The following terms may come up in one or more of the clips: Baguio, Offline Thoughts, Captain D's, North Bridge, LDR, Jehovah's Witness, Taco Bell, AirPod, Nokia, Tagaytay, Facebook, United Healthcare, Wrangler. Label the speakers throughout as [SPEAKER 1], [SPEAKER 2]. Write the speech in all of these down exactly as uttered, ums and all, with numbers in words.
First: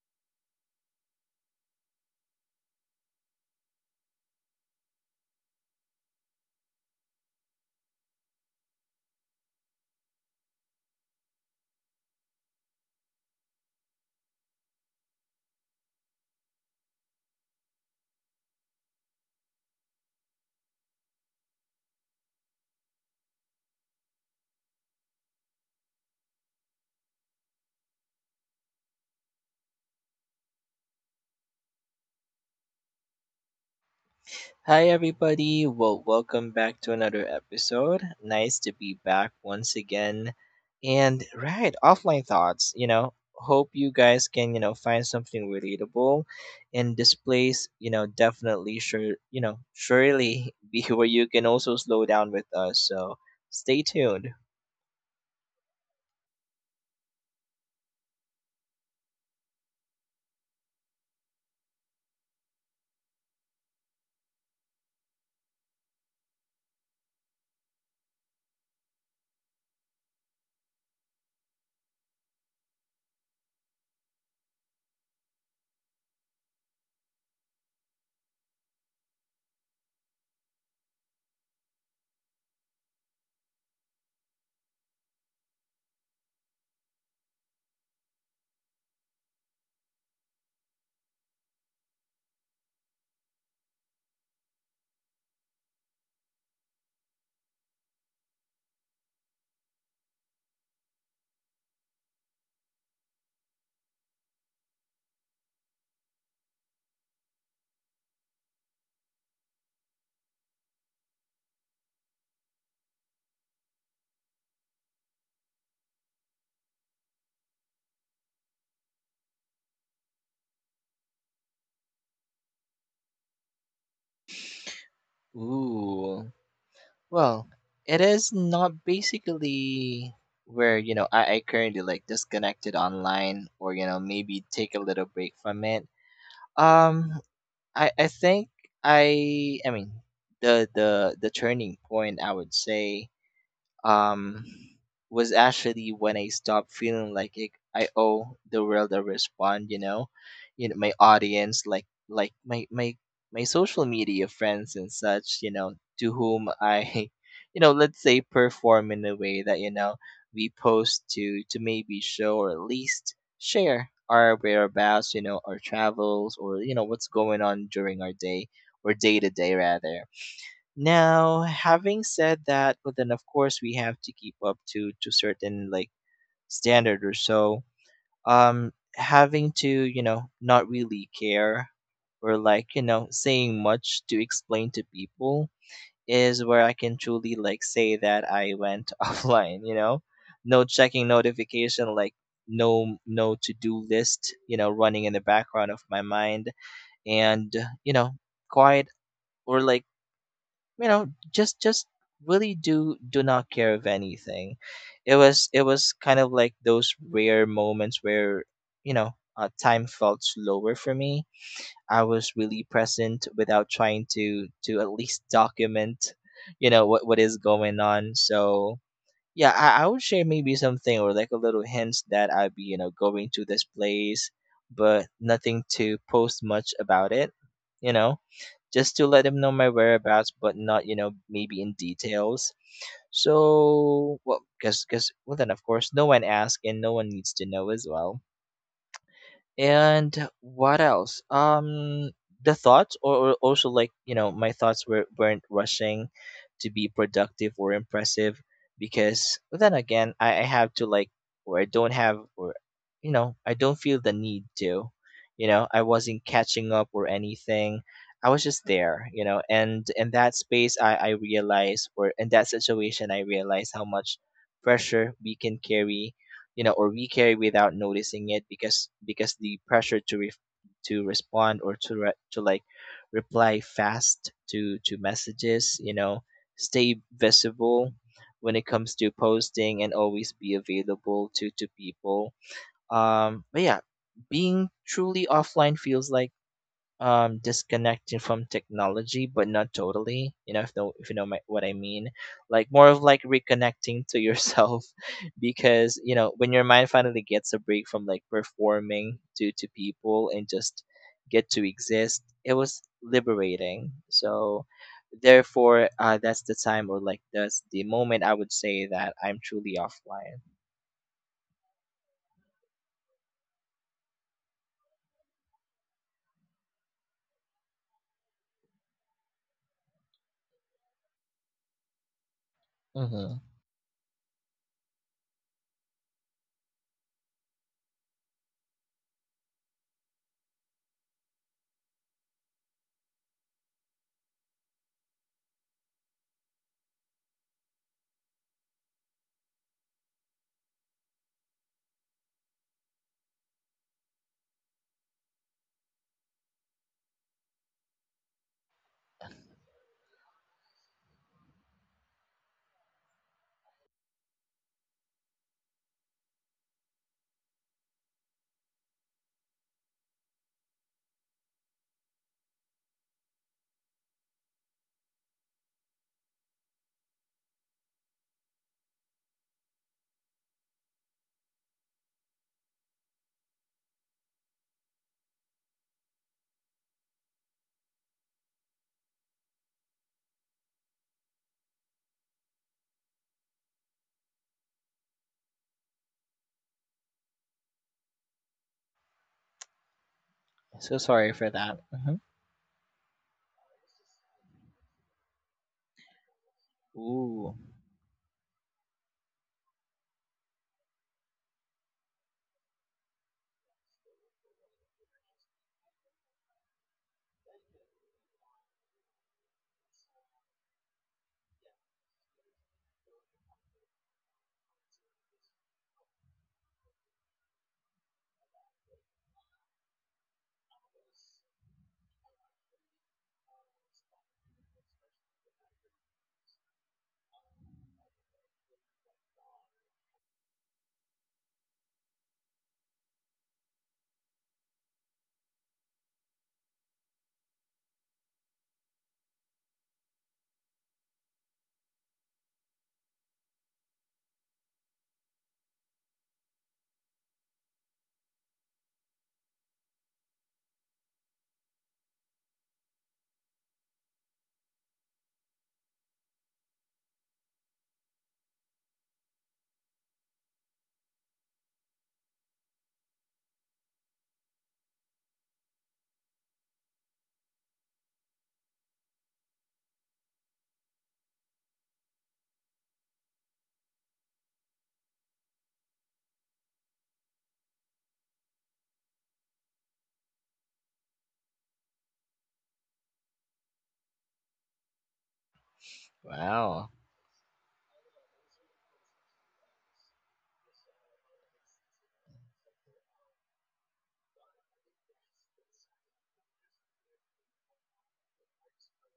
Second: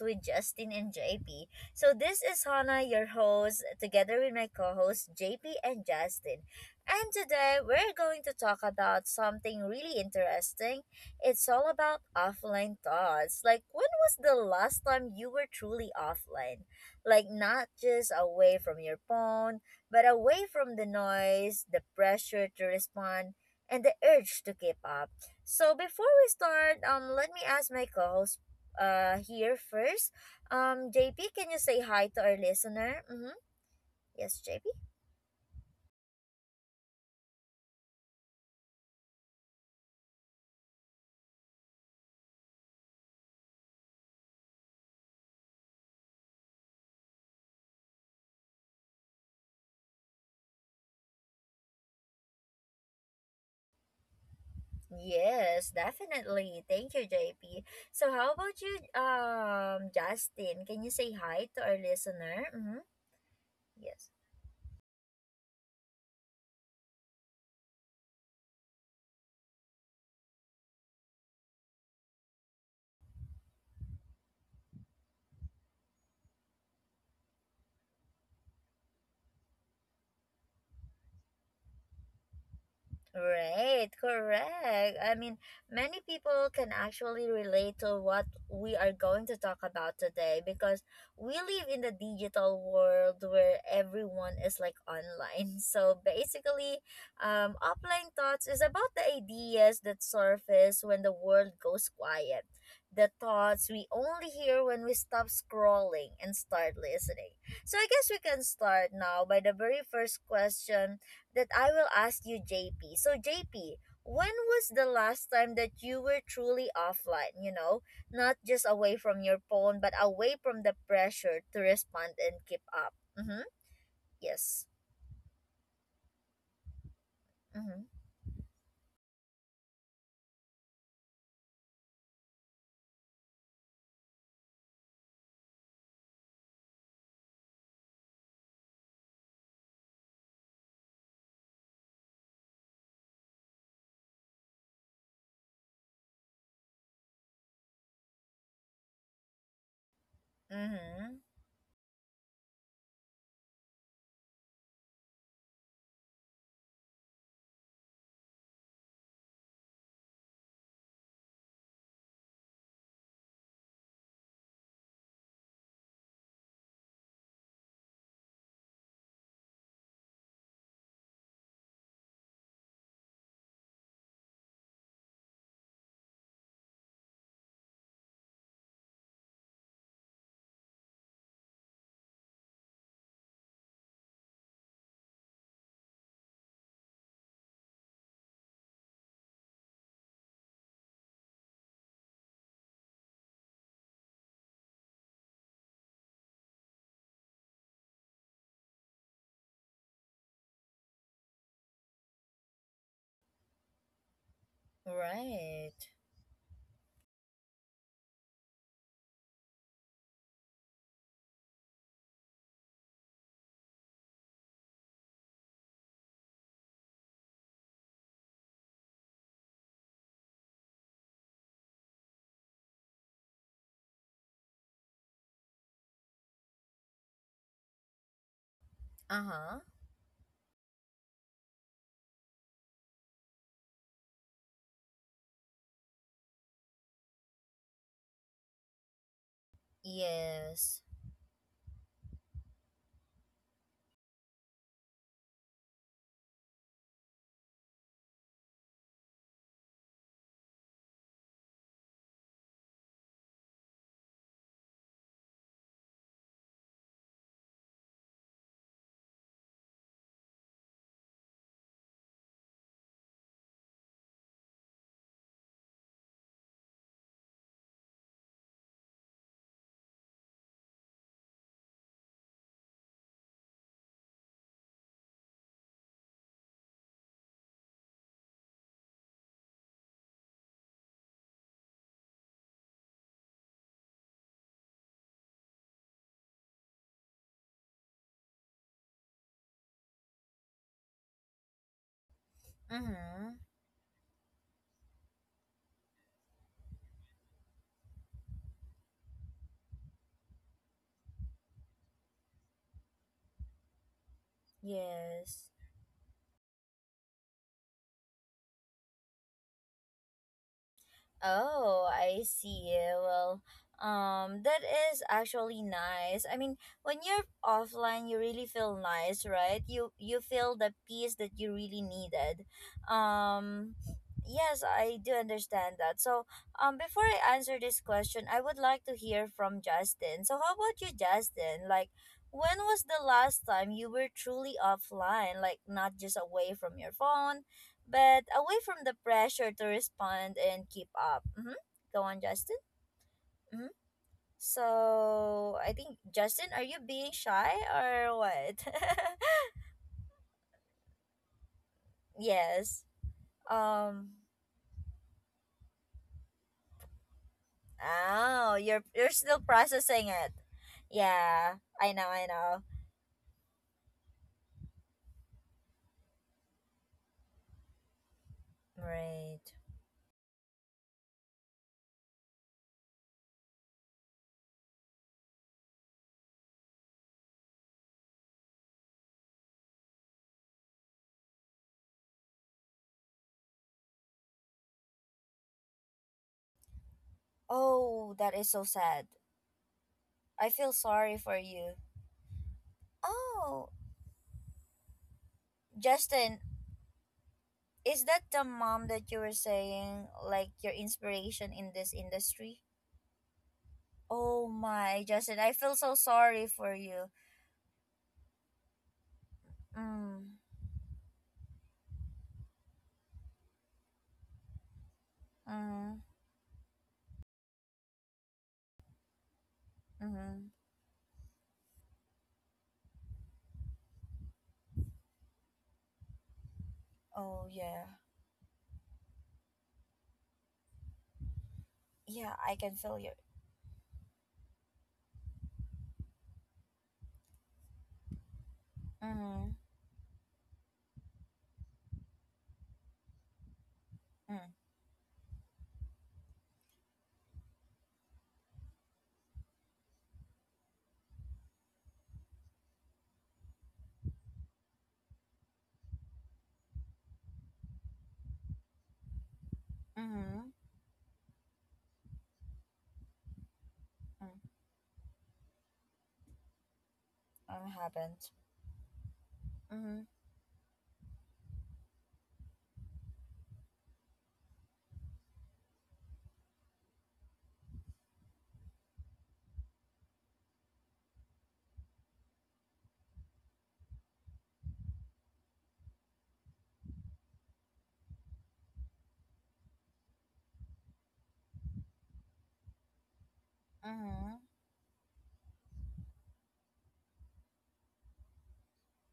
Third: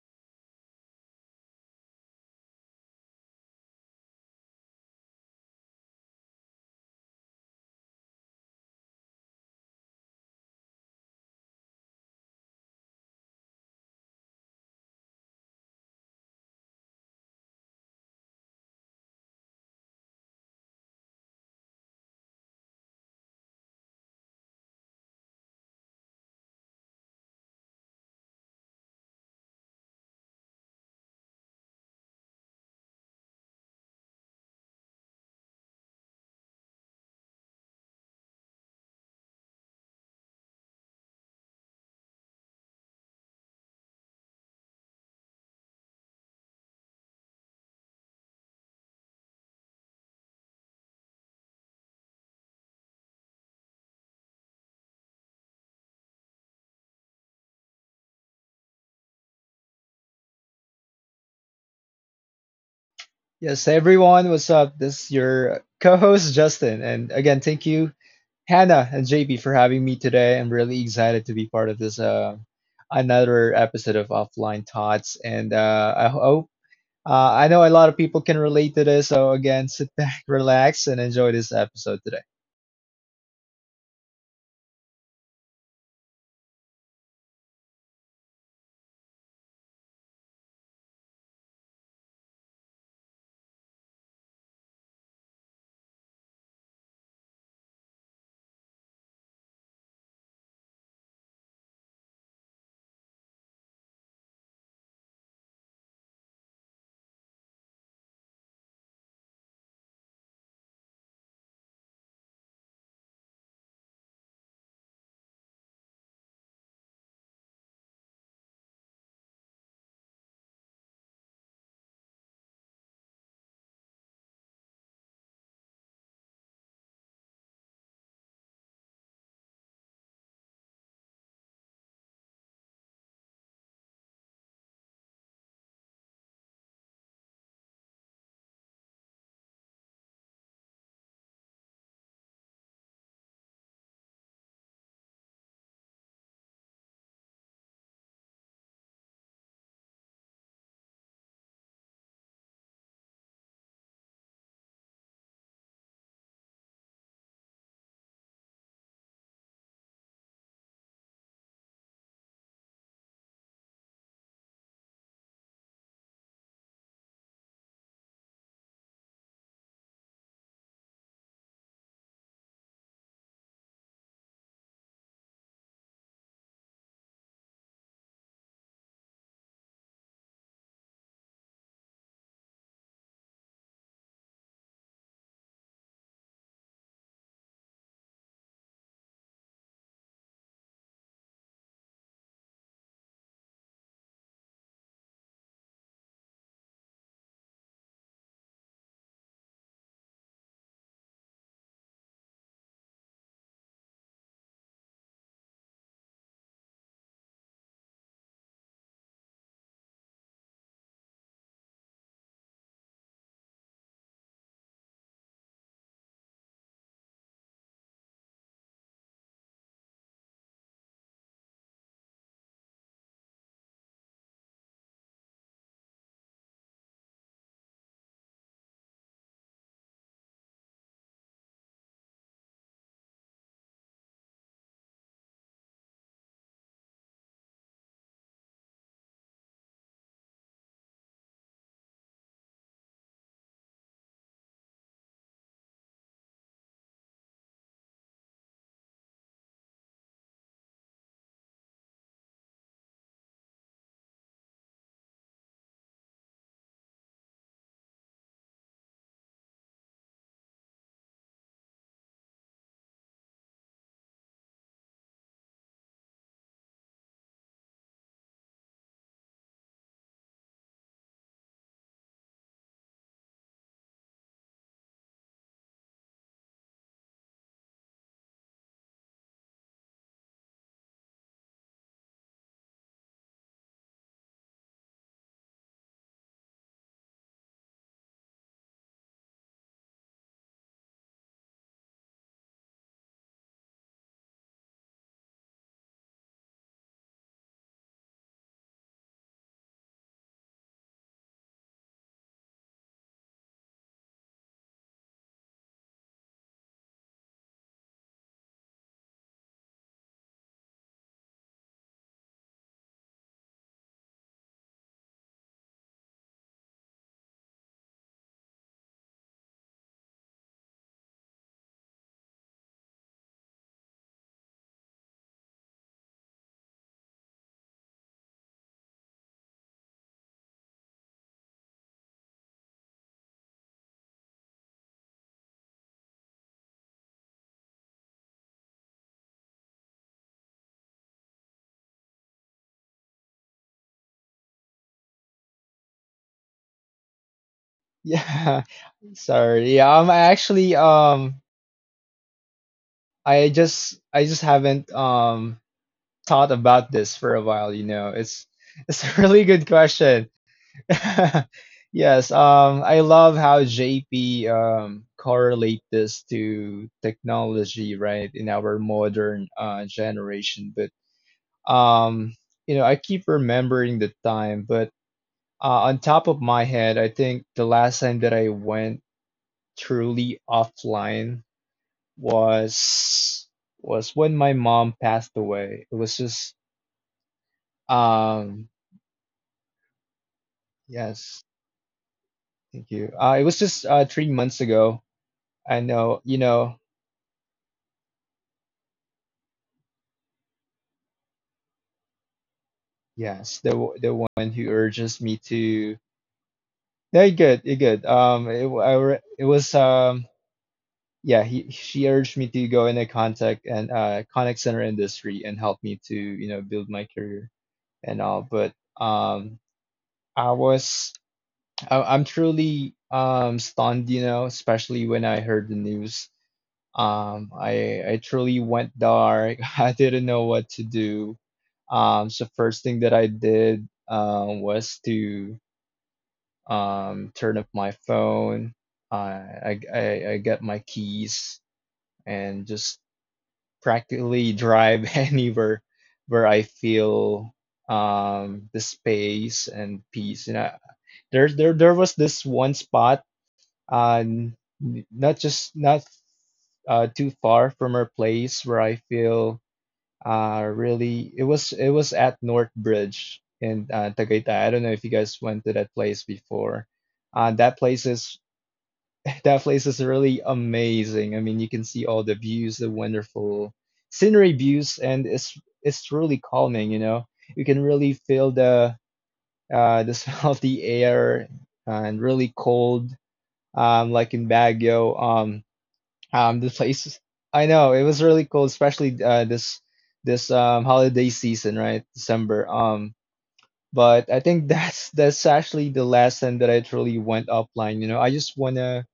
[SPEAKER 1] with Justin and J P. So this is Hannah, your host, together with my co-host J P and Justin. And today we're going to talk about something really interesting. It's all about offline thoughts. Like when was the last time you were truly offline? Like not just away from your phone, but away from the noise, the pressure to respond, and the urge to keep up. So before we start, um, let me ask my co-host uh, here first. Um, J P, can you say hi to our listener? Mm-hmm. Yes, J P?
[SPEAKER 2] Hi, everybody. Well, welcome back to another episode. Nice to be back once again. And, right, offline thoughts, you know, hope you guys can, you know, find something relatable. And this place, you know, definitely sure, you know, surely be where you can also slow down with us. So stay tuned.
[SPEAKER 1] Yes, definitely. Thank you, J P. So how about you, um, Justin? Can you say hi to our listener? Mm-hmm.
[SPEAKER 3] Yes,
[SPEAKER 1] Yes.
[SPEAKER 3] everyone, what's up? This is your co host, Justin. And again, thank you, Hannah and J P, for having me today. I'm really excited to be part of this uh, another episode of Offline Thoughts. And uh, I hope, uh, I know a lot of people can relate to this. So, again, sit back, relax, and enjoy this episode today.
[SPEAKER 1] Right, correct. I mean, many people can actually relate to what we are going to talk about today because we live in the digital world where everyone is like online. So basically, um, offline thoughts is about the ideas that surface when the world goes quiet. The thoughts we only hear when we stop scrolling and start listening. So I guess we can start now by the very first question that I will ask you, J P. So, J P, when was the last time that you were truly offline? You know, not just away from your phone, but away from the pressure to respond and keep up. Mm-hmm. Yes.
[SPEAKER 2] Ooh. Well,
[SPEAKER 1] Mm-hmm.
[SPEAKER 2] it is not basically where, you know, I, I currently like disconnected online or, you know, maybe take a little break from it. Um I, I think I I mean the the the turning point, I would say, um, was actually when I stopped feeling like it, I owe the world a response. You know, you know my
[SPEAKER 1] Mm-hmm.
[SPEAKER 2] audience, like like my my my social media friends and such. You know, to whom I, you know, let's say perform in a way that, you know, we post to to maybe show, or at least share our whereabouts. You know, our travels, or you know what's going on during our day, or day to day rather. Now, having said that, well, then of course we have to keep up to to certain like standard or so. Um, having to you know not really care or, like, you know, saying much to explain to people is where I can truly like say that I went offline. You know, no checking notification, like no no to do list, you know, running in the background of my mind, and you know, quiet, or like you know, just just really do do not care of anything. it was it
[SPEAKER 1] Right.
[SPEAKER 2] was kind of like those rare moments where, you know, uh, time felt slower for me. I was really present without trying to to at least document, you know, what what is going on. So yeah, i, I would share maybe something or like a little hints that I'd be, you know, going to this place, but nothing to post much about it, you know, just to let him know
[SPEAKER 1] Uh-huh.
[SPEAKER 2] my whereabouts, but not, you know, maybe in details. So, well, because, because, well, then of course, no one asked and no one needs to know as well. And what
[SPEAKER 1] Yes.
[SPEAKER 2] else? Um, the thoughts, or, or also like you know, my thoughts were weren't rushing to be productive or impressive. Because then again, I, I have to like, or I don't have, or you know, I don't feel the need to. You know, I wasn't catching up or anything. I was just there, you know, and in that space, I I realized, or in that situation, I realized how much pressure we can carry, you know, or we carry without noticing it. Because because the pressure to re- to respond, or to re- to like reply fast to to messages, you know, stay visible when it comes to posting, and always be available to to people. Um, but yeah, being truly offline feels like um disconnecting from technology, but not totally, you know, if know if you know my, what I mean. Like more of like
[SPEAKER 1] Mm-hmm.
[SPEAKER 2] reconnecting to yourself. Because you know when your mind finally gets a break from like performing to to people and just get to exist, it was liberating. So
[SPEAKER 1] Yes.
[SPEAKER 2] therefore, uh that's the time, or like that's the moment I would say that I'm truly offline.
[SPEAKER 1] Oh, I see. Well, um, that is actually nice. I mean, when you're offline, you really feel nice, right? You you feel the peace that you really needed.
[SPEAKER 2] Mm-hmm.
[SPEAKER 1] Um, yes, I do understand that. So, um, before I answer this question, I would like to hear from Justin. So, how about you, Justin? Like, when was the last time you were truly offline, like not just away from your phone, but away from the pressure to respond and keep up. Mm-hmm. Go on, Justin. Mm-hmm. So I think Justin, are you being shy or what?
[SPEAKER 3] Yeah, sorry. Yeah, I'm actually, um,
[SPEAKER 1] Yes.
[SPEAKER 3] I just,
[SPEAKER 1] Um.
[SPEAKER 3] I just haven't um, thought about this for a while, you know. It's,
[SPEAKER 1] Oh, you're
[SPEAKER 3] it's
[SPEAKER 1] you're
[SPEAKER 3] a
[SPEAKER 1] still
[SPEAKER 3] really good
[SPEAKER 1] processing
[SPEAKER 3] question.
[SPEAKER 1] it. Yeah, I know,
[SPEAKER 3] Yes,
[SPEAKER 1] I know.
[SPEAKER 3] um, I love how J P um, correlate this to technology, right, in our modern
[SPEAKER 1] Right.
[SPEAKER 3] uh, generation. But um, you know, I keep remembering the time. But uh, on top of my head, I think the last time that I went truly offline was was when my mom passed away. It was just
[SPEAKER 1] Oh, that is so
[SPEAKER 3] um,
[SPEAKER 1] sad. I feel
[SPEAKER 2] So
[SPEAKER 1] sorry
[SPEAKER 2] sorry
[SPEAKER 1] for
[SPEAKER 3] yes,
[SPEAKER 2] for
[SPEAKER 1] you.
[SPEAKER 2] that. Mm-hmm.
[SPEAKER 3] thank you. Uh, it was
[SPEAKER 1] Oh,
[SPEAKER 3] just uh, three months ago. I know, you
[SPEAKER 1] Justin,
[SPEAKER 3] know.
[SPEAKER 2] Ooh.
[SPEAKER 1] is that the mom that you were saying like your inspiration in this industry?
[SPEAKER 3] Yes, the w- the one
[SPEAKER 1] Oh
[SPEAKER 3] who
[SPEAKER 1] my,
[SPEAKER 3] urges me
[SPEAKER 1] Justin, I feel
[SPEAKER 3] to.
[SPEAKER 1] so sorry for you.
[SPEAKER 3] No, you're good. You're good. Um, it, w- I re- it was um
[SPEAKER 1] Mm,
[SPEAKER 3] yeah, he she urged me to go in a contact and uh contact center industry and help me
[SPEAKER 1] mm,
[SPEAKER 3] to you know build my career and all. But um I
[SPEAKER 1] mm.
[SPEAKER 3] was I, I'm truly um stunned, you know especially when I heard the news.
[SPEAKER 1] Oh
[SPEAKER 3] Um,
[SPEAKER 1] yeah,
[SPEAKER 3] I I truly went dark. I didn't know what to do. Um,
[SPEAKER 1] yeah,
[SPEAKER 3] so
[SPEAKER 1] I can
[SPEAKER 3] first thing
[SPEAKER 1] feel
[SPEAKER 3] that
[SPEAKER 1] you.
[SPEAKER 3] I did um was to um, turn up my phone. I,
[SPEAKER 1] Mm,
[SPEAKER 3] I, I I get my keys and just practically
[SPEAKER 1] mm,
[SPEAKER 3] drive anywhere where I feel um, the space and peace. And I, there, there, there was this one spot, uh, n- not just not uh, too far from our place, where I feel
[SPEAKER 1] mm,
[SPEAKER 3] uh, really, it was it was at North Bridge in uh,
[SPEAKER 1] mm.
[SPEAKER 3] Tagaytay. I don't know if you guys went to that place before. Uh,
[SPEAKER 1] I
[SPEAKER 3] that place
[SPEAKER 1] haven't.
[SPEAKER 3] is That place is
[SPEAKER 1] Mm,
[SPEAKER 3] really amazing. I mean, you can see all the views, the wonderful scenery views, and it's it's truly calming, you know. You can really feel the uh the smell of the air and really cold. Um, like in Baguio. Um, um, the
[SPEAKER 2] Wow.
[SPEAKER 3] place, I know it was really cold, especially uh this this um holiday season, right? December. Um, but I
[SPEAKER 1] mm,
[SPEAKER 3] think that's that's actually the last time that I truly went offline. You know, I just wanna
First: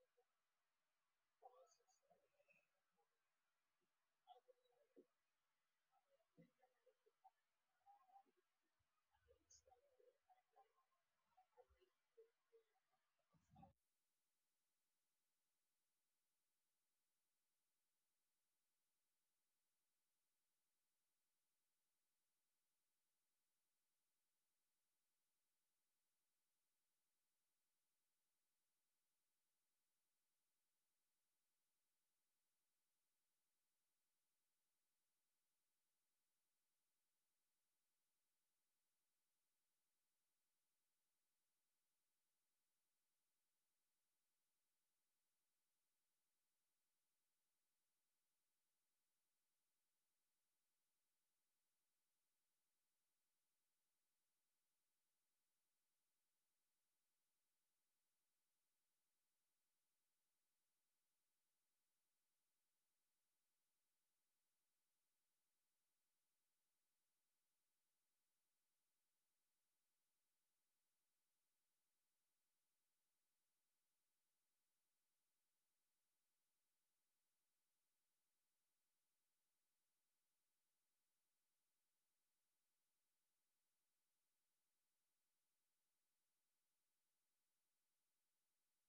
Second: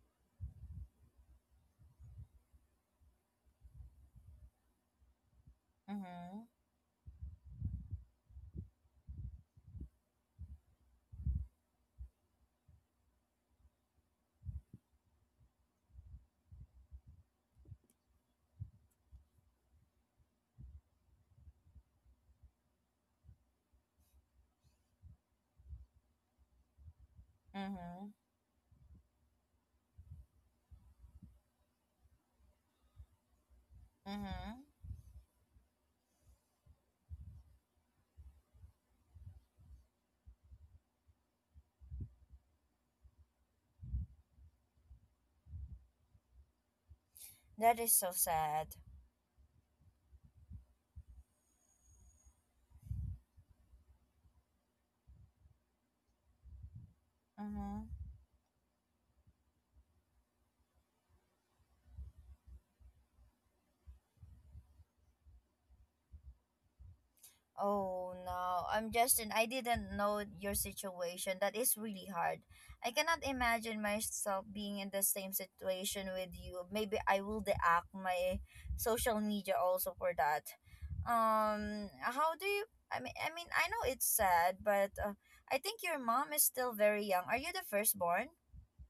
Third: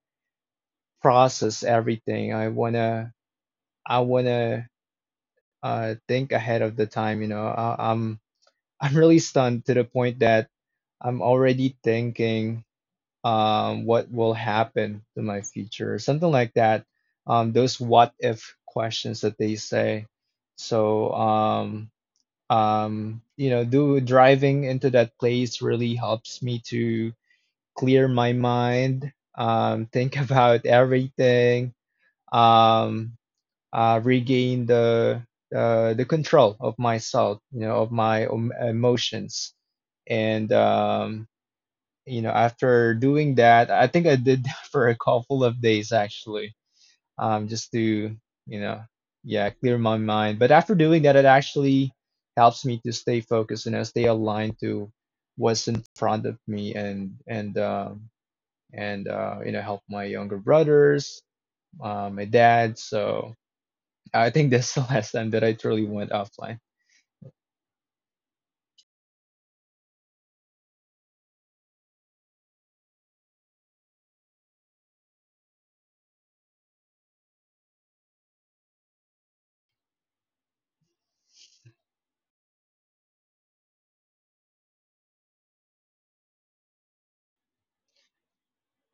[SPEAKER 3] process everything. I wanna I wanna uh, think
[SPEAKER 1] mm,
[SPEAKER 3] ahead of the time. You know, I, I'm I'm really stunned to the point that I'm already thinking um, what will happen to my future, or something like that. Um, those what if questions that they say. So um, um, you know, do driving into that place really helps me to clear
[SPEAKER 1] mm,
[SPEAKER 3] my mind, um, think about everything um uh,
[SPEAKER 1] mm.
[SPEAKER 3] regain the uh, the control of myself, you know, of my em- emotions. And um, you know, after doing that, I think I did that for a couple of days actually, um, just
[SPEAKER 1] That is so
[SPEAKER 3] to you
[SPEAKER 1] sad.
[SPEAKER 3] know, yeah, clear my mind. But after doing that, it actually helps me to stay focused and you know, stay aligned to what's in front of me, and and
[SPEAKER 1] Mm-hmm.
[SPEAKER 3] um, and uh, you know, help my younger brothers, uh, my dad. So I think that's the last time that I truly went offline.
[SPEAKER 1] Oh no, I'm Justin. I didn't know your situation. That is really hard. I cannot imagine myself being in the same situation with you. Maybe I will deact my social media also for that. Um, how do you? I mean, I mean, I know it's sad, but uh, I think your mom is still very young. Are you the firstborn?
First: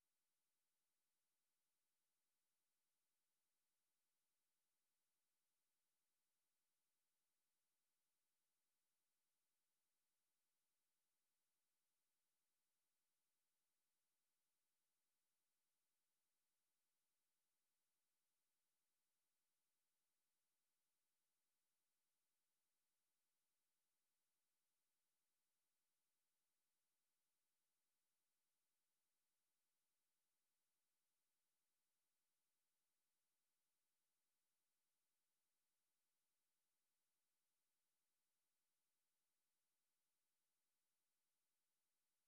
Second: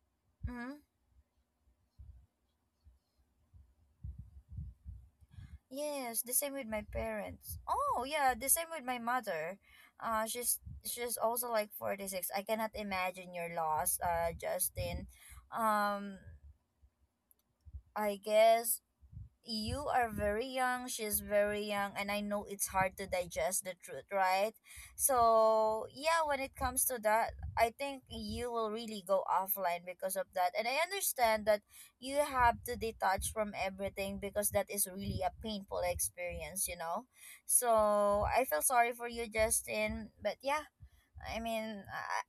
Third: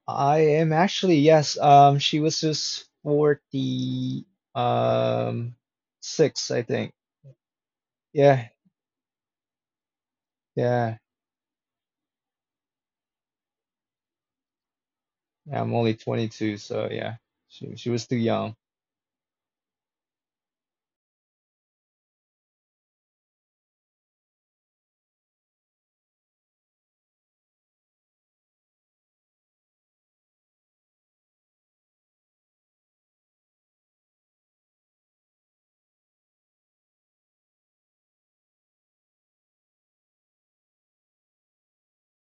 [SPEAKER 3] I am
[SPEAKER 1] Mm-hmm.
[SPEAKER 3] actually, yes. Um, she was just forty, um,
[SPEAKER 1] Yes, the
[SPEAKER 3] six,
[SPEAKER 1] same
[SPEAKER 3] I
[SPEAKER 1] with my
[SPEAKER 3] think.
[SPEAKER 1] parents. Oh, yeah, the
[SPEAKER 3] Yeah,
[SPEAKER 1] same with my mother. Uh, she's
[SPEAKER 3] yeah,
[SPEAKER 1] she's also like forty-six. I cannot imagine your loss, uh, Justin.
[SPEAKER 3] yeah, I'm only
[SPEAKER 1] Um,
[SPEAKER 3] twenty-two, so yeah. She she was too
[SPEAKER 1] I
[SPEAKER 3] young.
[SPEAKER 1] guess you are very young, she's very young, and I know it's hard to digest the truth, right? So, yeah, when it comes to that, I think you will really go offline because of that. And I understand that you have to detach from everything because that is really a painful experience, you know? So, I feel sorry for you, Justin, but yeah, I mean,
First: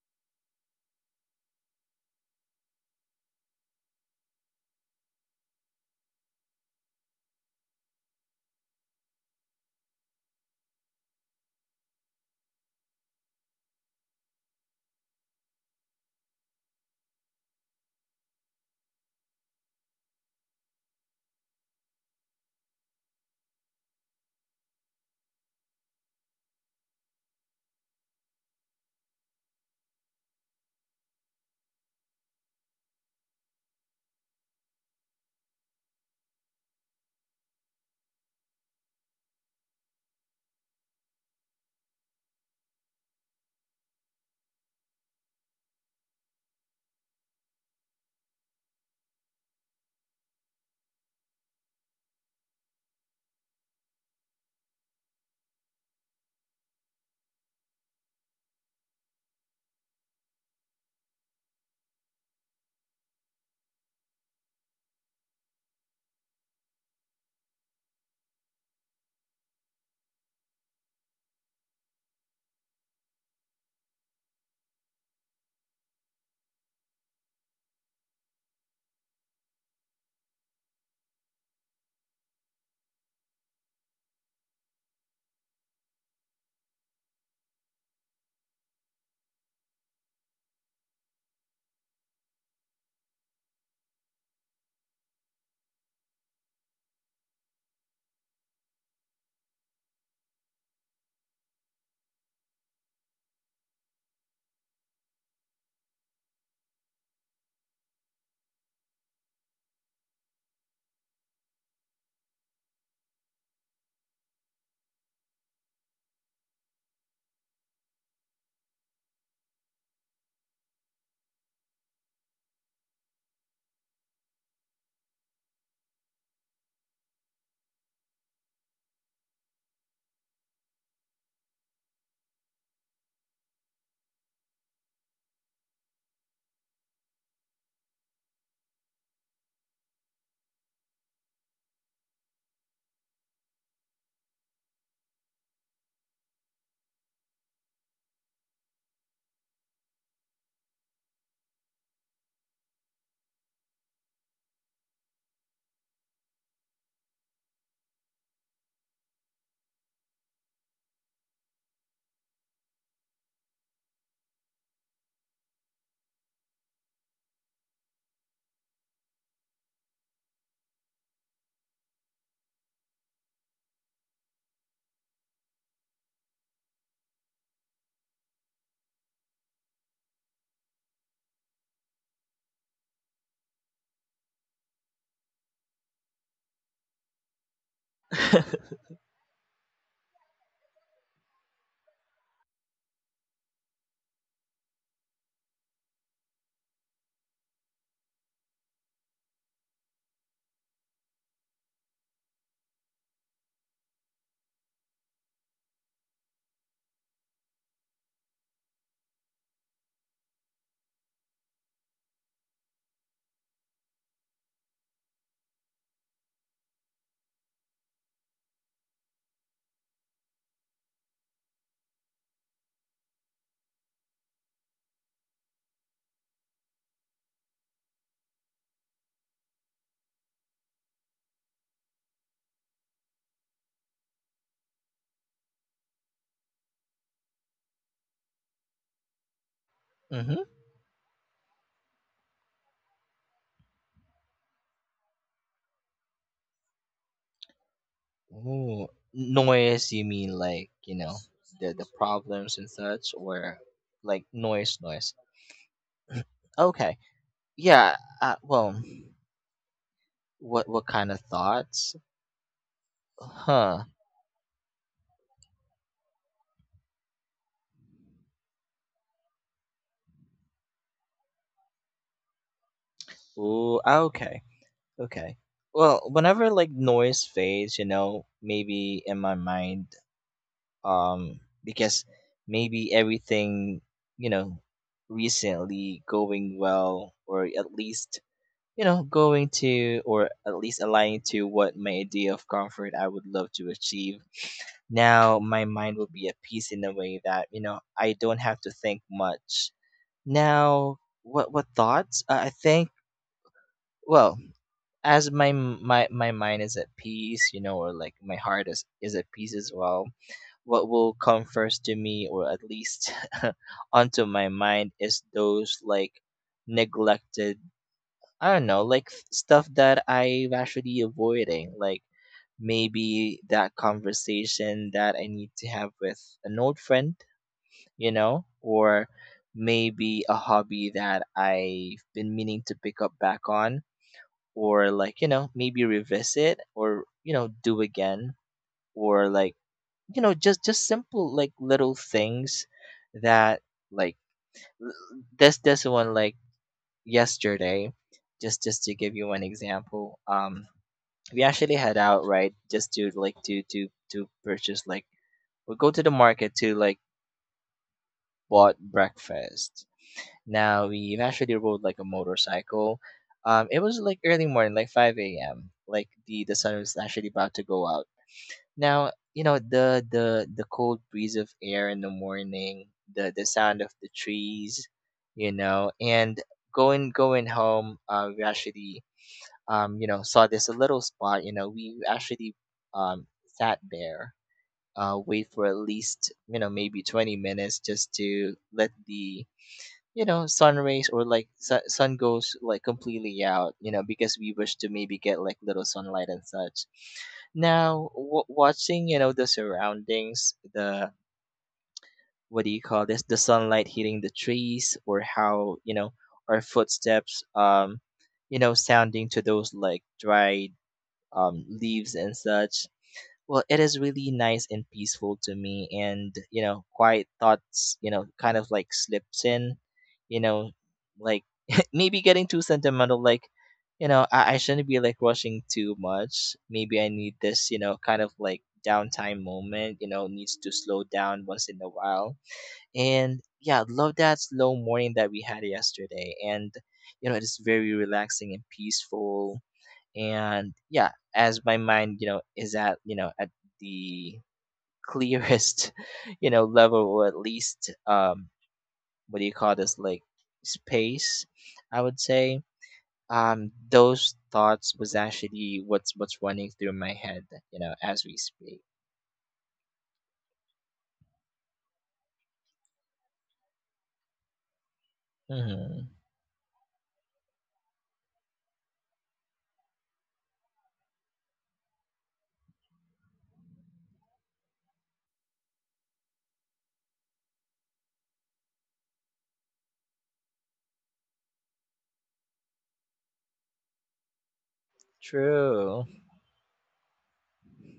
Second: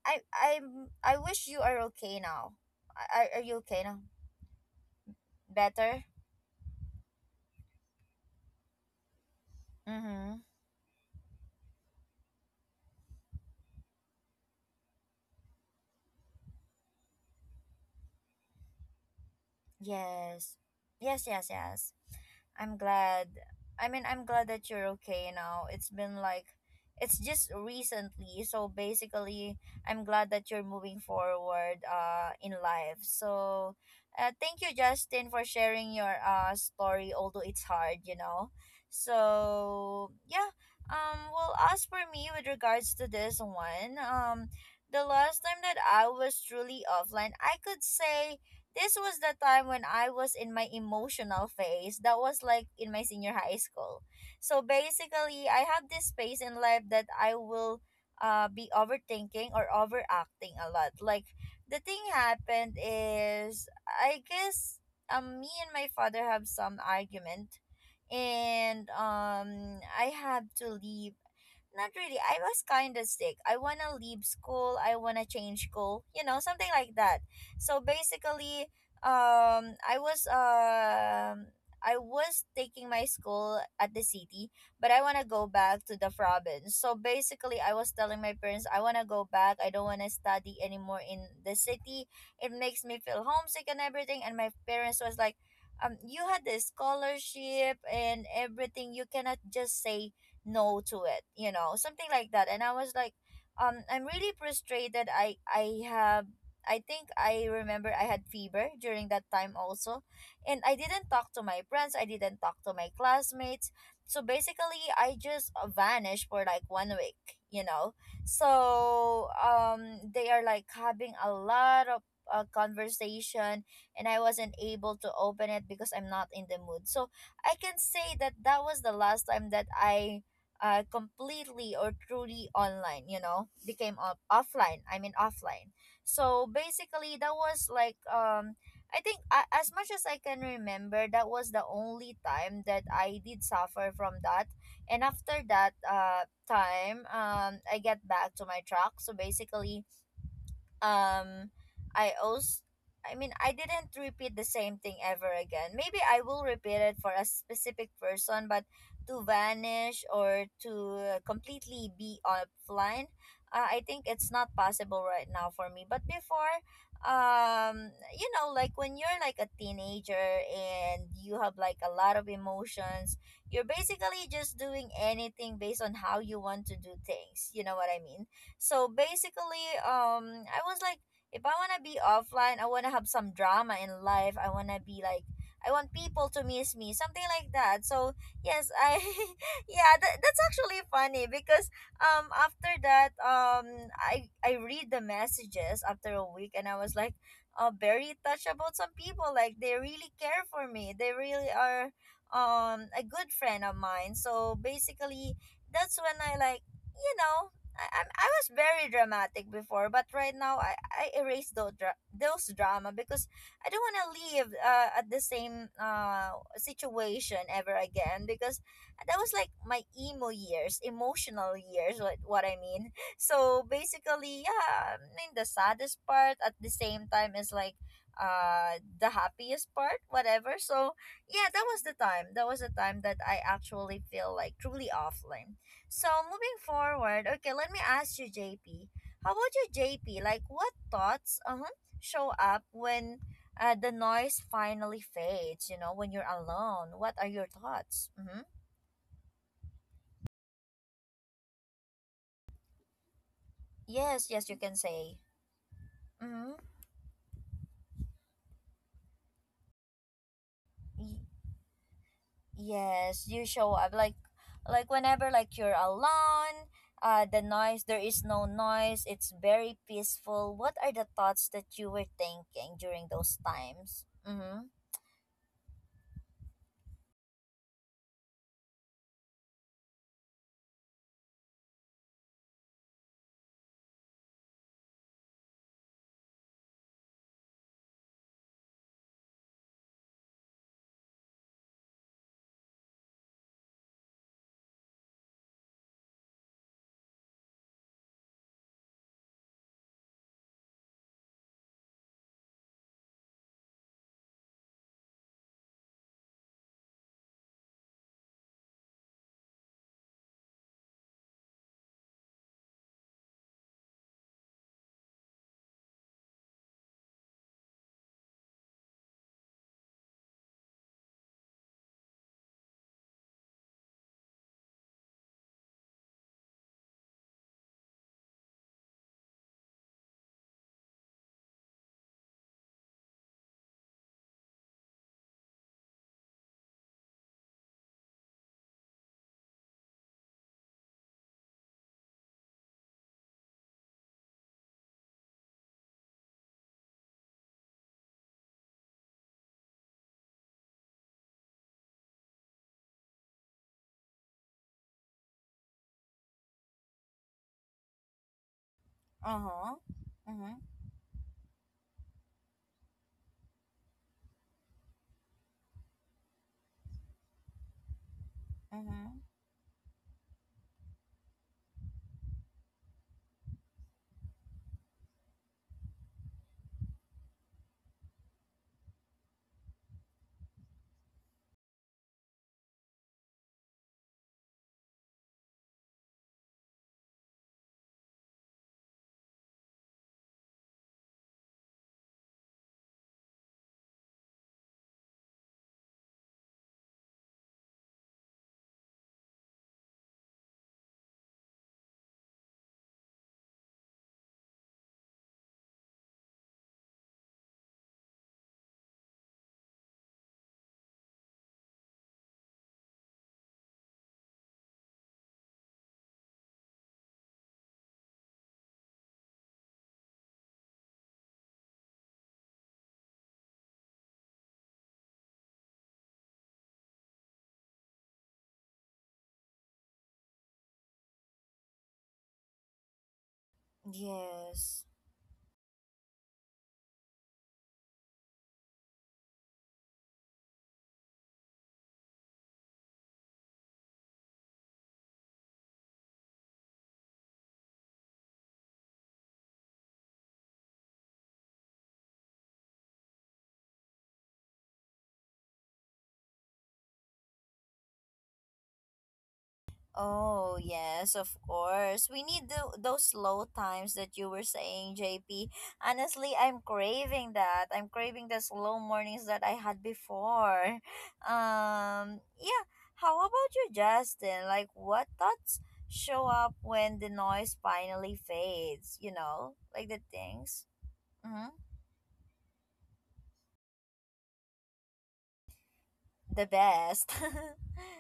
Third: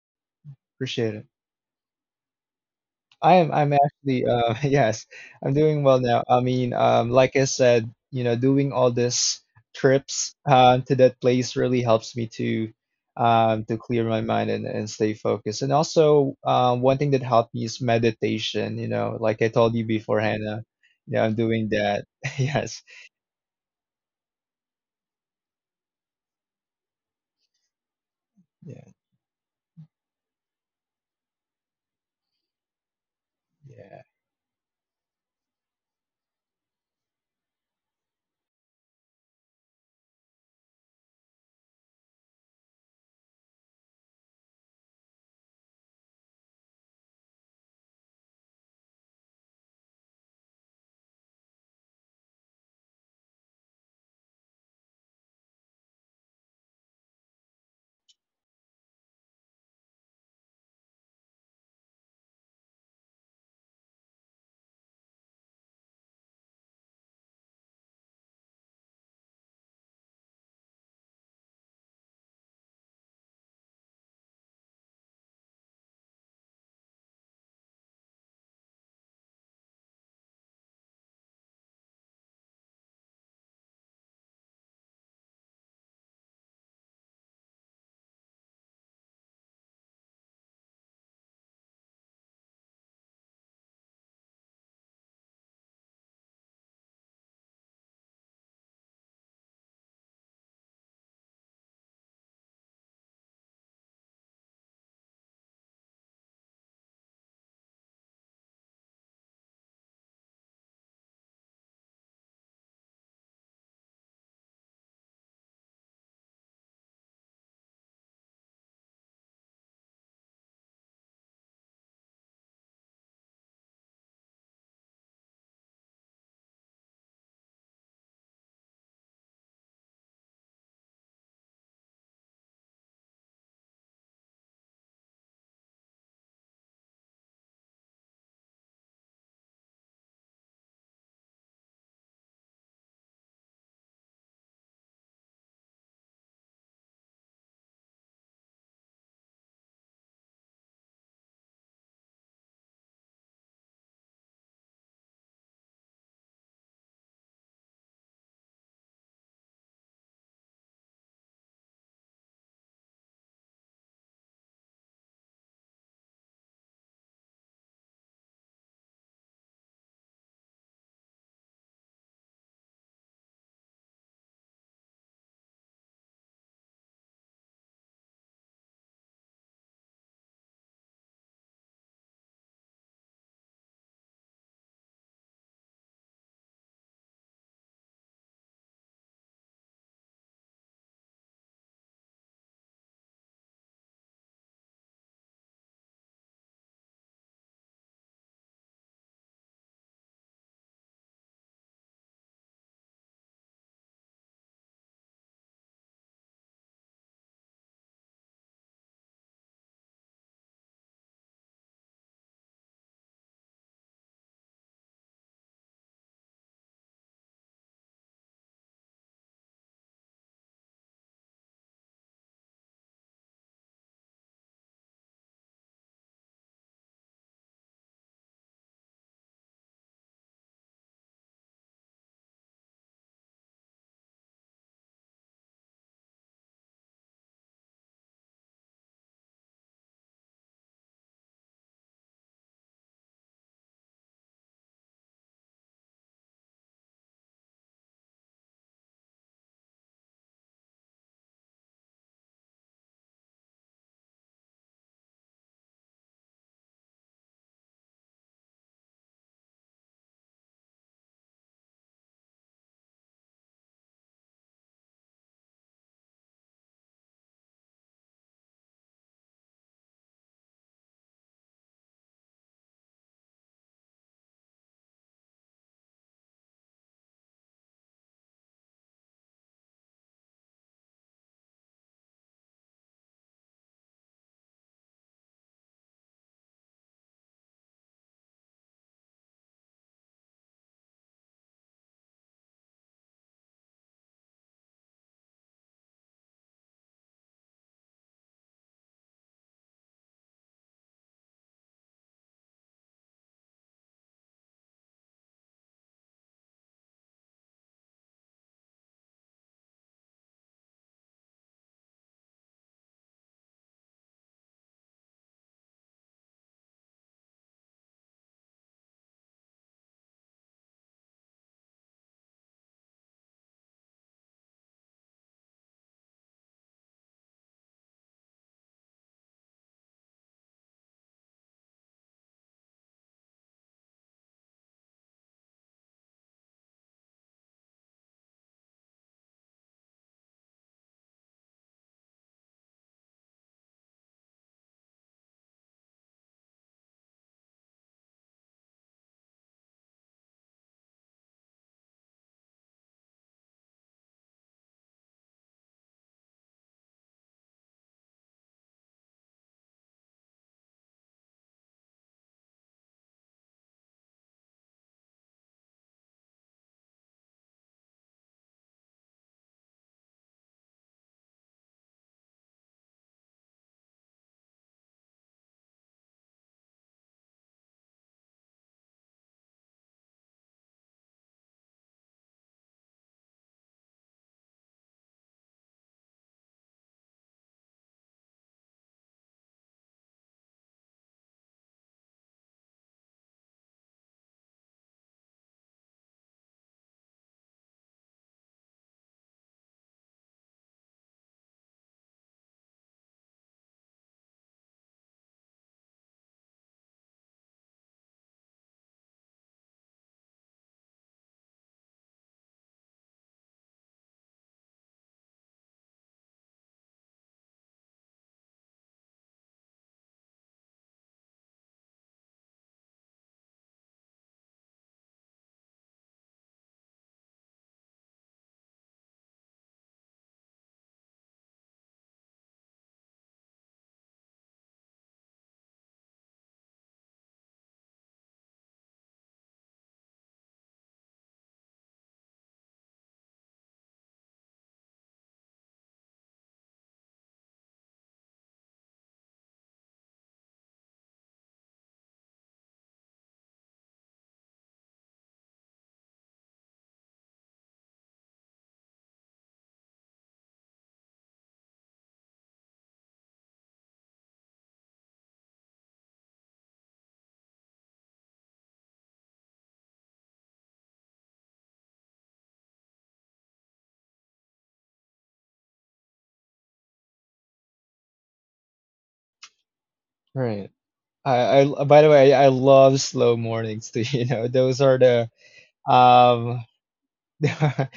[SPEAKER 1] I, I, I,
[SPEAKER 3] Appreciate
[SPEAKER 1] I
[SPEAKER 3] it.
[SPEAKER 1] wish you are okay now. Are,
[SPEAKER 3] I
[SPEAKER 1] are
[SPEAKER 3] am
[SPEAKER 1] you
[SPEAKER 3] I'm
[SPEAKER 1] okay now?
[SPEAKER 3] actually uh yes, I'm doing well
[SPEAKER 1] Better?
[SPEAKER 3] now. I mean, um like I said, you know, doing all this
[SPEAKER 1] Mm
[SPEAKER 3] trips
[SPEAKER 1] hmm.
[SPEAKER 3] um to that place really helps me to um to clear my mind and, and stay focused. And also um one thing that helped me is meditation, you know, like I told you before,
[SPEAKER 1] Yes.
[SPEAKER 3] Hannah. Yeah,
[SPEAKER 1] Yes,
[SPEAKER 3] I'm
[SPEAKER 1] yes,
[SPEAKER 3] doing
[SPEAKER 1] yes.
[SPEAKER 3] that.
[SPEAKER 1] I'm
[SPEAKER 3] Yes.
[SPEAKER 1] glad. I mean, I'm glad that you're okay now. It's been like it's just recently. So
[SPEAKER 3] Yeah,
[SPEAKER 1] basically, I'm glad that you're moving forward uh in life. So
[SPEAKER 3] yeah.
[SPEAKER 1] uh, thank you Justin for sharing your uh story, although it's hard, you know. So, yeah. Um well, as for me with regards to this one, um the last time that I was truly offline, I could say this was the time when I was in my emotional phase. That was like in my senior high school. So basically, I have this phase in life that I will uh, be overthinking or overacting a lot. Like, the thing happened is, I guess um, me and my father have some argument. And um, I have to leave. Not really. I was kind of sick. I want to leave school. I want to change school. You know, something like that. So basically, um, I was um, I was taking my school at the city, but I want to go back to the province. So basically, I was telling my parents I want to go back. I don't want to study anymore in the city. It makes me feel homesick and everything. And my parents was like. Um, you had the scholarship and everything. You cannot just say no to it, you know, something like that. And I was like, um I'm really frustrated. i i have I think I remember I had fever during that time also. And I didn't talk to my friends. I didn't talk to my classmates. So basically, I just uh, vanished for like one week, you know. So um they are like having a lot of uh, conversation, and I wasn't able to open it because I'm not in the mood. So I can say that that was the last time that I uh, completely or truly online, you know, became off- offline. I mean, offline. So basically, that was like, um, I think uh, as much as I can remember, that was the only time that I did suffer from that. And after that uh, time, um, I get back to my track. So basically, um i also I mean, I didn't repeat the same thing ever again. Maybe I will repeat it for a specific person, but to vanish or to uh, completely be offline, uh, I think it's not possible right now for me. But before, um you know, like when you're like a teenager and you have like a lot of emotions, you're basically just doing anything based on how you want to do things, you know what I mean. So basically, um, I was like, if I wanna be offline, I wanna have some drama in life. I wanna be like, I want people to miss me, something like that. So yes, I, yeah, that, that's actually funny because um after that, um I I read the messages after a week and I was like, uh, very touched about some people. Like they really care for me. They really are um a good friend of mine. So basically, that's when I like, you know I, I, I was very dramatic before, but right now I, I erase those, dra- those drama because I don't want to live uh, at the same uh, situation ever again because that was like my emo years, emotional years, what, what I mean. So basically, yeah, I mean, the saddest part at the same time is like uh, the happiest part, whatever. So yeah, that was the time. That was the time that I actually feel like truly offline. So moving forward, okay, let me ask you, J P. How about you, J P?
[SPEAKER 2] Mm-hmm.
[SPEAKER 1] Like, what thoughts uh-huh, show up when uh, the noise finally fades? You know, when you're alone, what are your thoughts? Mm-hmm.
[SPEAKER 2] Ooh. Noise, you mean like, you know, the the problems and such, or like
[SPEAKER 1] Yes, yes, you can
[SPEAKER 2] noise noise.
[SPEAKER 1] say. Mm-hmm.
[SPEAKER 2] Okay. Yeah, uh, well, what what kind of
[SPEAKER 1] Y-
[SPEAKER 2] thoughts?
[SPEAKER 1] yes, you show
[SPEAKER 2] Huh.
[SPEAKER 1] up like, like whenever like you're alone. Uh, the noise. There is no noise. It's very peaceful. What are the thoughts that you were thinking during those
[SPEAKER 2] Ooh,
[SPEAKER 1] times?
[SPEAKER 2] ah, okay,
[SPEAKER 1] Mm-hmm.
[SPEAKER 2] okay. Well, whenever like noise fades, you know, maybe in my mind, um, because maybe everything, you know, recently going well, or at least you know going to, or at least aligning to what my idea of comfort I would love to achieve. Now my mind will be at peace in a way that you know I don't have to think much. Now, what what thoughts? Uh, I think, well, as my m- my my mind is at peace, you know, or like my heart is is at peace as well. What will come first to me, or at least, onto my mind, is those like neglected. I don't know, like f- stuff that I'm actually avoiding, like maybe that conversation that I need to have with an old friend, you know, or maybe a hobby that I've been meaning to pick up back on, or like you know maybe revisit or you know do again, or like you know just just simple like little things that, like, l- this this one, like yesterday. just just to give you one example. um we actually head out right just to like to to to purchase like, we go to the market to like bought
[SPEAKER 1] Uh-huh.
[SPEAKER 2] breakfast.
[SPEAKER 1] Mm-hmm.
[SPEAKER 2] Now we actually rode like a motorcycle. um it was like early morning, like five a.m, like the the sun was actually about to go out. Now,
[SPEAKER 1] Mm-hmm.
[SPEAKER 2] you know, the the the cold breeze of air in the morning, the the sound of the trees, you know, and going going home, uh, we actually, um, you know, saw this little spot. You know, we actually, um sat there, uh, wait for at least, you know, maybe twenty minutes, just to let the you know sun rays, or like su- sun goes like completely out, you know, because we wish to maybe get like little sunlight and such. Now w- watching, you know, the surroundings, the what do you call this, the sunlight hitting the trees, or how you know our footsteps, um you know, sounding to those like dried, um leaves and such. Well, it is really nice and peaceful to me, and you know, quiet thoughts, you know, kind of like slips in, you know, like, maybe getting too sentimental, like, you know, I, I shouldn't be like rushing too much. Maybe I need this, you know, kind of like downtime moment, you know, needs to slow down once in a while. And yeah, love that slow
[SPEAKER 1] Yes.
[SPEAKER 2] morning that we had yesterday. And, you know, it is very relaxing and peaceful. And yeah, as my mind, you know, is at you know at the clearest, you know, level, or at least, um what do you call this, like space, I would say, um those thoughts was actually what's what's running through my head, you know, as we speak.
[SPEAKER 1] Oh, yes, of course. We need the, those low times that you were saying, J P.
[SPEAKER 2] Hmm.
[SPEAKER 1] Honestly, I'm craving that. I'm craving the slow mornings that I had before. Um, yeah. How about you, Justin? Like, what thoughts show up when the noise finally fades? You know, like the things.
[SPEAKER 3] Right.
[SPEAKER 1] Mm-hmm.
[SPEAKER 3] I, I By the way, I love slow mornings too, you know. Those are the
[SPEAKER 2] True.
[SPEAKER 1] The
[SPEAKER 3] um
[SPEAKER 1] best.
[SPEAKER 3] the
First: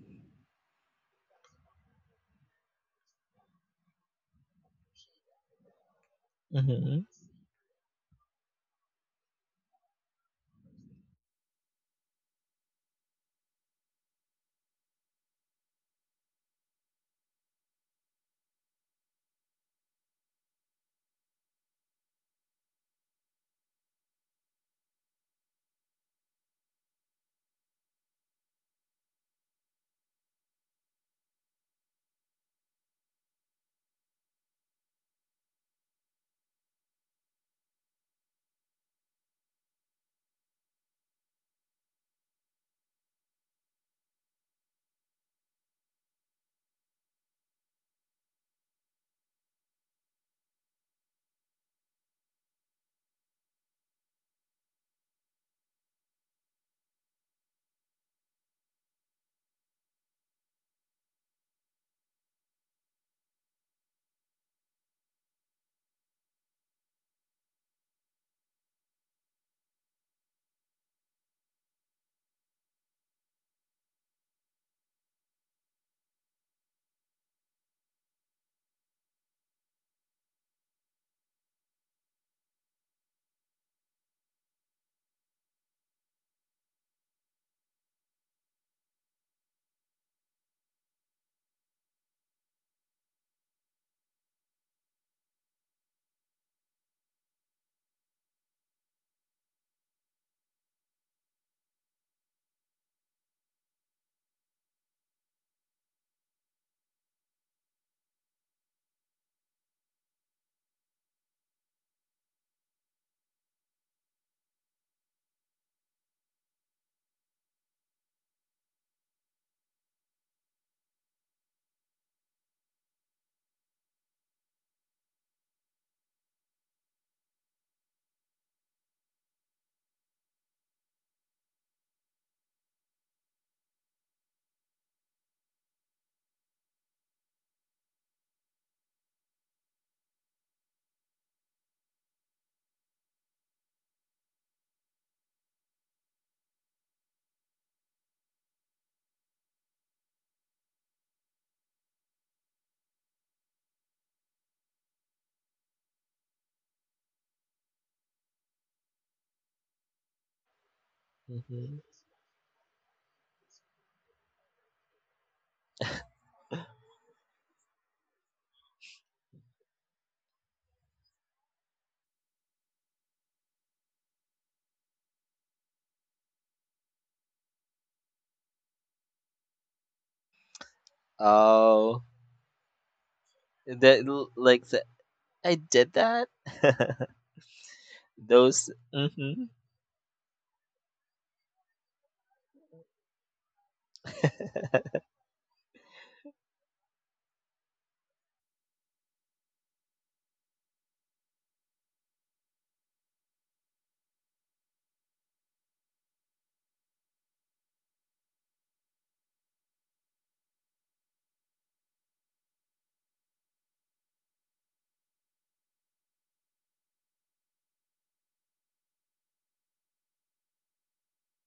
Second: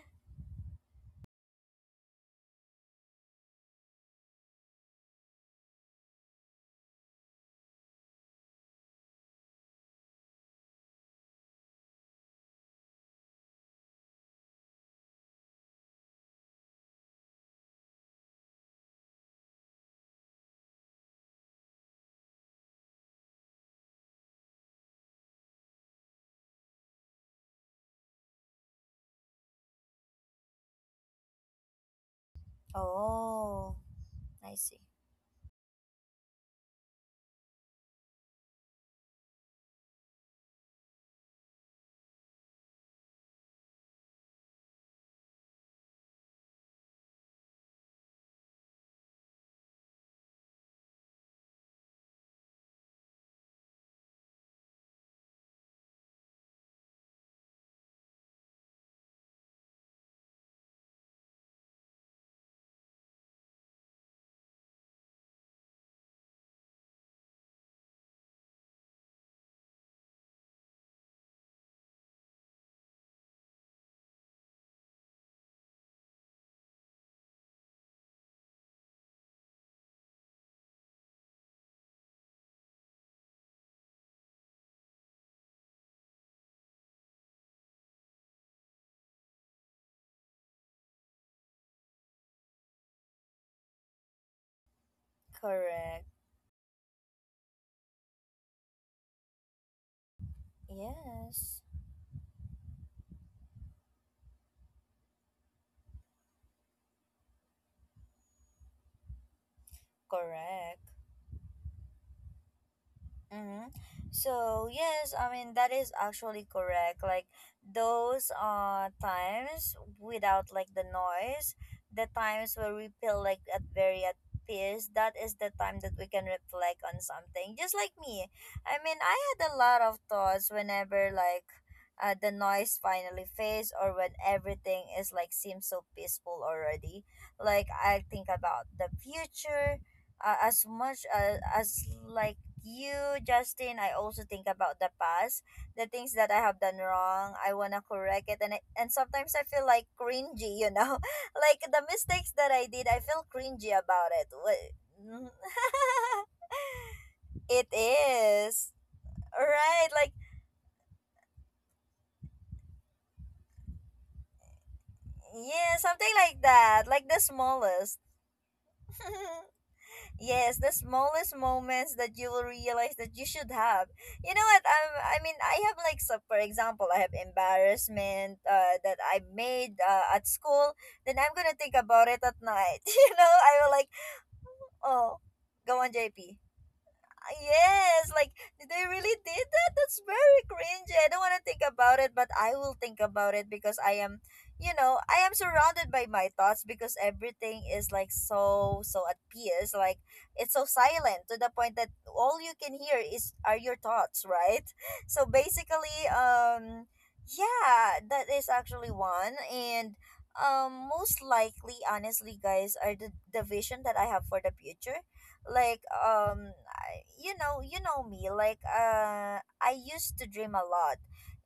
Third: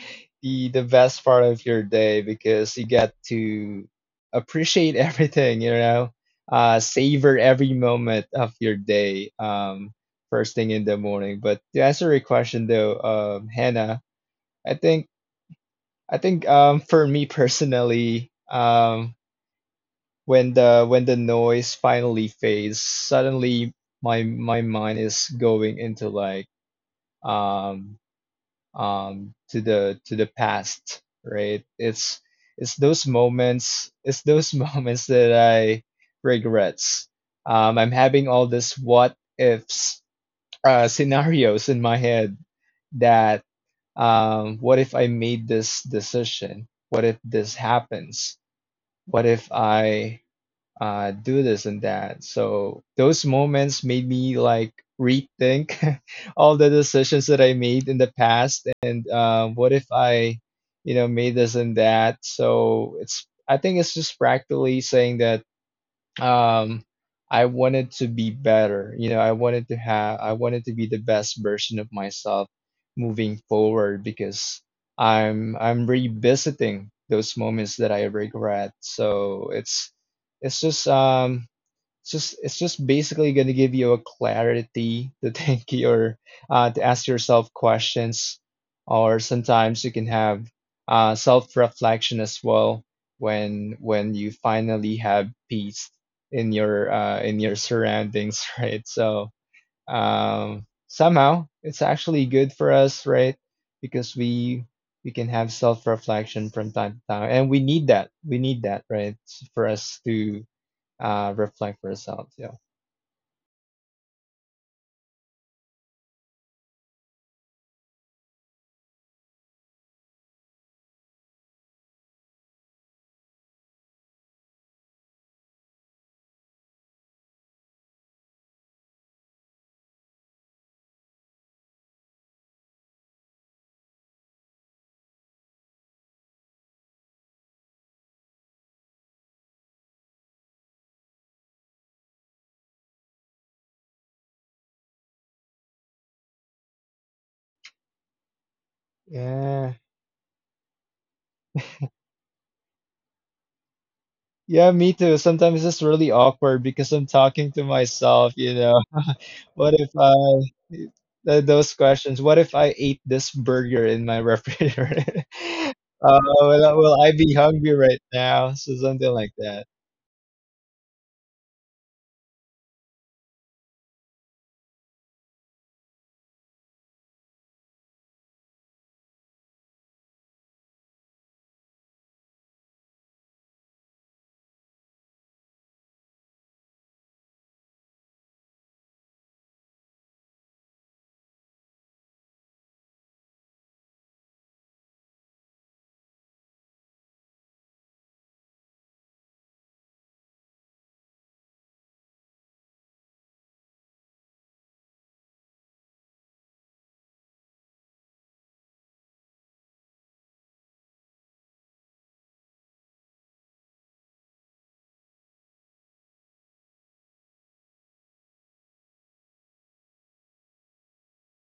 [SPEAKER 3] the best part of your day because you get to appreciate everything you know uh
[SPEAKER 2] Hmm.
[SPEAKER 3] savor every moment of your day, um first thing in the morning. But to answer your question, though, um Hannah, i think i think um for me personally, um when the when the noise finally fades suddenly, my my mind is going into like um um, to the to the past, right? It's it's those
[SPEAKER 1] Oh,
[SPEAKER 3] moments, it's those
[SPEAKER 1] I see.
[SPEAKER 3] moments that I regrets. Um, I'm having all this what ifs uh, scenarios in my head that, um, what if I made this decision? What if this happens? What if I uh, do this and that. So those moments made me like rethink all the decisions that I made in the past, and, um, what if I, you know, made this and that. So it's I think it's just practically saying that um I wanted to be better, you know i wanted to have I wanted to be the best version of myself moving forward because i'm i'm revisiting those moments that I regret, so it's it's just um it's just it's just basically going to give you a clarity to think your, uh, to ask yourself questions, or sometimes you can have uh, self reflection as well, when when you finally have peace
[SPEAKER 1] Correct.
[SPEAKER 3] in your uh, in your surroundings, right? So, um, somehow
[SPEAKER 1] Yes.
[SPEAKER 3] it's actually good for us, right? Because we we can have self reflection from time to time, and we need that. We need that, right, for us to
[SPEAKER 1] Correct.
[SPEAKER 3] uh replying for herself. Yeah.
[SPEAKER 1] Mm-hmm. So yes, I mean that is actually correct. Like those uh times without like the noise, the times where we feel like at very at peace, that is the time that we can reflect on something. Just like me. I mean, I had a lot of thoughts whenever like uh, the noise finally fades or when everything is like seems so peaceful already. Like I think about the future uh, as much as, as like you, Justin. I also think about the past, the things that I have done wrong. I want to correct it, and I, and sometimes I feel
[SPEAKER 3] Yeah.
[SPEAKER 1] like cringy, you know. Like the mistakes that I did, I feel cringy about it.
[SPEAKER 3] Yeah, me too.
[SPEAKER 1] Wh-
[SPEAKER 3] Sometimes it's really awkward because I'm talking to
[SPEAKER 1] it
[SPEAKER 3] myself, you
[SPEAKER 1] is,
[SPEAKER 3] know. What if
[SPEAKER 1] right,
[SPEAKER 3] I
[SPEAKER 1] like,
[SPEAKER 3] uh, th- Those
[SPEAKER 2] Hmm.
[SPEAKER 3] questions, what if I ate this burger in my refrigerator?
[SPEAKER 1] yeah, something
[SPEAKER 3] Uh,
[SPEAKER 1] like
[SPEAKER 3] will, I-
[SPEAKER 1] that,
[SPEAKER 3] will I
[SPEAKER 1] like the
[SPEAKER 3] be hungry right
[SPEAKER 1] smallest.
[SPEAKER 3] now? So something like that.
[SPEAKER 1] Yes, the smallest moments that you will realize that you should have. You know what? i I mean, I have like, so for example, I have embarrassment uh, that I made uh, at school. Then I'm gonna think
[SPEAKER 2] Oh,
[SPEAKER 1] about it at night. you know, I will like,
[SPEAKER 2] that l- like the,
[SPEAKER 1] oh,
[SPEAKER 2] I
[SPEAKER 1] go
[SPEAKER 2] did
[SPEAKER 1] on,
[SPEAKER 2] that.
[SPEAKER 1] J P. Ah, yes, like
[SPEAKER 2] Those
[SPEAKER 1] they really
[SPEAKER 2] hmm.
[SPEAKER 1] did that? That's very cringy. I don't want to think about it, but I will think about it because I am, you know, I am surrounded by my thoughts because everything is like so so at peace. Like, it's so silent to the point that all you can hear is are your thoughts, right? So basically, um, yeah, that is actually one and. Um, most likely, honestly, guys, are the, the vision that I have for the future, like, um I- you know you know me, like, uh I used to dream a lot,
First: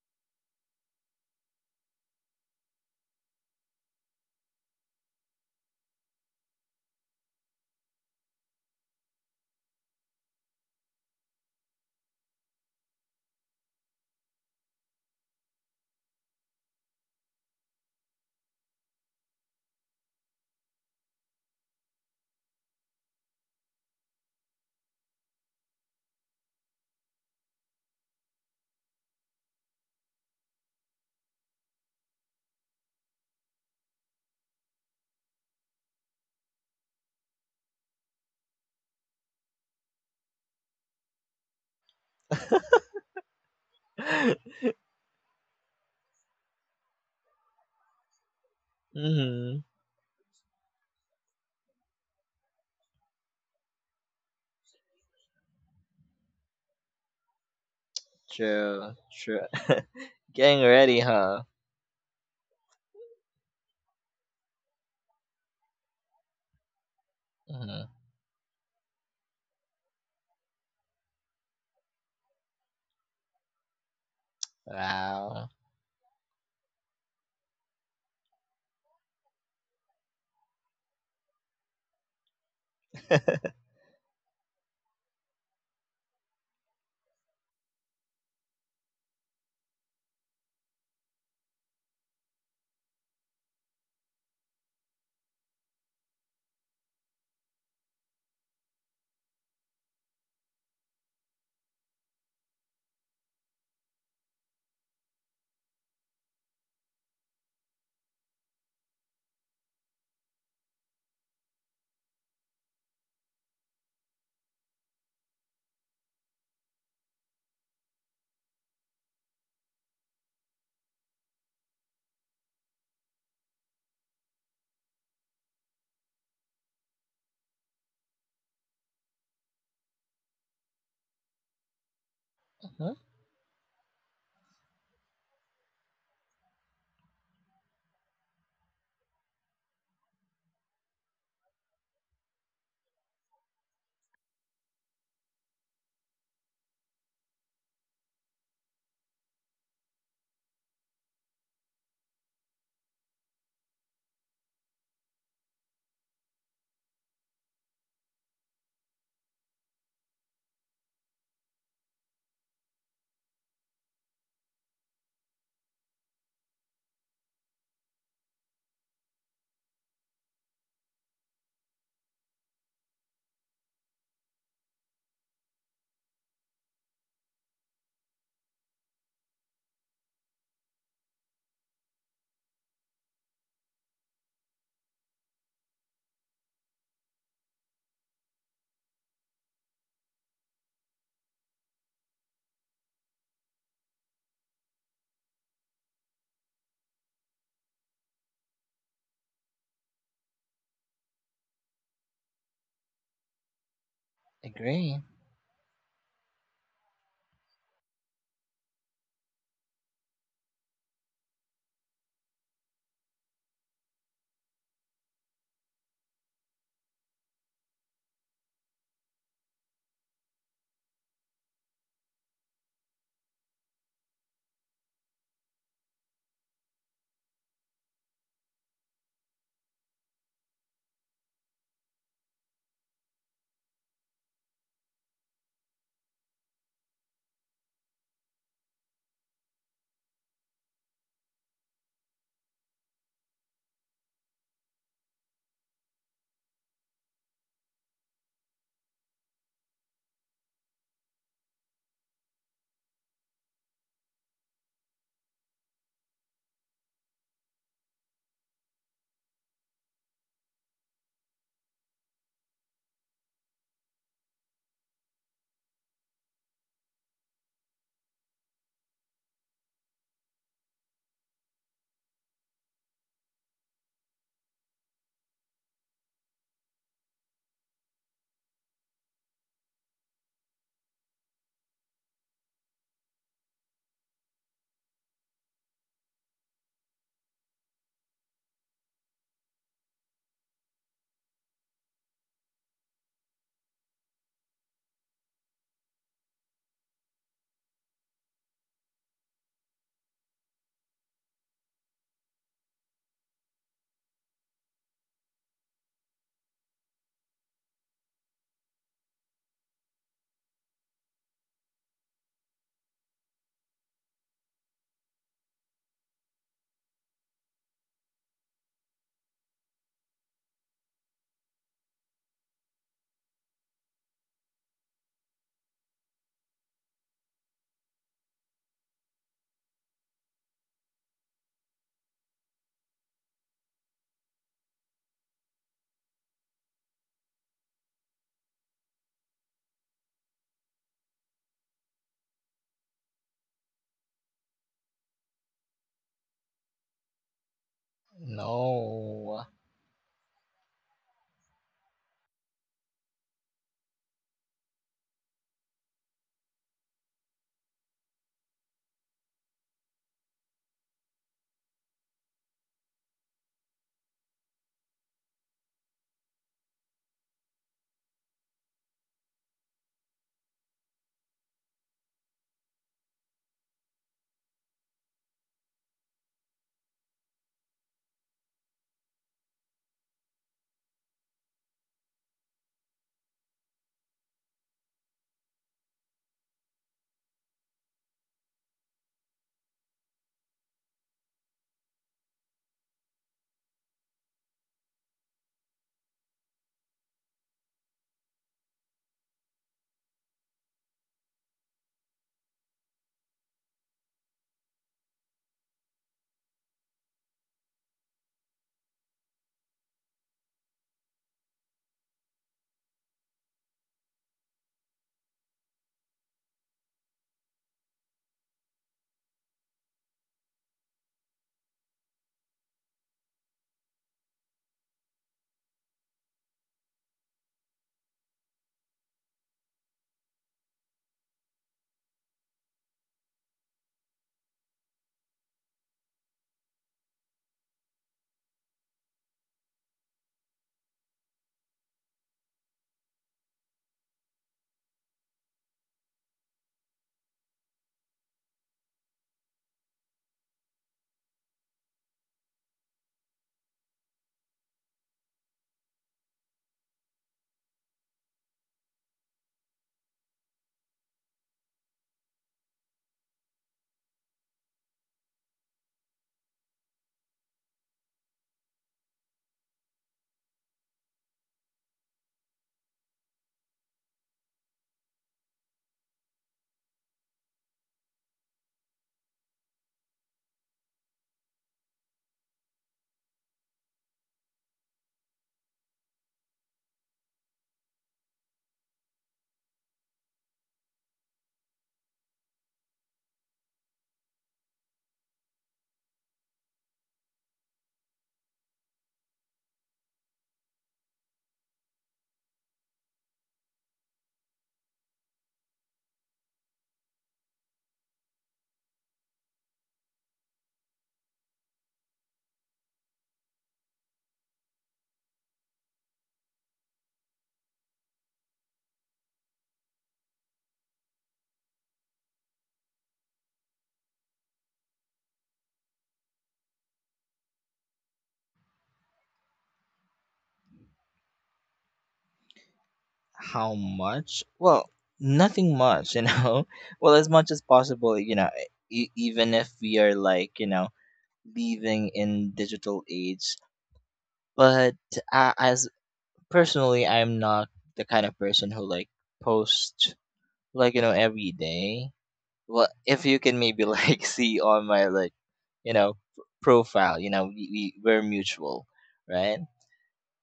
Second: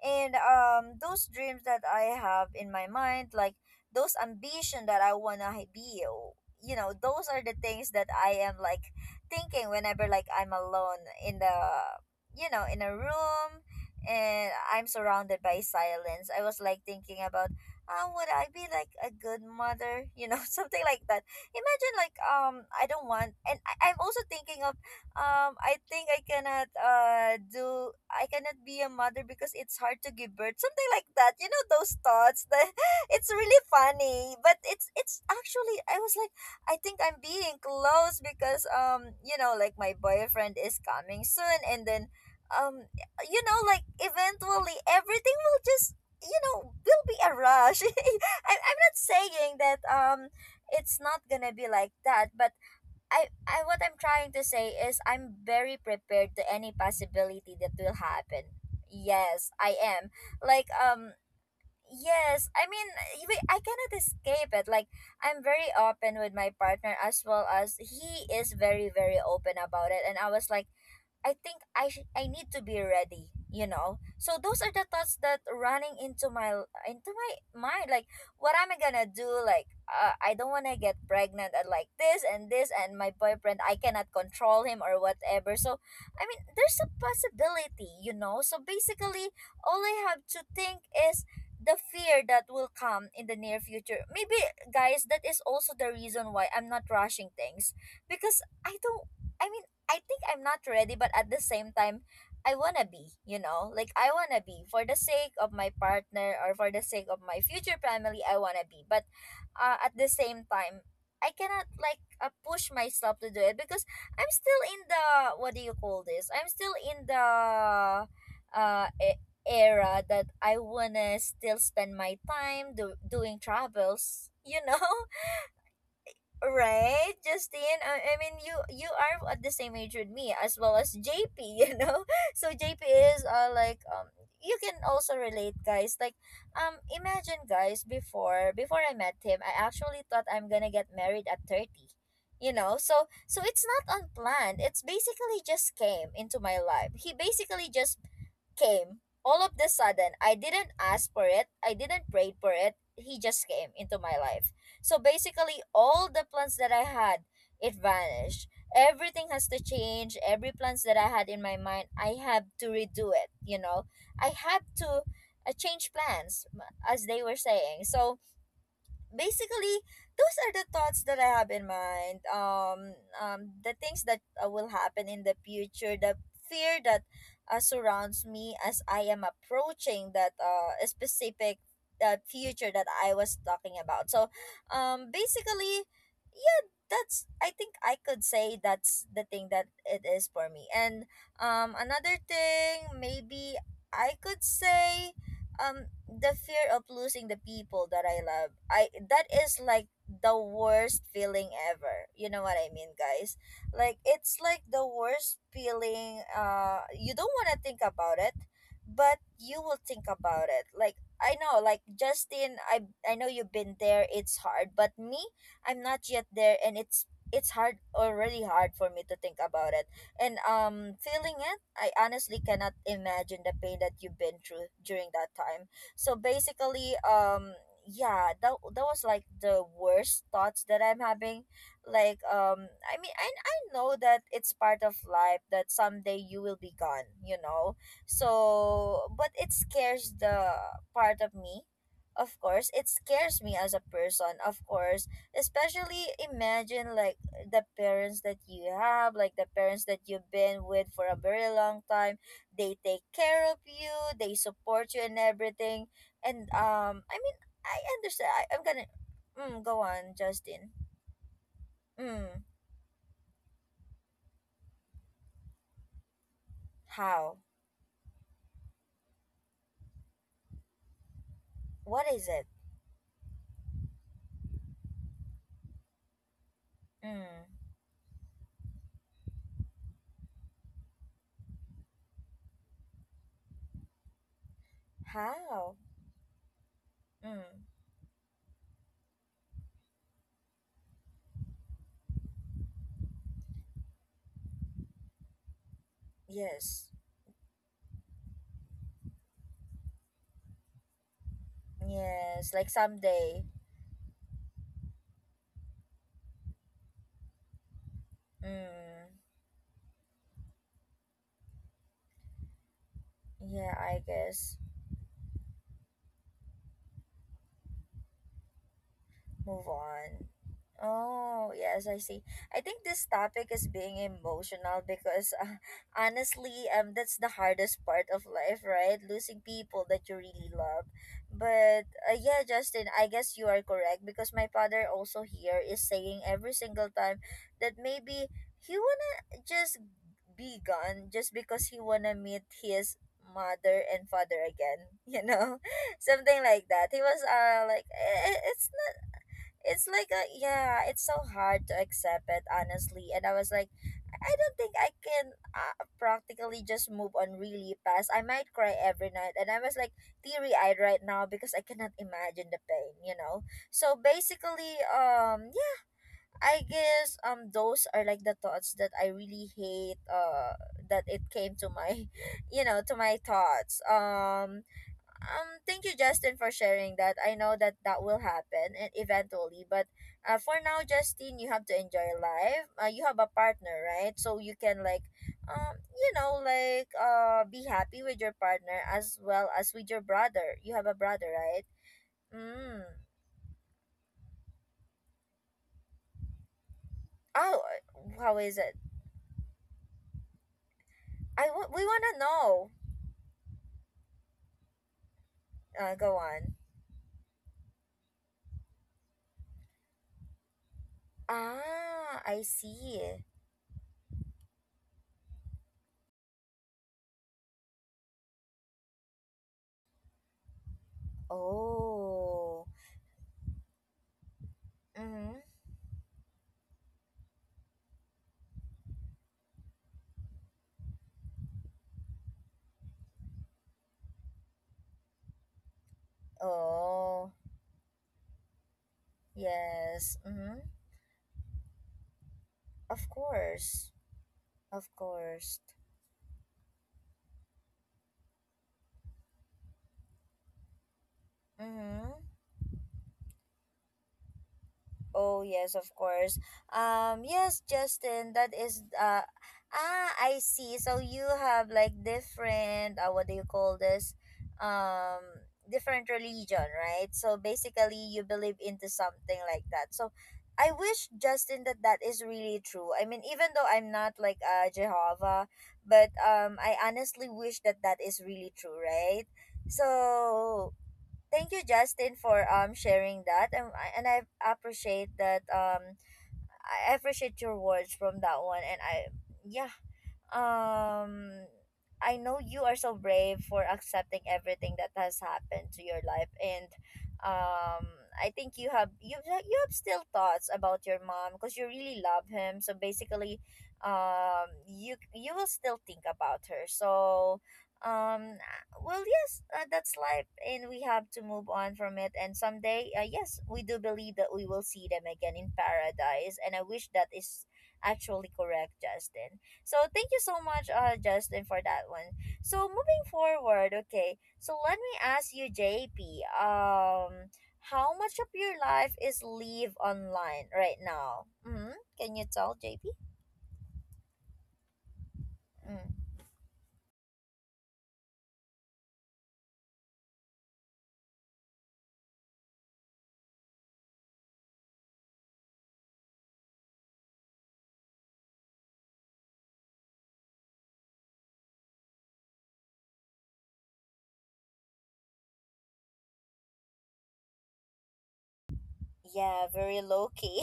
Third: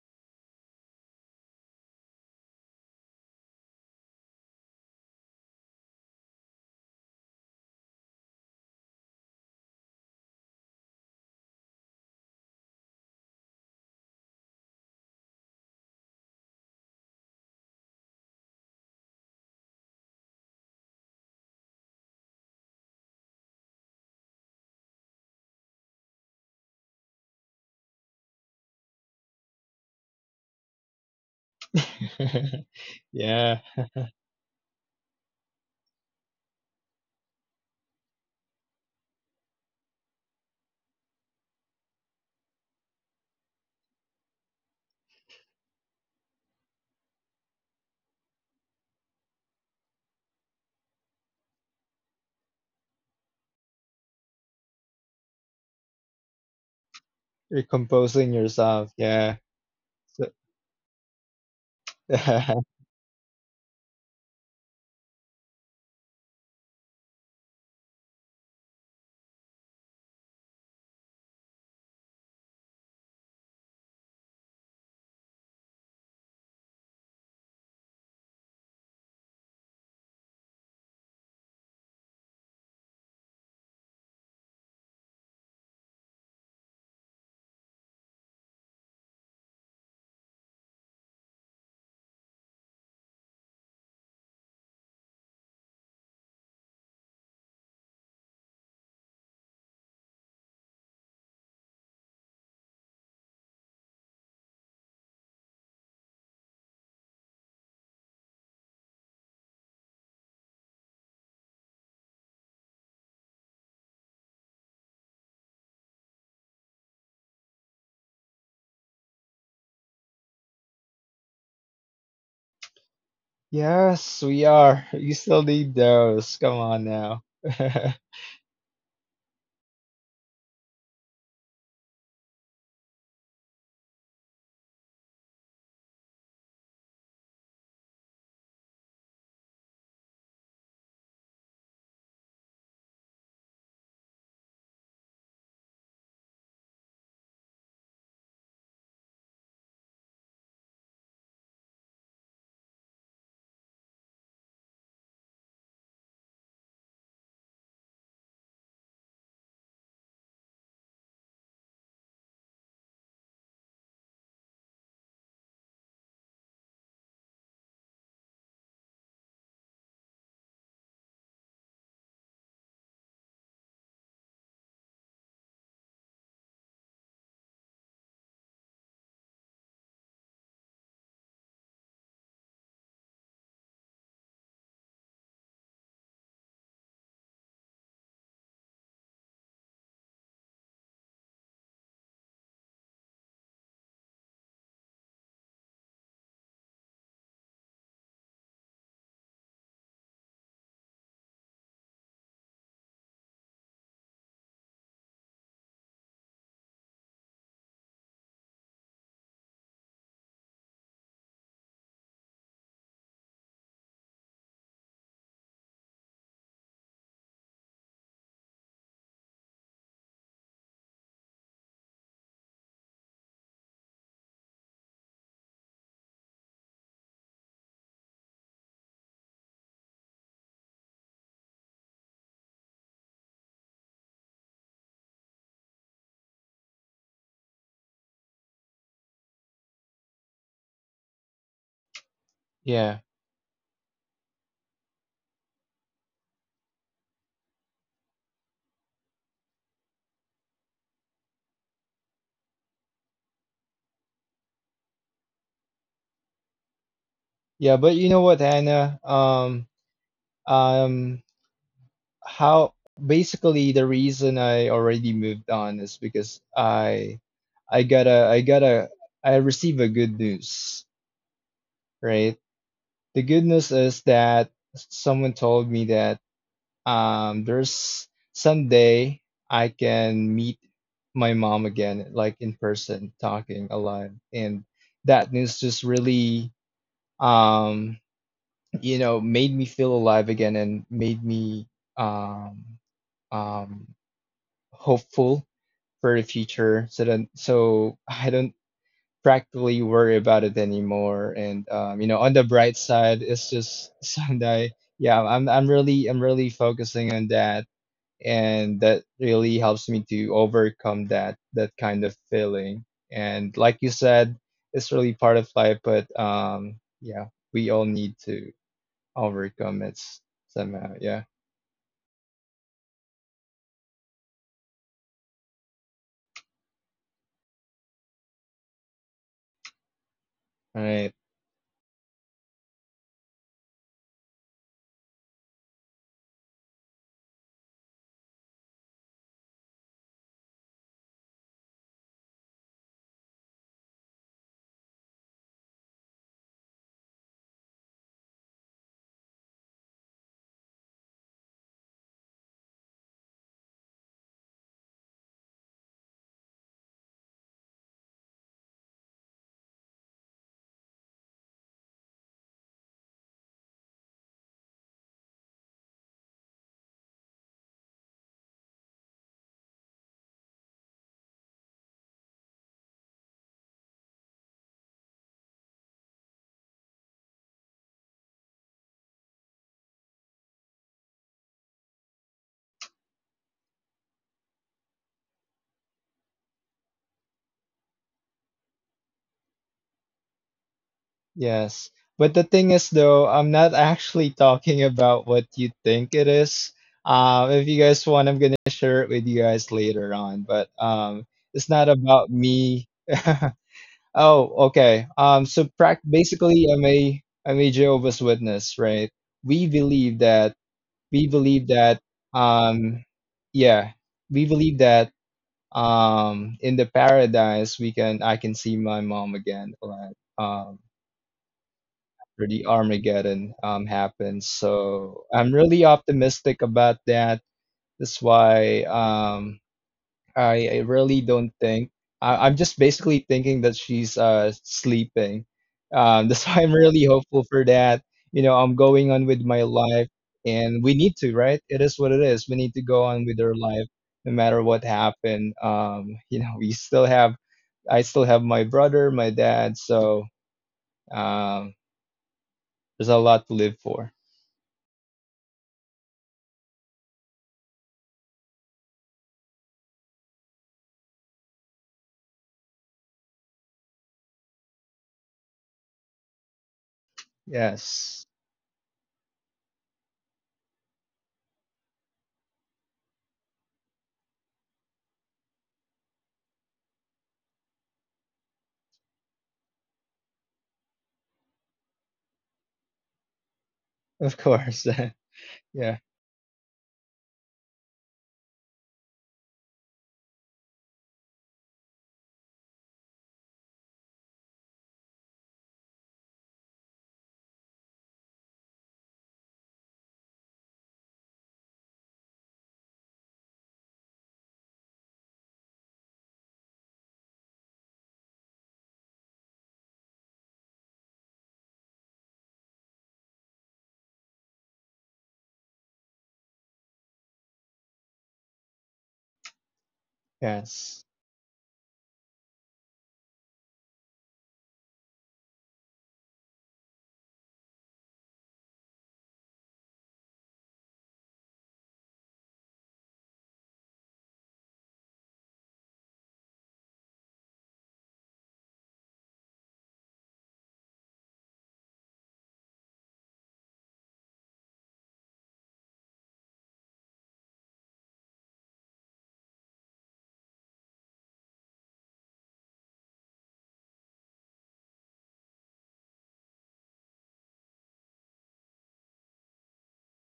[SPEAKER 1] and um those dreams that I have in my mind, like, those ambition that I want to be o- you know those are the things that I am, like, thinking whenever, like, I'm alone in the you know in a room, and I'm surrounded by silence. I was like thinking about how would I be like a good mother. you know something like that. Imagine, like, um I don't want and I, I'm also thinking of, um I think I cannot uh do I cannot be a mother because it's hard to give birth, something like that, you know, those thoughts that it's
[SPEAKER 3] Yeah,
[SPEAKER 1] really funny, but it's it's actually, I was like, I think I'm being close because, um you know, like, my boyfriend is coming soon, and then, um you know, like, eventually everything will just, you know will be a rush. I, i'm not saying
[SPEAKER 2] Hmm.
[SPEAKER 1] that, um it's not gonna be like that, but I, I what I'm trying to say is, I'm very prepared to any possibility
[SPEAKER 3] you're
[SPEAKER 1] that will
[SPEAKER 3] composing
[SPEAKER 1] happen.
[SPEAKER 3] yourself.
[SPEAKER 2] True,
[SPEAKER 3] Yeah.
[SPEAKER 2] true.
[SPEAKER 1] Yes, I am,
[SPEAKER 3] So,
[SPEAKER 2] Getting
[SPEAKER 1] like,
[SPEAKER 2] ready,
[SPEAKER 1] um
[SPEAKER 2] huh?
[SPEAKER 1] yes, I mean, we- I cannot escape it, like, I'm very open with my partner as well as
[SPEAKER 2] Hmm.
[SPEAKER 1] he is very, very open about it, and I was like, I think I sh- I need to be ready, you know. So those are the thoughts that
[SPEAKER 2] Wow.
[SPEAKER 1] running into my into my mind, like, what am I gonna do? Like, uh, I don't wanna get pregnant and, like, this and this, and my boyfriend I cannot control him or whatever. So, I mean, there's a possibility, you know. So basically, all I have to think is the fear that will come in the near future. Maybe, guys, that is also the reason why I'm not rushing things, because I don't. I mean, I think I'm not ready, but at the same time, I wanna be, you know? Like, I wanna be for the sake of my partner or for the sake of my future family, I wanna be. But, uh, at the same time, I cannot, like, uh, push myself to do it because I'm still in the, what do you call this? I'm still in the uh e- era that I wanna still spend my time do- doing
[SPEAKER 3] yes,
[SPEAKER 1] travels,
[SPEAKER 3] we
[SPEAKER 1] you know?
[SPEAKER 3] are. You still need those. Come on
[SPEAKER 1] Right,
[SPEAKER 3] now.
[SPEAKER 1] Justine. I, I mean, you you are at the same age with me as well as J P. You know, so J P
[SPEAKER 2] Mhm.
[SPEAKER 1] is, uh like, um you can also relate, guys. Like, um imagine, guys, before before I met him, I actually thought I'm gonna get married at thirty. You know, so so it's not unplanned. It's basically just came into my life. He basically just came all of the sudden. I didn't ask for it. I didn't pray for it. He just came into my life. So basically, all the plans that I had, it vanished. Everything has to change. Every plans that I had in my mind, I have to redo it. You know, I have to uh, change plans, m- as they were saying. So basically, those are the thoughts that I have in mind, um, um the things that uh, will happen in the future, the fear that uh, surrounds me as I am approaching that uh, specific uh, future that I was talking about. So, um basically, yeah, that's, I think I could say, that's the thing that it is for me. And um another thing maybe I could say, um the fear of losing the people that I love. I That is like the worst feeling ever. You know what I mean, guys? Like, it's like the
[SPEAKER 2] Agree.
[SPEAKER 1] worst feeling, uh you don't want to think about it, but you will think about it. Like, I know, like, Justin, I I know you've been there. It's hard, but me, I'm not yet there, and it's it's hard, already hard for me to think about it. And, um feeling it, I honestly cannot imagine the pain that you've been through during that time. So basically, um, yeah, that that was like the worst thoughts that I'm having. Like, um, I mean, I I know that it's part of life that someday you will be gone, you know. So, but it scares the part of me. Of course, it
[SPEAKER 3] Yeah.
[SPEAKER 1] scares me as a person. Of course, especially imagine, like, the parents that you have, like the parents that you've been with for a very long time. They take care of you, they support you and everything. And, um, I mean, I
[SPEAKER 3] Yeah, but you know
[SPEAKER 1] understand.
[SPEAKER 3] what,
[SPEAKER 1] I, I'm gonna.
[SPEAKER 3] Anna?
[SPEAKER 1] Mm,
[SPEAKER 3] Um,
[SPEAKER 1] go on, Justin.
[SPEAKER 3] um,
[SPEAKER 1] Mm,
[SPEAKER 3] how, basically, the reason I already moved on is because I,
[SPEAKER 1] how?
[SPEAKER 3] I gotta, I gotta, I receive a good news,
[SPEAKER 1] What is
[SPEAKER 3] right?
[SPEAKER 1] it?
[SPEAKER 3] The good news is that someone told me that, um,
[SPEAKER 1] Mm,
[SPEAKER 3] there's someday I can meet my mom again, like in person, talking alive, and that news
[SPEAKER 1] how?
[SPEAKER 3] just really
[SPEAKER 1] Mm,
[SPEAKER 3] um you know made me feel alive again and made me um um hopeful for the
[SPEAKER 1] yes.
[SPEAKER 3] future, so then so I don't practically worry about it anymore. And um you know on the
[SPEAKER 1] Yes, like
[SPEAKER 3] bright side,
[SPEAKER 1] someday.
[SPEAKER 3] it's just sunday yeah i'm i'm really i'm really focusing on that, and that
[SPEAKER 1] Mm,
[SPEAKER 3] really helps me to overcome that that kind of feeling. And
[SPEAKER 1] yeah,
[SPEAKER 3] like you
[SPEAKER 1] I
[SPEAKER 3] said,
[SPEAKER 1] guess.
[SPEAKER 3] it's really part of life. But um yeah, we all need to Ulrich
[SPEAKER 1] Move
[SPEAKER 3] Gomez
[SPEAKER 1] on.
[SPEAKER 3] somehow. Yeah.
[SPEAKER 1] Oh, yes, I see. I think this topic is being emotional because, uh, honestly, um that's the hardest part of life, right? Losing people that you really
[SPEAKER 3] All
[SPEAKER 1] love.
[SPEAKER 3] right.
[SPEAKER 1] But, uh, yeah, Justin, I guess you are correct because my father also here is saying every single time that maybe he wanna just be gone just because he wanna meet his mother and father again, you know? Something like that. He was uh like, "Eh, eh, it's
[SPEAKER 2] No.
[SPEAKER 1] it's like a," yeah, it's so hard to accept it, honestly, and I was like, I don't think I can, uh, practically just move on really fast. I might cry every night, and I was like, teary-eyed right now because I cannot imagine the pain, you know. So basically, um yeah, I guess, um those are like the thoughts that I really hate, uh that it came to my you know to my thoughts. um, um, thank you, Justin, for sharing that. I know that that will happen, e- eventually, but, uh, for now, Justin, you have to enjoy life. Uh, you have a partner, right? So you can, like, um, you know, like, uh, be happy with your partner as well as with your brother. You have a brother, right?
[SPEAKER 3] Yes. But the thing
[SPEAKER 1] Mm.
[SPEAKER 3] is, though, I'm not actually talking about what you think it is. Um,
[SPEAKER 1] Oh,
[SPEAKER 3] if you guys
[SPEAKER 1] uh,
[SPEAKER 3] want,
[SPEAKER 1] how
[SPEAKER 3] I'm
[SPEAKER 1] is
[SPEAKER 3] gonna
[SPEAKER 1] it?
[SPEAKER 3] share it with you guys later on. But um,
[SPEAKER 1] I w-
[SPEAKER 3] it's
[SPEAKER 1] we
[SPEAKER 3] not
[SPEAKER 1] wanna
[SPEAKER 3] about
[SPEAKER 1] know.
[SPEAKER 3] me. Oh, okay. Um, so
[SPEAKER 1] Uh,
[SPEAKER 3] prac
[SPEAKER 1] go on.
[SPEAKER 3] basically, I'm a I'm a Jehovah's Witness, right? We believe that we believe that
[SPEAKER 1] Ah, I
[SPEAKER 3] um,
[SPEAKER 1] see.
[SPEAKER 3] yeah, we believe that um in the paradise, we can I can see my mom again, like um after
[SPEAKER 1] Oh.
[SPEAKER 3] the Armageddon um happens. So
[SPEAKER 1] Mm-hmm.
[SPEAKER 3] I'm really optimistic about that. That's why, um i, I really don't think, I, i'm just basically thinking that she's uh sleeping. Um that's why I'm really
[SPEAKER 1] Oh.
[SPEAKER 3] hopeful for that. you know I'm going on with my life,
[SPEAKER 1] Yes. Mm-hmm.
[SPEAKER 3] and we need to right, it is what it is, we need to go
[SPEAKER 1] Of
[SPEAKER 3] on with our life
[SPEAKER 1] course.
[SPEAKER 3] no matter what
[SPEAKER 1] Of
[SPEAKER 3] happened.
[SPEAKER 1] course.
[SPEAKER 3] Um you know we still have I still have my brother, my dad, so, um,
[SPEAKER 1] Mm-hmm.
[SPEAKER 3] there's a lot to live for.
[SPEAKER 1] Oh, yes, of course. Um yes, Justin, that is, uh ah, I see. So you have, like, different, uh what do you call this? Um Different religion, right? So basically, you
[SPEAKER 3] Yes,
[SPEAKER 1] believe into something like that. So I wish, Justin, that that is really true. I mean, even though I'm not, like, uh Jehovah, but um I honestly wish that that is really true, right? So thank you, Justin, for um sharing that, and I- and I
[SPEAKER 3] of course.
[SPEAKER 1] appreciate that,
[SPEAKER 3] Yeah,
[SPEAKER 1] um I I appreciate your words from that one, and I, yeah, um I know you are so brave for accepting everything that has happened to your life, and um I think you have you have- you have still thoughts about your mom because you really love him. So basically, um you you will still think about her. So, um well, yes, uh, that's life, and we have to move on from it, and someday, uh, yes, we do believe that we will see them again in paradise, and I wish that is actually correct, Justin. So thank you so much, uh,
[SPEAKER 3] yes.
[SPEAKER 1] Justin, for that one. So moving forward, okay. So let me ask you, J P. Um, how much of your life is live online right now? Mm-hmm. Can you tell, J P?
[SPEAKER 2] How much? Well, nothing
[SPEAKER 1] Mm.
[SPEAKER 2] much, you know? Well, as much as possible, you know, e- even if we are like, you know, living in digital age. But uh, as personally, I'm not the kind of person who like posts like, you know, every day. Well, if you can maybe like see on my like, you know, p- profile, you know, we, we we're mutual,
[SPEAKER 1] Yeah,
[SPEAKER 2] right?
[SPEAKER 1] very low key.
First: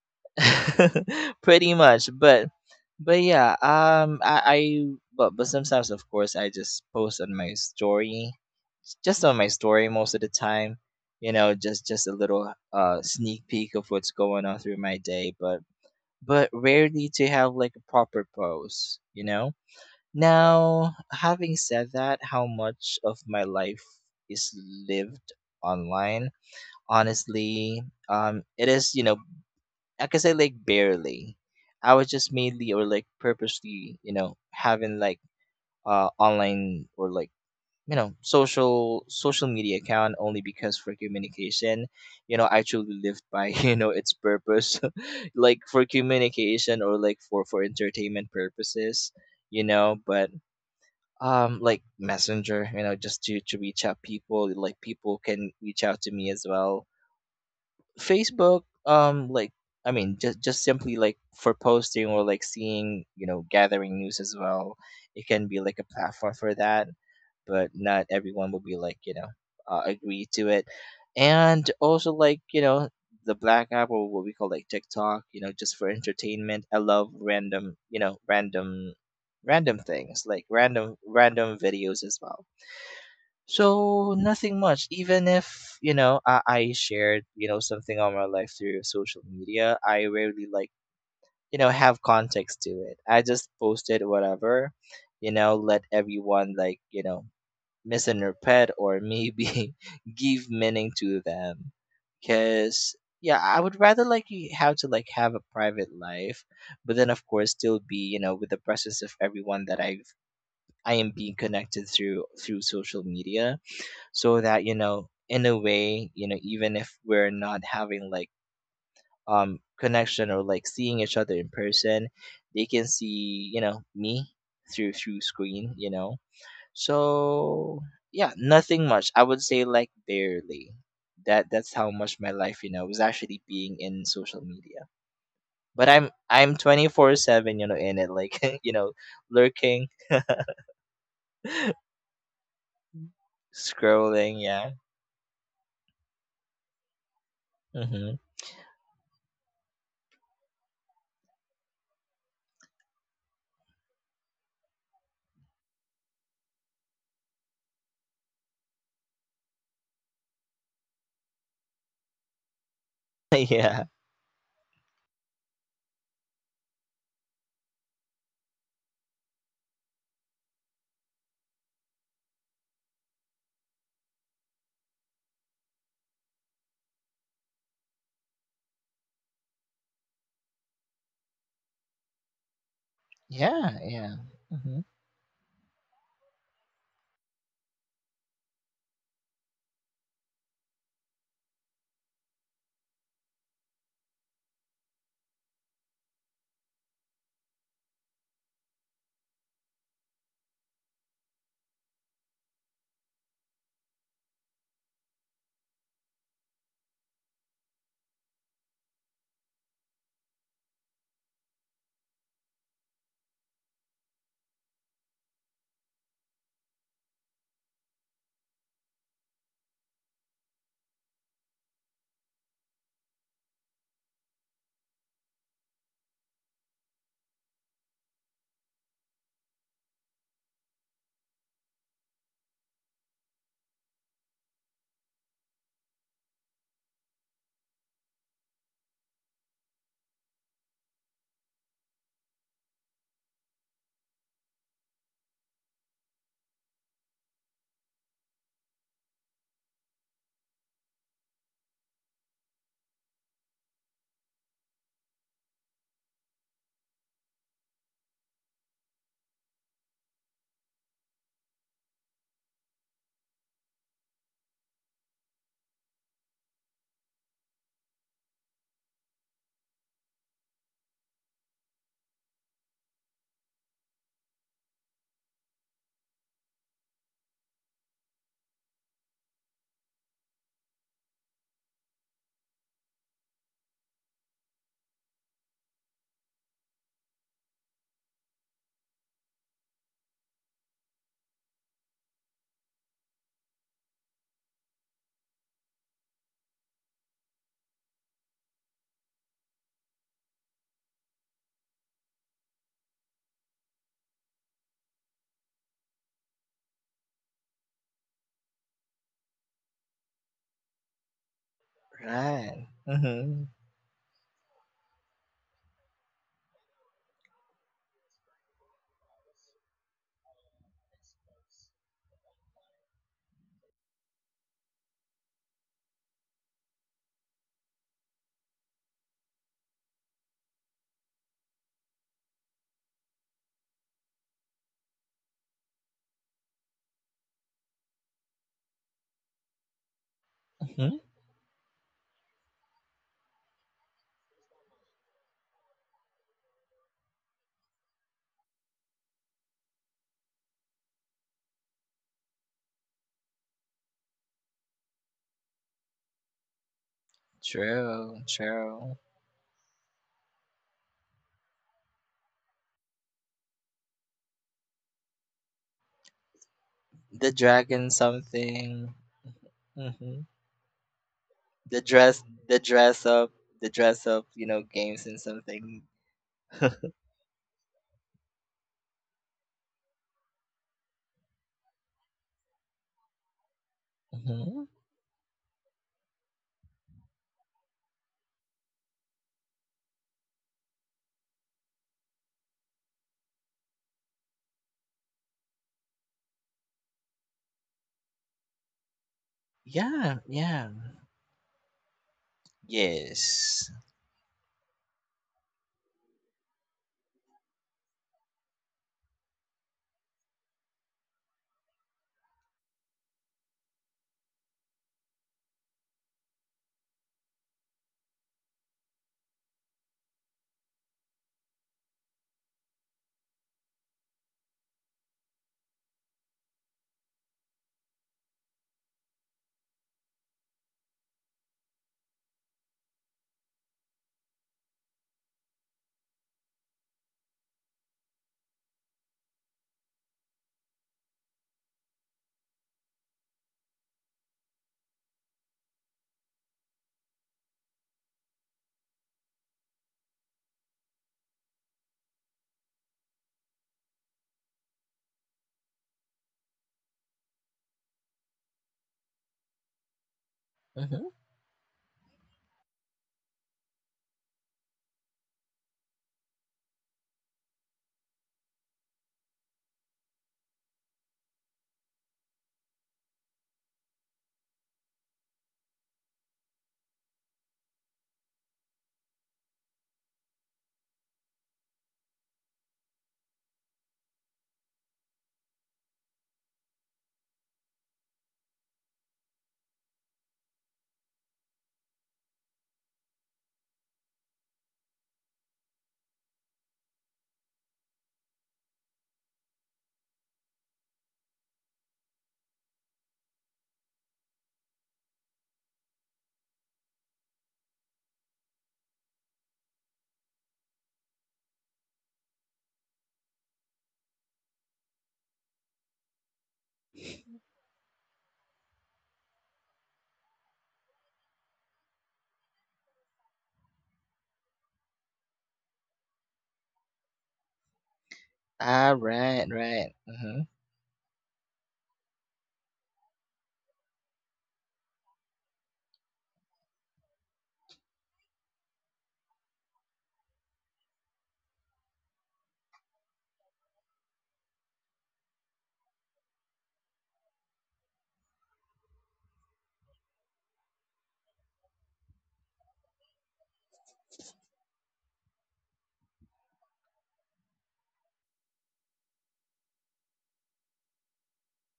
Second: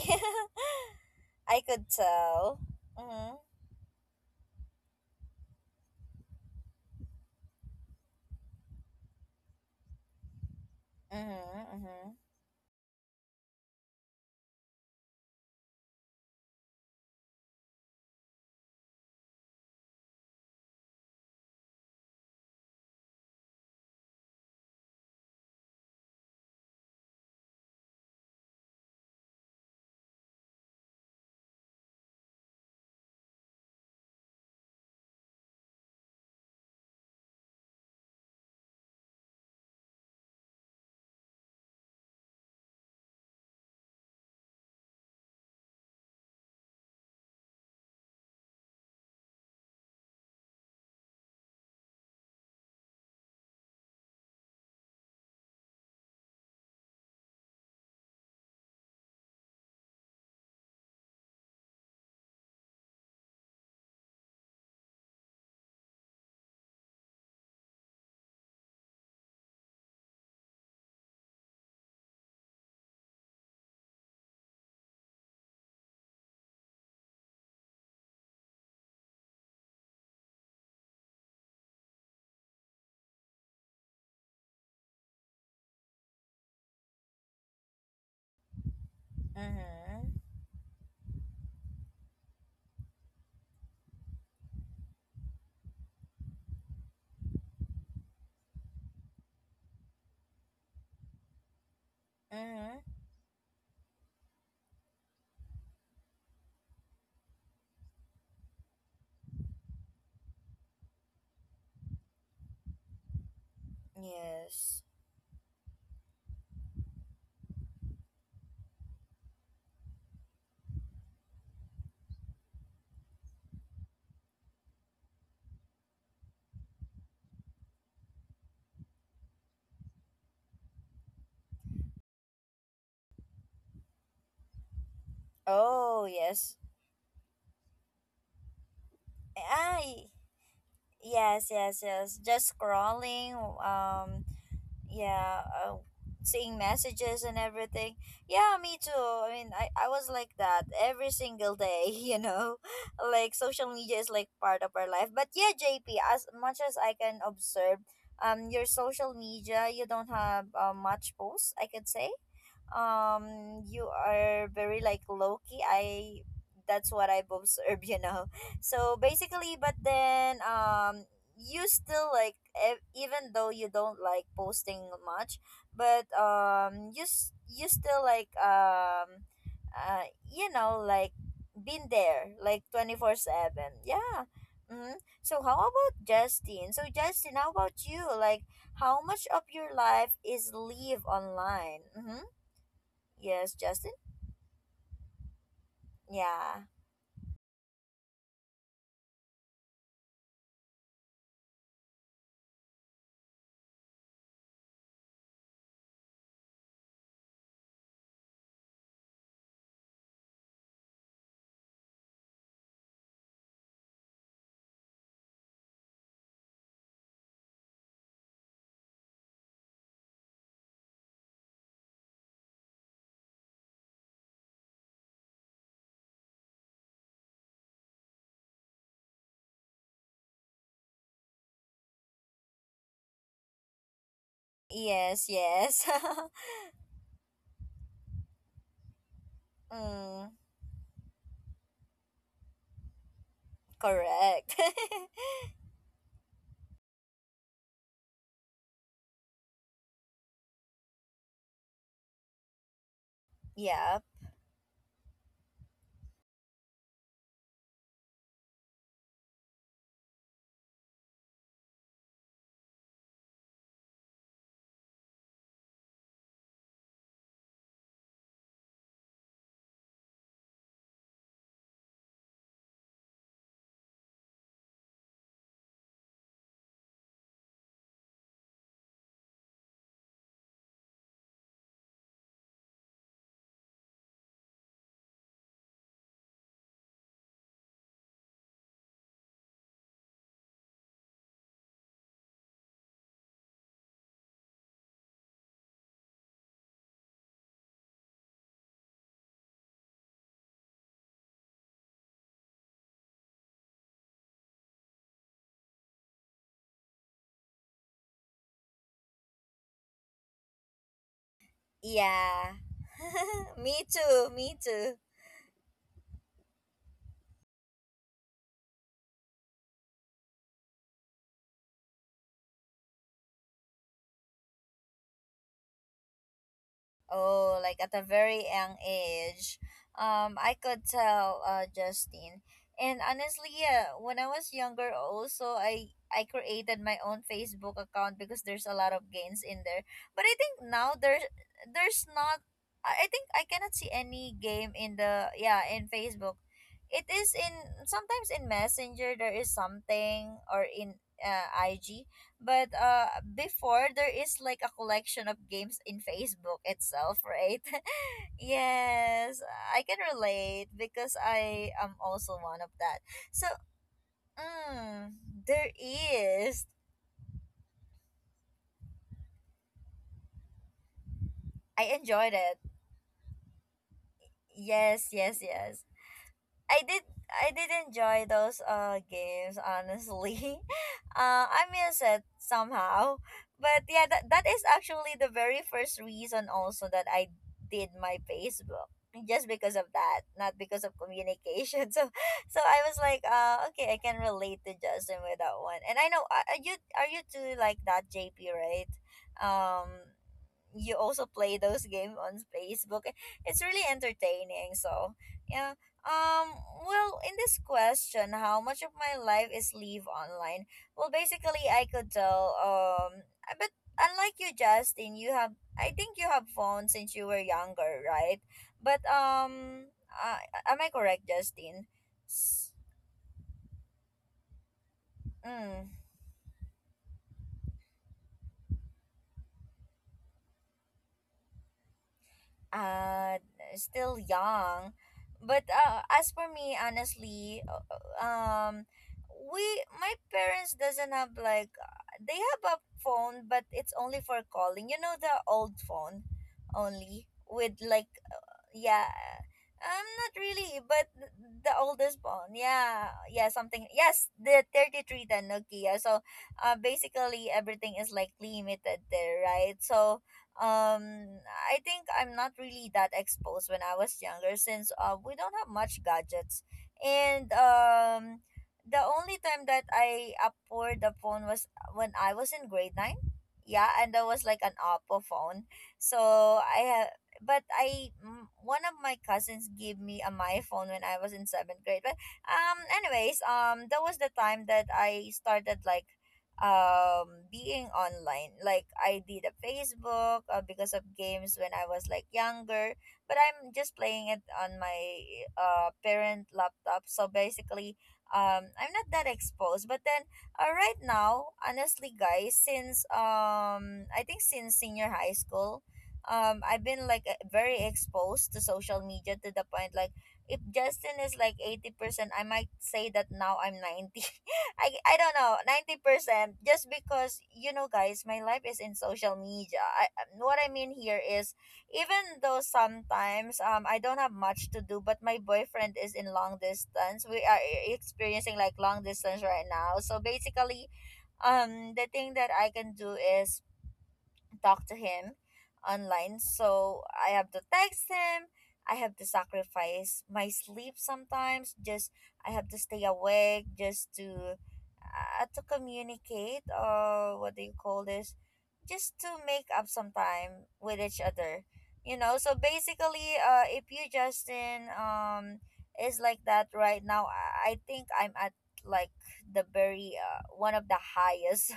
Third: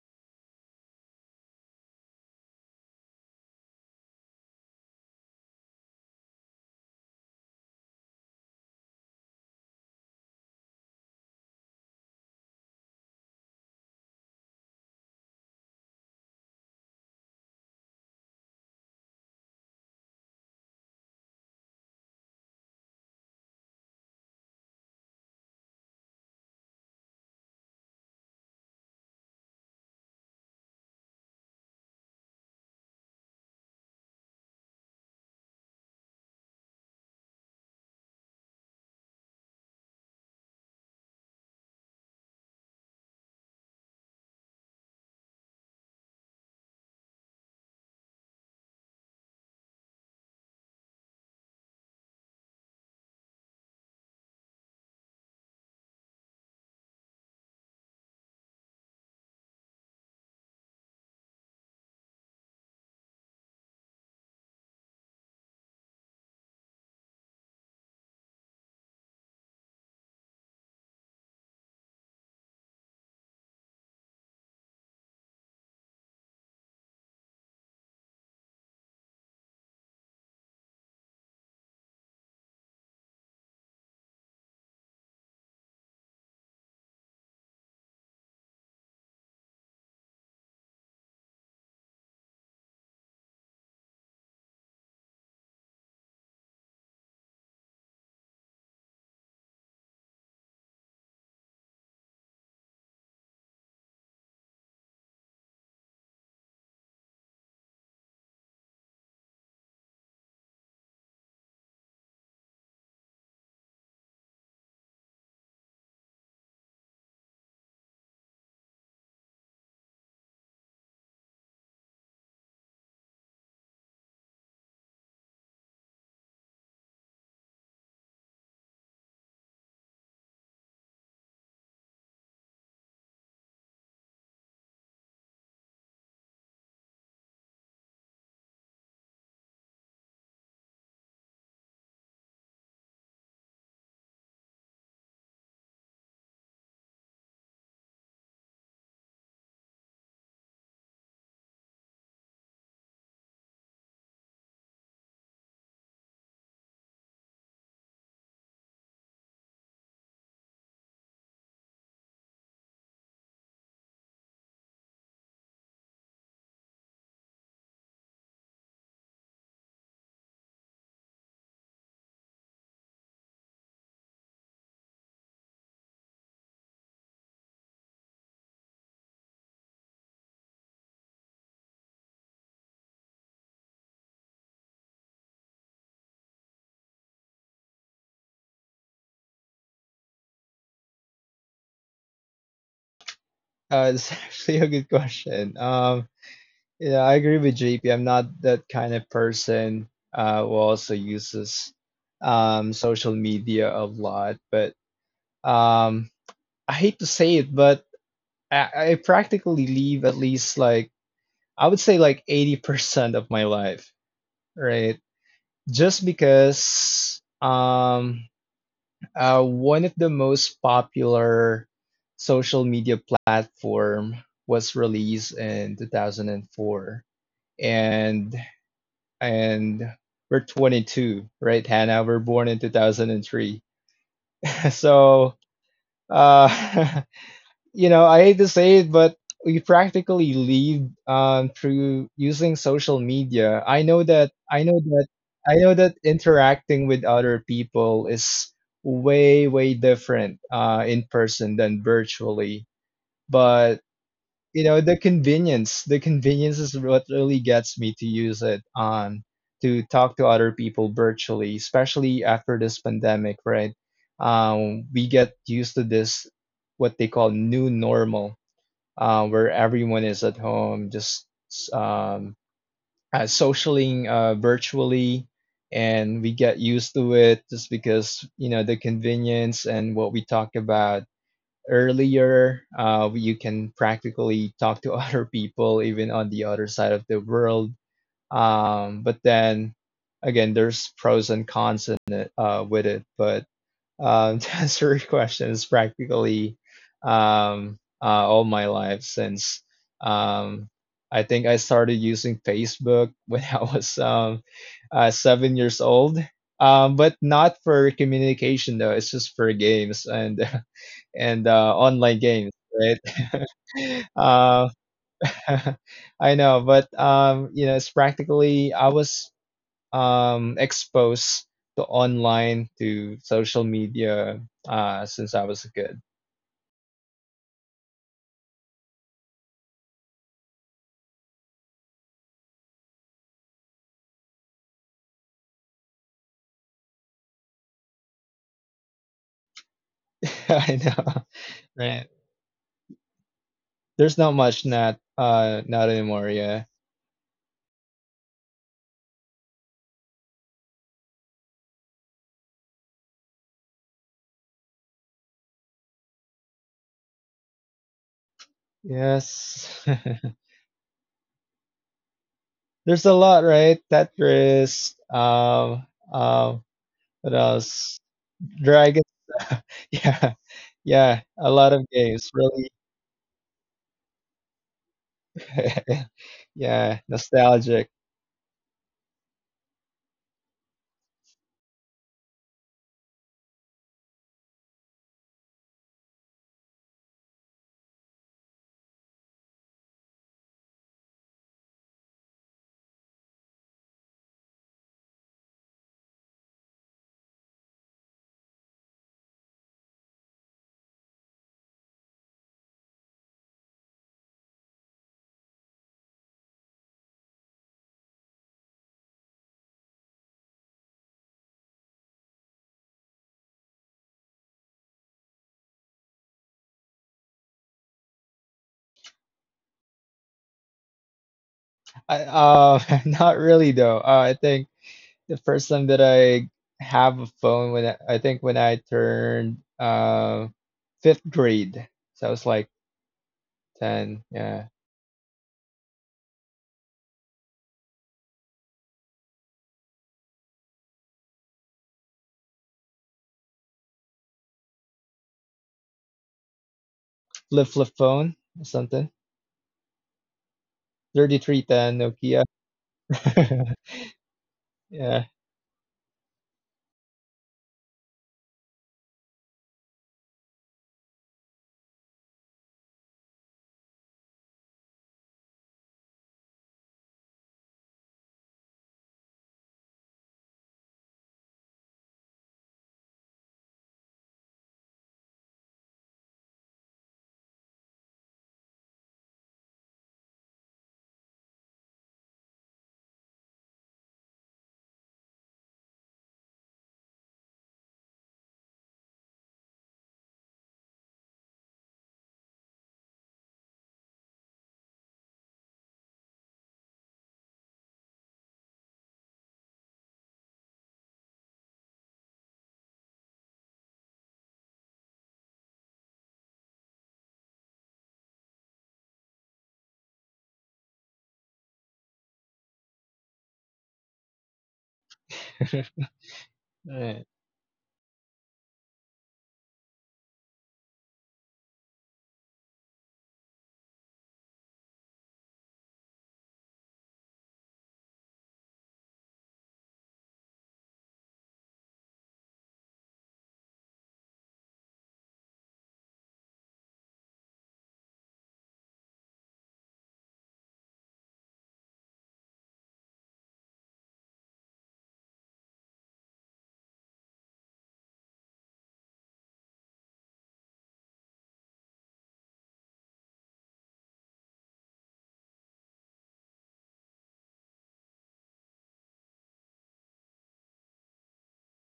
[SPEAKER 1] I
[SPEAKER 2] pretty
[SPEAKER 1] could
[SPEAKER 2] much. but
[SPEAKER 1] tell.
[SPEAKER 2] but
[SPEAKER 1] Mm-hmm.
[SPEAKER 2] yeah, um i i but but sometimes of course I just post on my story, just on my story most of the time,
[SPEAKER 1] Mm-hmm.
[SPEAKER 2] you know, just just a
[SPEAKER 1] Mm-hmm.
[SPEAKER 2] little uh sneak peek of what's going on through my day. but but rarely to have like a proper post, you know. Now, having said that, how much of my life is lived online? Honestly, um, it is, you know, I can say like barely. I was just mainly or like purposely, you know, having like uh online, or like you know social social media account, only because for communication. You know, I truly lived by you know its purpose. Like for communication, or like for for entertainment purposes, you know. But um like Messenger, you know, just to to reach out people, like people can reach out to me as well. Facebook, um, like, I mean, just just simply like for posting, or like seeing, you know, gathering news as well. It can be like a platform for that, but not everyone will be like you know uh, agree to it. And also like you know the black app or what we call like TikTok, you know, just for entertainment. I love random, you know, random, random things, like random random videos as well. So nothing much. Even if you know I, I shared you know something on my life through social media, I
[SPEAKER 1] Mm-hmm.
[SPEAKER 2] rarely like you know have context to it. I just posted whatever, you know, let everyone like you know misinterpret, or maybe give meaning to them.
[SPEAKER 1] Mm-hmm.
[SPEAKER 2] Cause yeah, I would rather like you have to like have a private life, but then of course still be you know with the presence of everyone that I've I am being connected through through social media so that you
[SPEAKER 1] Yes.
[SPEAKER 2] know in a way you know even if we're not having like um connection or like seeing each other in person they can see you know me through through screen you know so yeah nothing much I would say like barely that that's how much my life you know was actually being in social media but
[SPEAKER 1] Oh,
[SPEAKER 2] i'm
[SPEAKER 1] yes.
[SPEAKER 2] i'm twenty-four seven you know in it like you know lurking
[SPEAKER 1] I. Yes, yes, yes. Just scrolling. Um,
[SPEAKER 2] scrolling yeah
[SPEAKER 1] yeah, uh, seeing messages and everything.
[SPEAKER 2] hmm
[SPEAKER 1] Yeah, me too. I mean, I, I was like that every single day. You know, like, social media is like part of our life, but yeah, JP, as much as I can observe, um your social media, you don't have, uh, much posts, I could say. Um
[SPEAKER 2] yeah,
[SPEAKER 1] you are very, like, low key. I That's what I've observed. You know so basically, but then, um you still, like, ev- even though you don't like posting much, but um you s- you still, like, um uh you know like, been there like twenty-four seven.
[SPEAKER 2] yeah, yeah.
[SPEAKER 1] Yeah.
[SPEAKER 2] Mm-hmm.
[SPEAKER 1] Mm-hmm. So how about Justin? So, Justin, how about you, like, how much of your life is live online? Mm-hmm. Yes,
[SPEAKER 3] Uh,
[SPEAKER 1] Justin?
[SPEAKER 3] it's actually a good question. Um,
[SPEAKER 1] Yeah.
[SPEAKER 3] yeah, I agree with J P. I'm not that kind of person uh, who also uses, um, social media a lot, but, um, I hate to say it, but I, I practically leave at least, like, I would say like eighty percent of my life, right? Just because, um, uh, one of the most popular social media platform was released in two thousand four, and and we're twenty-two, right, Hannah? We're born in two thousand three. So
[SPEAKER 1] Yes, yes.
[SPEAKER 3] uh you know, I hate to say it, but we practically
[SPEAKER 1] Mm,
[SPEAKER 3] live um, through using social media. I know that I
[SPEAKER 1] correct.
[SPEAKER 3] know that I know that interacting with other people is way, way different uh, in person than virtually. But
[SPEAKER 1] Yep.
[SPEAKER 3] you know, the convenience the convenience is what really gets me to use it on to talk to other people virtually, especially after this pandemic, right? Um, we get used to this what they call new normal, uh, where everyone is at home, just, um, uh, socialing, uh, virtually, and we get used to it just because you know the convenience and what we talked about earlier. Uh, you can practically talk to other people even on the other side of the world. Um, but then again, there's pros and cons in it, uh, with it, but um, to answer your question is practically, um, uh, all my life since, um, I think I started using Facebook when I was, um, uh, seven years old. Um, but not for communication though. It's just for games and and uh, online games,
[SPEAKER 1] Yeah.
[SPEAKER 2] Right.
[SPEAKER 3] right?
[SPEAKER 2] Mhm.
[SPEAKER 1] Me too,
[SPEAKER 3] uh,
[SPEAKER 1] me too.
[SPEAKER 3] I know, but um, you know, it's practically I was, um, exposed to online to social media uh, since I was a kid.
[SPEAKER 1] Oh, like at a very young age. Um, I could tell uh, Justine. And honestly, yeah, when I was younger also I I created my own Facebook account because there's a lot of gains in there. But I
[SPEAKER 3] I
[SPEAKER 1] think now
[SPEAKER 2] Mhm.
[SPEAKER 3] know,
[SPEAKER 1] there's
[SPEAKER 3] right?
[SPEAKER 1] there's not. I I think I cannot see
[SPEAKER 3] There's not
[SPEAKER 1] any
[SPEAKER 3] much,
[SPEAKER 1] game
[SPEAKER 3] not
[SPEAKER 1] in the
[SPEAKER 3] uh
[SPEAKER 1] yeah,
[SPEAKER 3] not
[SPEAKER 1] in
[SPEAKER 3] anymore.
[SPEAKER 1] Facebook.
[SPEAKER 3] Yeah.
[SPEAKER 1] It is in sometimes in Messenger there is something or in uh, I G, but uh before there is like a collection of games in Facebook itself, right?
[SPEAKER 2] True. True.
[SPEAKER 1] yes,
[SPEAKER 3] Yes.
[SPEAKER 1] I can relate because I am also one of
[SPEAKER 3] There's
[SPEAKER 1] that.
[SPEAKER 3] a lot,
[SPEAKER 1] So,
[SPEAKER 3] right? Tetris.
[SPEAKER 1] mm, there
[SPEAKER 3] Um. Um.
[SPEAKER 1] is
[SPEAKER 3] What
[SPEAKER 2] The dragon
[SPEAKER 3] else?
[SPEAKER 2] something.
[SPEAKER 3] Dragon.
[SPEAKER 2] Mhm.
[SPEAKER 3] Yeah. Yeah. A lot
[SPEAKER 2] The
[SPEAKER 3] of
[SPEAKER 1] I
[SPEAKER 2] dress.
[SPEAKER 3] games.
[SPEAKER 1] enjoyed
[SPEAKER 2] The
[SPEAKER 1] it.
[SPEAKER 3] Really.
[SPEAKER 2] dress up. The dress up. You know, games
[SPEAKER 1] Yes,
[SPEAKER 2] and
[SPEAKER 1] yes,
[SPEAKER 2] something.
[SPEAKER 1] yes. I
[SPEAKER 3] Yeah.
[SPEAKER 1] did I did
[SPEAKER 3] Nostalgic.
[SPEAKER 1] enjoy those uh games honestly. uh I miss it somehow. But yeah, that, that is
[SPEAKER 2] Mhm.
[SPEAKER 1] actually the very first reason also that I did my Facebook. Just because of that, not because of communication. So so I was like, uh okay, I can relate to Justin with that one. And I know, uh, are you are you too like that J P, right? Um
[SPEAKER 2] Yeah. Yeah.
[SPEAKER 1] you also play those games on Facebook. It's
[SPEAKER 2] Yes.
[SPEAKER 1] really entertaining. So yeah. Um well, in this question, how much of my life is live online? Well, basically I could tell, um but unlike you Justin, you have— I think you have phones since you were younger, right? But um uh, am I correct, Justin?
[SPEAKER 3] I,
[SPEAKER 1] S-
[SPEAKER 3] uh, not really though. Uh, I think the first time
[SPEAKER 1] Mm.
[SPEAKER 3] that I have a phone, when I, I think when I turned uh fifth grade. So I was like
[SPEAKER 1] uh Still
[SPEAKER 3] ten, yeah.
[SPEAKER 1] young, but uh, as for me honestly, uh, um we my parents doesn't have like, uh, they have a phone but it's only for calling, you know, the old phone, only
[SPEAKER 3] Flip
[SPEAKER 1] with
[SPEAKER 3] flip
[SPEAKER 1] like
[SPEAKER 3] phone or
[SPEAKER 1] yeah.
[SPEAKER 3] something.
[SPEAKER 1] I'm not really, but th-
[SPEAKER 3] Thirty three
[SPEAKER 1] the
[SPEAKER 3] ten
[SPEAKER 1] oldest
[SPEAKER 3] Nokia.
[SPEAKER 1] phone, yeah, yeah, something. Yes, the
[SPEAKER 3] Yeah.
[SPEAKER 1] thirty three, the nokia. So uh basically everything is like limited there, right? So
[SPEAKER 2] Mhm.
[SPEAKER 1] um I think I'm not really that exposed when I was younger, since uh we don't have much gadgets. And um the only time that I afford the phone was when I was in grade nine. Yeah, and that was like an oppo phone. So I have— but I— m- one of my cousins gave me a my phone when I was in seventh grade. But um, anyways, um, that was the time that I started like um being online. Like I did a Facebook, uh, because of games when I was like younger. But I'm just playing it on my uh parent laptop. So basically, um, I'm not that exposed. But then, uh, right now, honestly, guys, since um, I think since senior high school, um I've been like, uh, very exposed to social media to the point like, if Justin is like eighty percent, I might say that now I'm ninety. I I don't know, ninety percent, just
[SPEAKER 3] Alright.
[SPEAKER 1] because you know guys, my life is in social media. I um, what I mean here is, even though sometimes um I don't have much to do, but my boyfriend is in long distance. We are e- experiencing like
[SPEAKER 2] Ah.
[SPEAKER 1] long
[SPEAKER 2] Right.
[SPEAKER 1] distance right
[SPEAKER 2] Right.
[SPEAKER 1] now. So
[SPEAKER 2] Mhm.
[SPEAKER 1] basically, um the thing that I can do is talk to him online. So I have to text him. I have to sacrifice my sleep sometimes. Just, I have to stay awake just to uh, to communicate, or what do you call this? Just to make up some time with each other. You know, so basically uh if you Justin um is like that right now, I I think I'm at like the very, uh, one of the highest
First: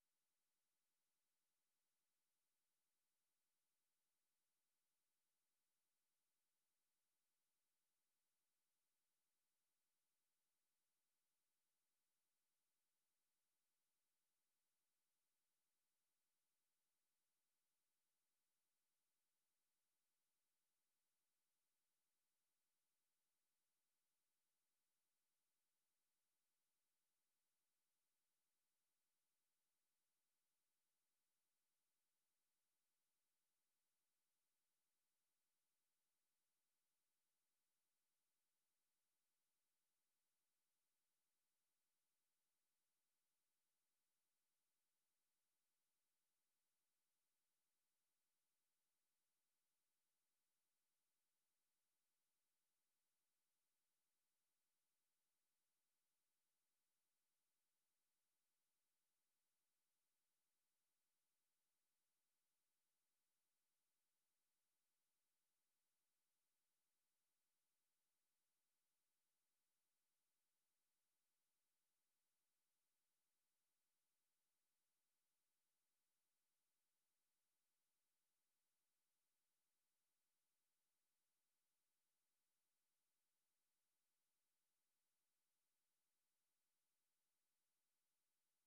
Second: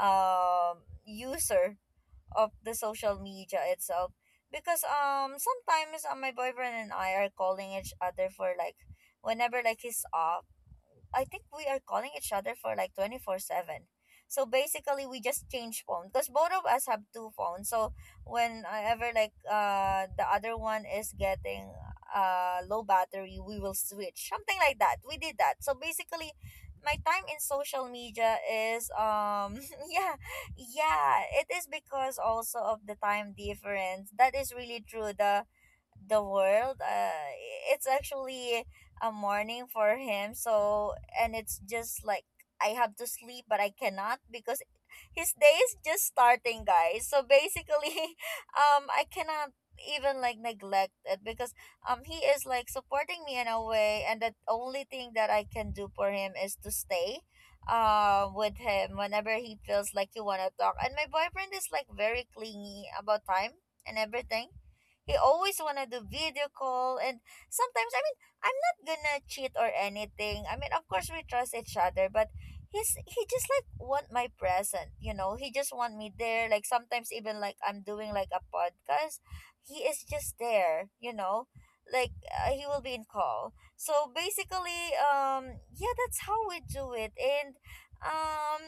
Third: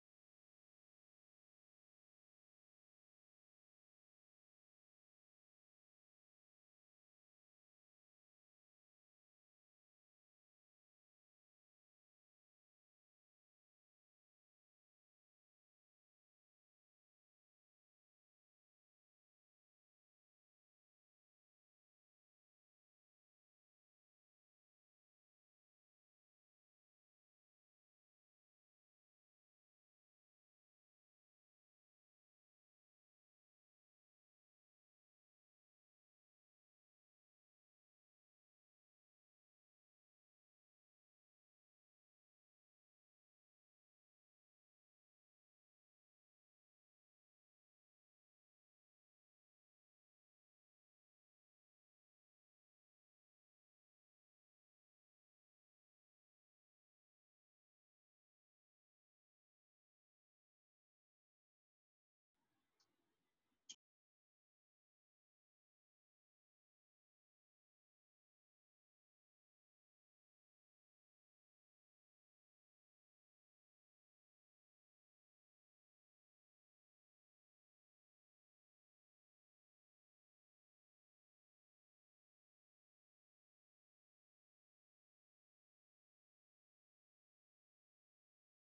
[SPEAKER 1] um user of the social media itself, because um sometimes, uh, my boyfriend and I are calling each other for like, whenever like he's off, I think we are calling each other for like twenty four seven. So basically we just change phone because both of us have two phones. So whenever like uh the other one is getting uh low battery, we will switch. Something like that. We did that. So basically my time in social media is um yeah, yeah, it is, because also of the time difference, that is really true, the the world. Uh, it's actually a morning for him. So, and it's just like, I have to sleep, but I cannot because his day is just starting, guys. So basically, um, I cannot even like neglect it, because um he is like supporting me in a way, and the only thing that I can do for him is to stay, uh, with him whenever he feels like you want to talk. And my boyfriend is like very clingy about time and everything. He always wanna do video call, and sometimes, I mean, I'm not gonna cheat or anything. I mean, of course we trust each other, but he's he just like want my present, you know. He just want me there. Like sometimes even like I'm doing like a podcast, he is just there, you know. Like uh, he will be in call. So basically, um yeah, that's how we do it. And um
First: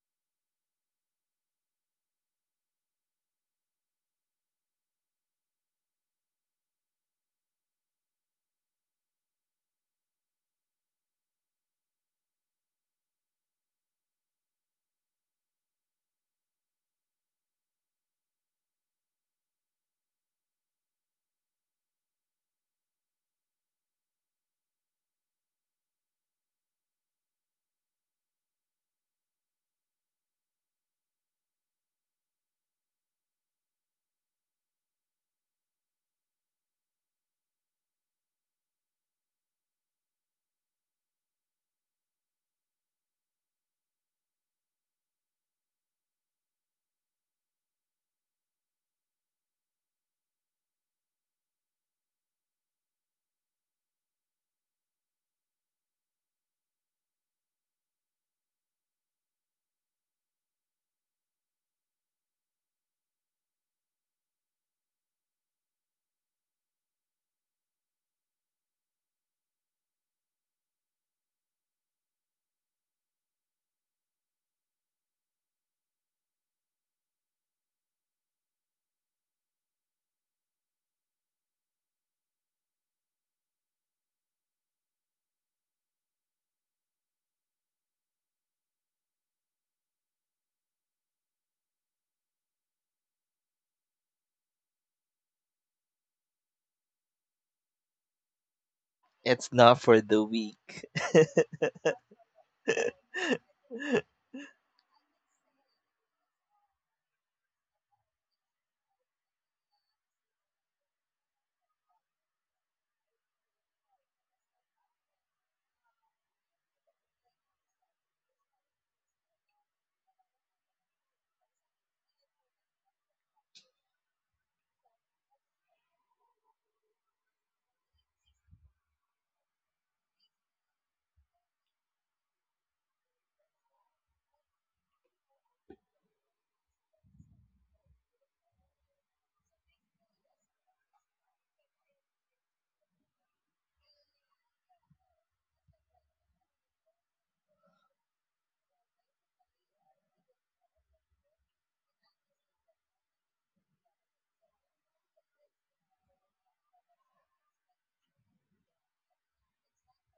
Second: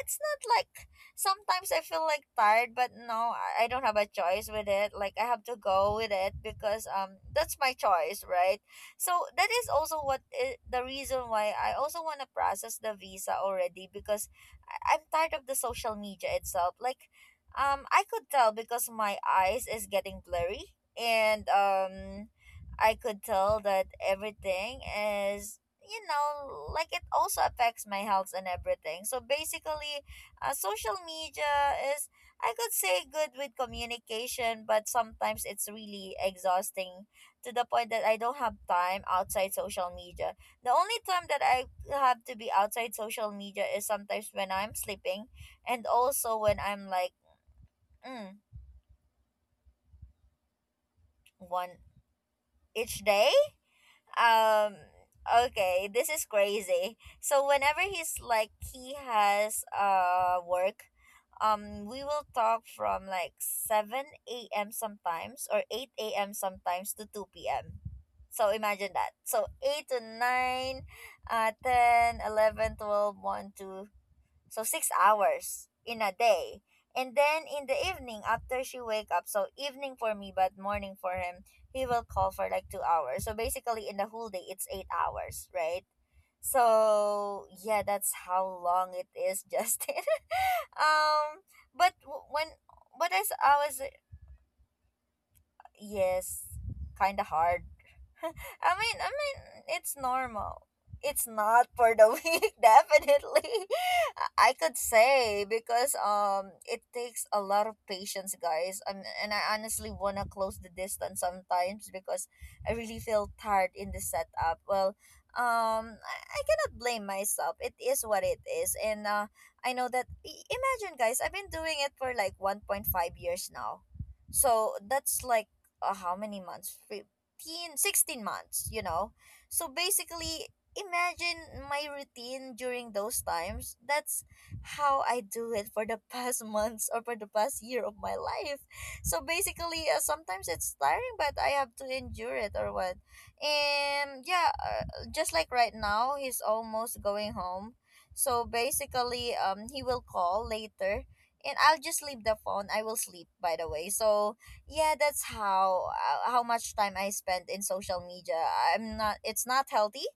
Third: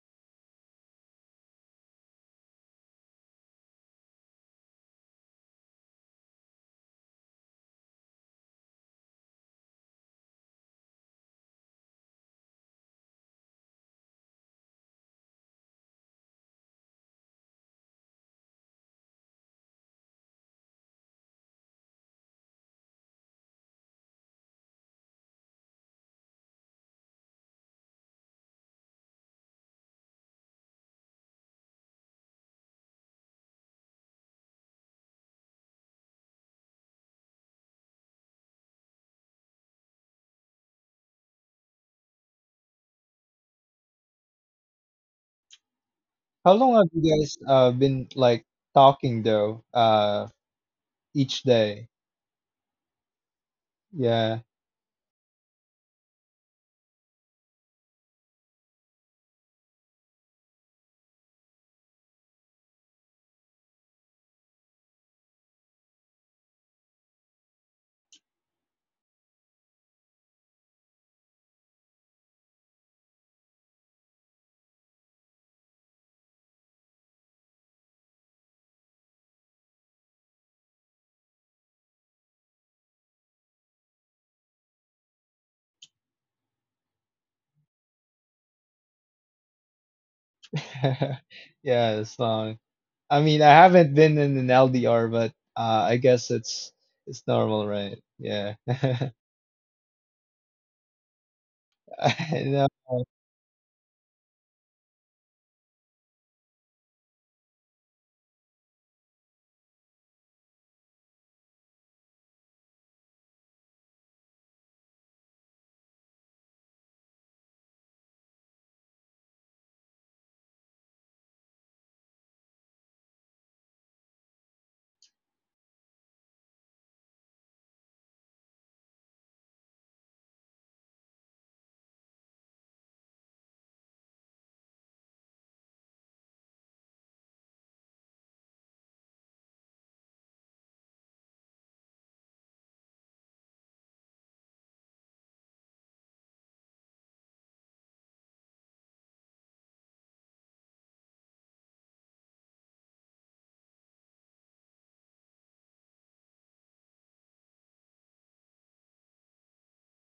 [SPEAKER 1] it's not like— sometimes I feel like tired, but no, I I don't have a choice with it. Like I have to go with it, because um that's my choice, right? So that is also what i- the reason why I also want to process the visa already, because— I- I'm tired of the social media itself. Like um I could tell, because my eyes is getting blurry, and um I could tell that everything is, you know, like it also affects my health and everything. So basically, uh, social media is, I could say, good with communication, but sometimes it's really exhausting, to the point that I don't have time outside social media. The only time that I have to be outside social media is sometimes when I'm sleeping, and also
[SPEAKER 3] How
[SPEAKER 1] when
[SPEAKER 3] long have
[SPEAKER 1] I'm like,
[SPEAKER 3] you guys uh been
[SPEAKER 1] mm,
[SPEAKER 3] like talking though? Uh each
[SPEAKER 1] one
[SPEAKER 3] day.
[SPEAKER 1] each day,
[SPEAKER 3] Yeah.
[SPEAKER 1] um okay, this is crazy. So whenever he's like he has uh work, um we will talk from like seven a.m sometimes, or eight a.m sometimes, to two p.m. So imagine that. So eight to nine, uh ten, eleven, twelve, one, two. So six hours in a day. And then in the evening after she wake up, so evening for me but morning for him, he will call for like two hours. So basically in the whole day it's eight hours, right? So yeah, that's how long it is. justin, um but
[SPEAKER 3] Yeah, it's
[SPEAKER 1] w- when
[SPEAKER 3] long.
[SPEAKER 1] but
[SPEAKER 3] I
[SPEAKER 1] as
[SPEAKER 3] mean, I
[SPEAKER 1] I was—
[SPEAKER 3] haven't been in an L D R, but uh I guess
[SPEAKER 1] yes,
[SPEAKER 3] it's
[SPEAKER 1] kind
[SPEAKER 3] it's
[SPEAKER 1] of hard.
[SPEAKER 3] normal, right? Yeah.
[SPEAKER 1] I mean, I mean,
[SPEAKER 2] It's not
[SPEAKER 1] it's
[SPEAKER 2] for the
[SPEAKER 1] normal.
[SPEAKER 2] weak.
[SPEAKER 1] It's not for the
[SPEAKER 3] And
[SPEAKER 1] weak,
[SPEAKER 3] uh,
[SPEAKER 1] definitely. I could say, because um it takes a lot of patience, guys. Um, and I honestly wanna close the distance sometimes, because I really feel tired in the setup. Well, um, I, I cannot blame myself. It is what it is, and uh, I know that. i- Imagine, guys, I've been doing it for like one point five years now, so that's like, uh, how many months? fifteen sixteen months, you know. So basically imagine my routine during those times. That's how I do it for the past months, or for the past year of my life. So basically, uh, sometimes it's tiring but I have to endure it, or what. And yeah, uh, just like right now he's almost going home. So basically, um he will call later, and I'll just leave the phone. I will sleep, by the way. So yeah, that's how, uh, how much time I spend in social media. I'm not— it's not healthy.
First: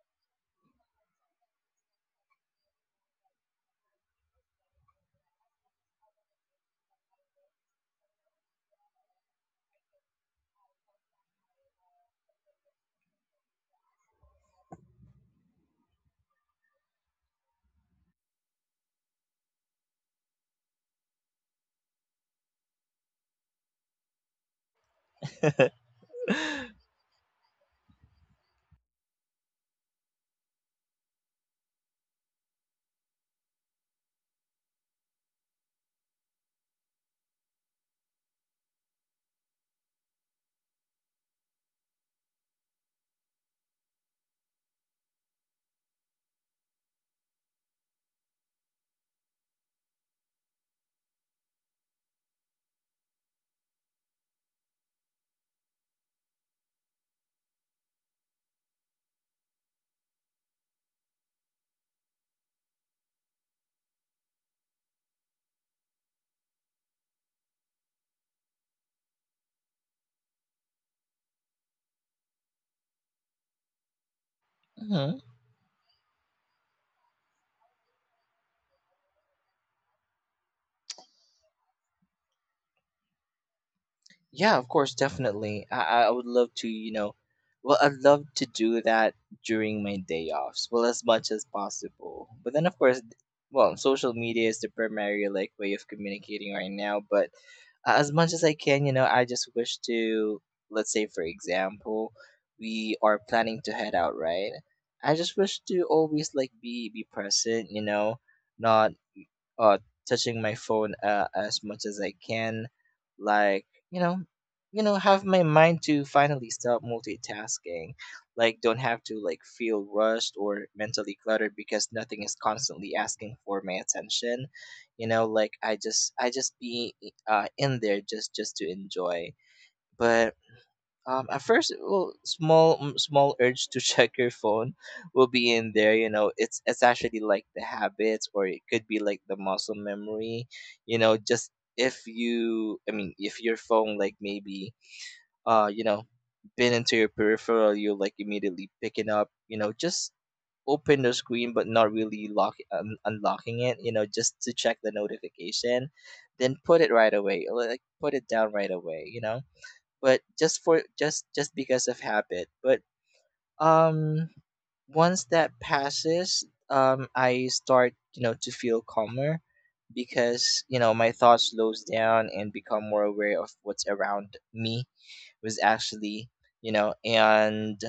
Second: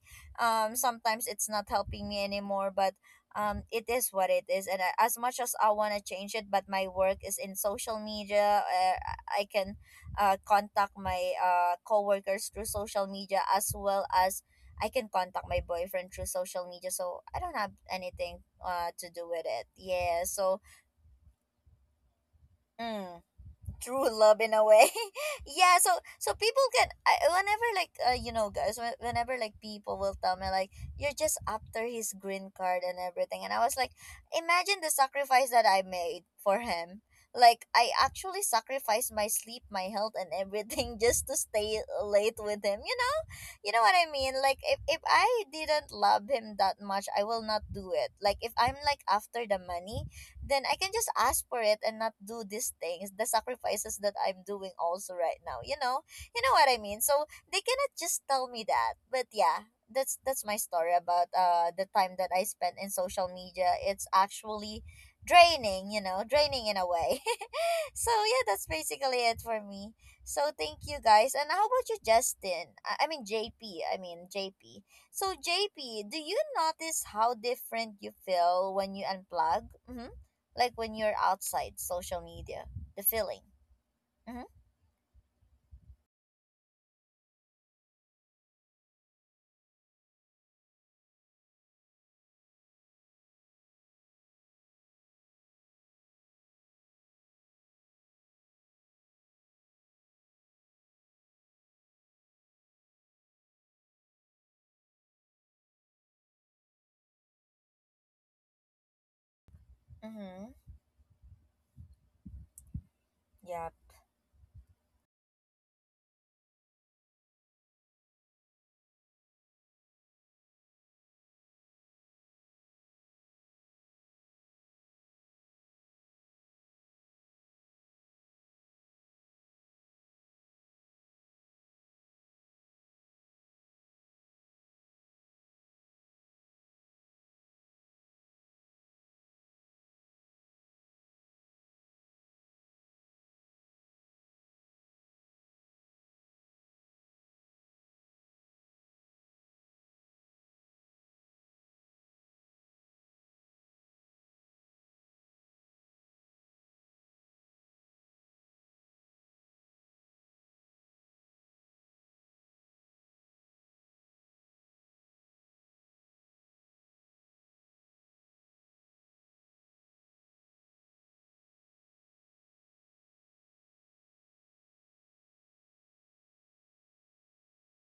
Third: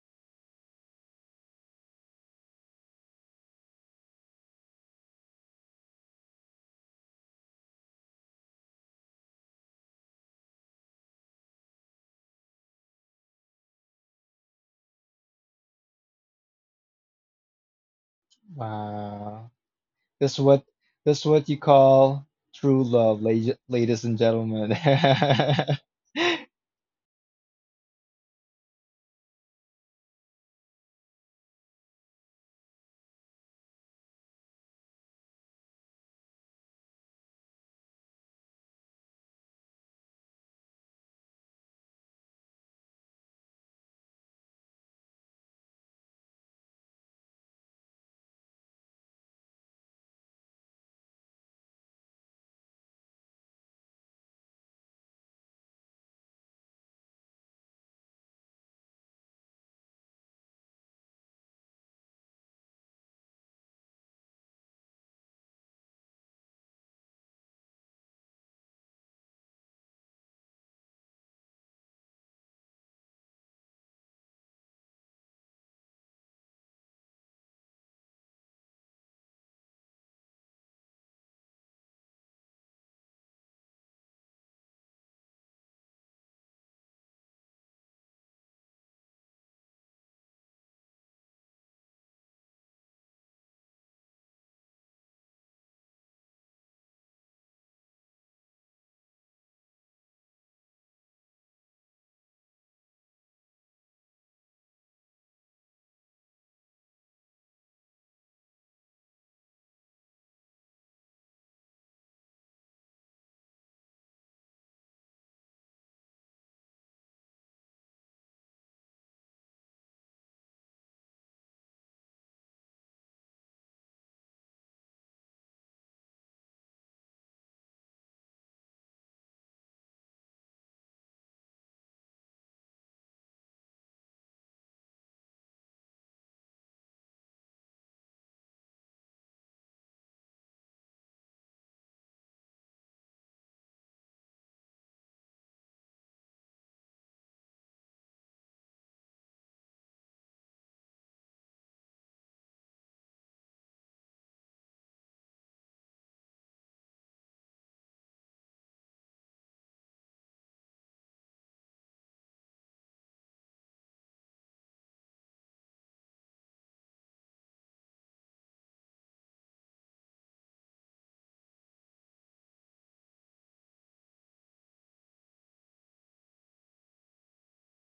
[SPEAKER 1] um Sometimes it's not helping me anymore, but um it is what it is. And I, as much as I want to change it, but my work is in social media. Uh, i can uh, contact my uh coworkers through social media, as well as I can contact my boyfriend through social media. So I don't have anything uh to do with
[SPEAKER 3] Wow.
[SPEAKER 1] it. Yeah.
[SPEAKER 3] That's
[SPEAKER 1] So,
[SPEAKER 3] what that's what you call true love,
[SPEAKER 1] mm,
[SPEAKER 3] la- ladies
[SPEAKER 1] true
[SPEAKER 3] and
[SPEAKER 1] love in a
[SPEAKER 3] gentlemen.
[SPEAKER 1] way. yeah. so so people can— I, whenever like, uh, you know guys, when- whenever like people will tell me like, you're just after his green card and everything, and I was like, imagine the sacrifice that I made for him. Like I actually sacrificed my sleep, my health and everything, just to stay late with him, you know. You know what I mean. Like, if, if I didn't love him that much I will not do it. Like if I'm like after the money, then I can just ask for it and not do these things, the sacrifices that I'm doing also right now. You know, you know what I mean. So they cannot just tell me that. But yeah, that's that's my story about uh the time that I spent in social media. It's actually draining, you know, draining in a way. So yeah, that's basically it for me. So thank you guys. And how about you, Justin? I I mean J P. I mean J P.
[SPEAKER 2] Mhm.
[SPEAKER 1] So J P, do you notice how different you feel when you unplug? Mm-hmm. Like when you're outside social media, the feeling. Mm-hmm.
[SPEAKER 2] Yeah, of course, definitely. I, I would love to, you know, well, I'd love to do that during my day offs, well, as much as possible. But then, of course, th- well, social media is the primary like way of communicating right now. But uh, as much as I can, you know, I just wish to, let's say, for example, we are planning to head out, right? I just wish to always like be be present, you know, not uh touching my
[SPEAKER 1] Mm-hmm.
[SPEAKER 2] phone uh, as much as I can like
[SPEAKER 1] Yeah.
[SPEAKER 2] you know you know have my mind to finally stop multitasking like don't have to like feel rushed or mentally cluttered because nothing is constantly asking for my attention you know like i just i just be uh in there just just to enjoy but um, at first, well, small mm, small urge to check your phone will be in there. You know, it's it's actually like the habits, or it could be like the muscle memory. You know, just if you, I mean, if your phone like maybe, uh, you know, been into your peripheral, you like immediately picking up. You know, just open the screen, but not really lock un- unlocking it. You know, just to check the notification, then put it right away. Like put it down right away. You know but just for just just because of habit. But um, once that passes, um, I start you know to feel calmer because you know my thoughts slows down and become more aware of what's around me was actually you know and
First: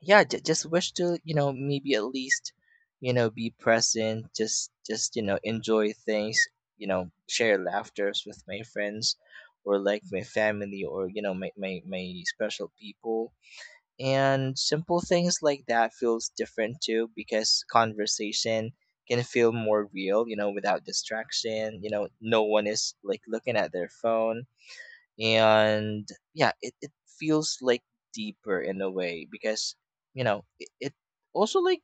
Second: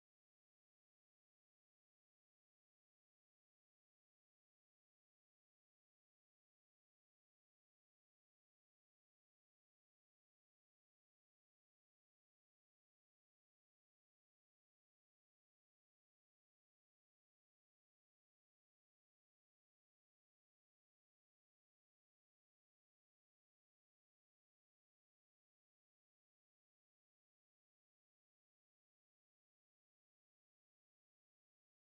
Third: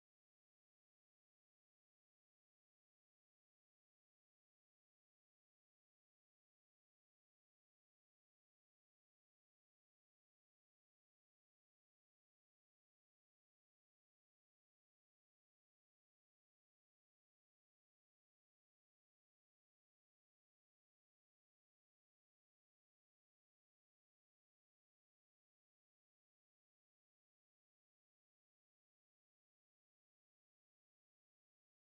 [SPEAKER 2] yeah j- just wish to you know maybe at least you know be present just just you know enjoy things you know share laughters with my friends or like my family or you know my, my, my special people and simple things like that feels different too because conversation can feel more real you know without distraction you know no one is like looking at their phone and yeah it, it feels like deeper in a way because you know it, it also like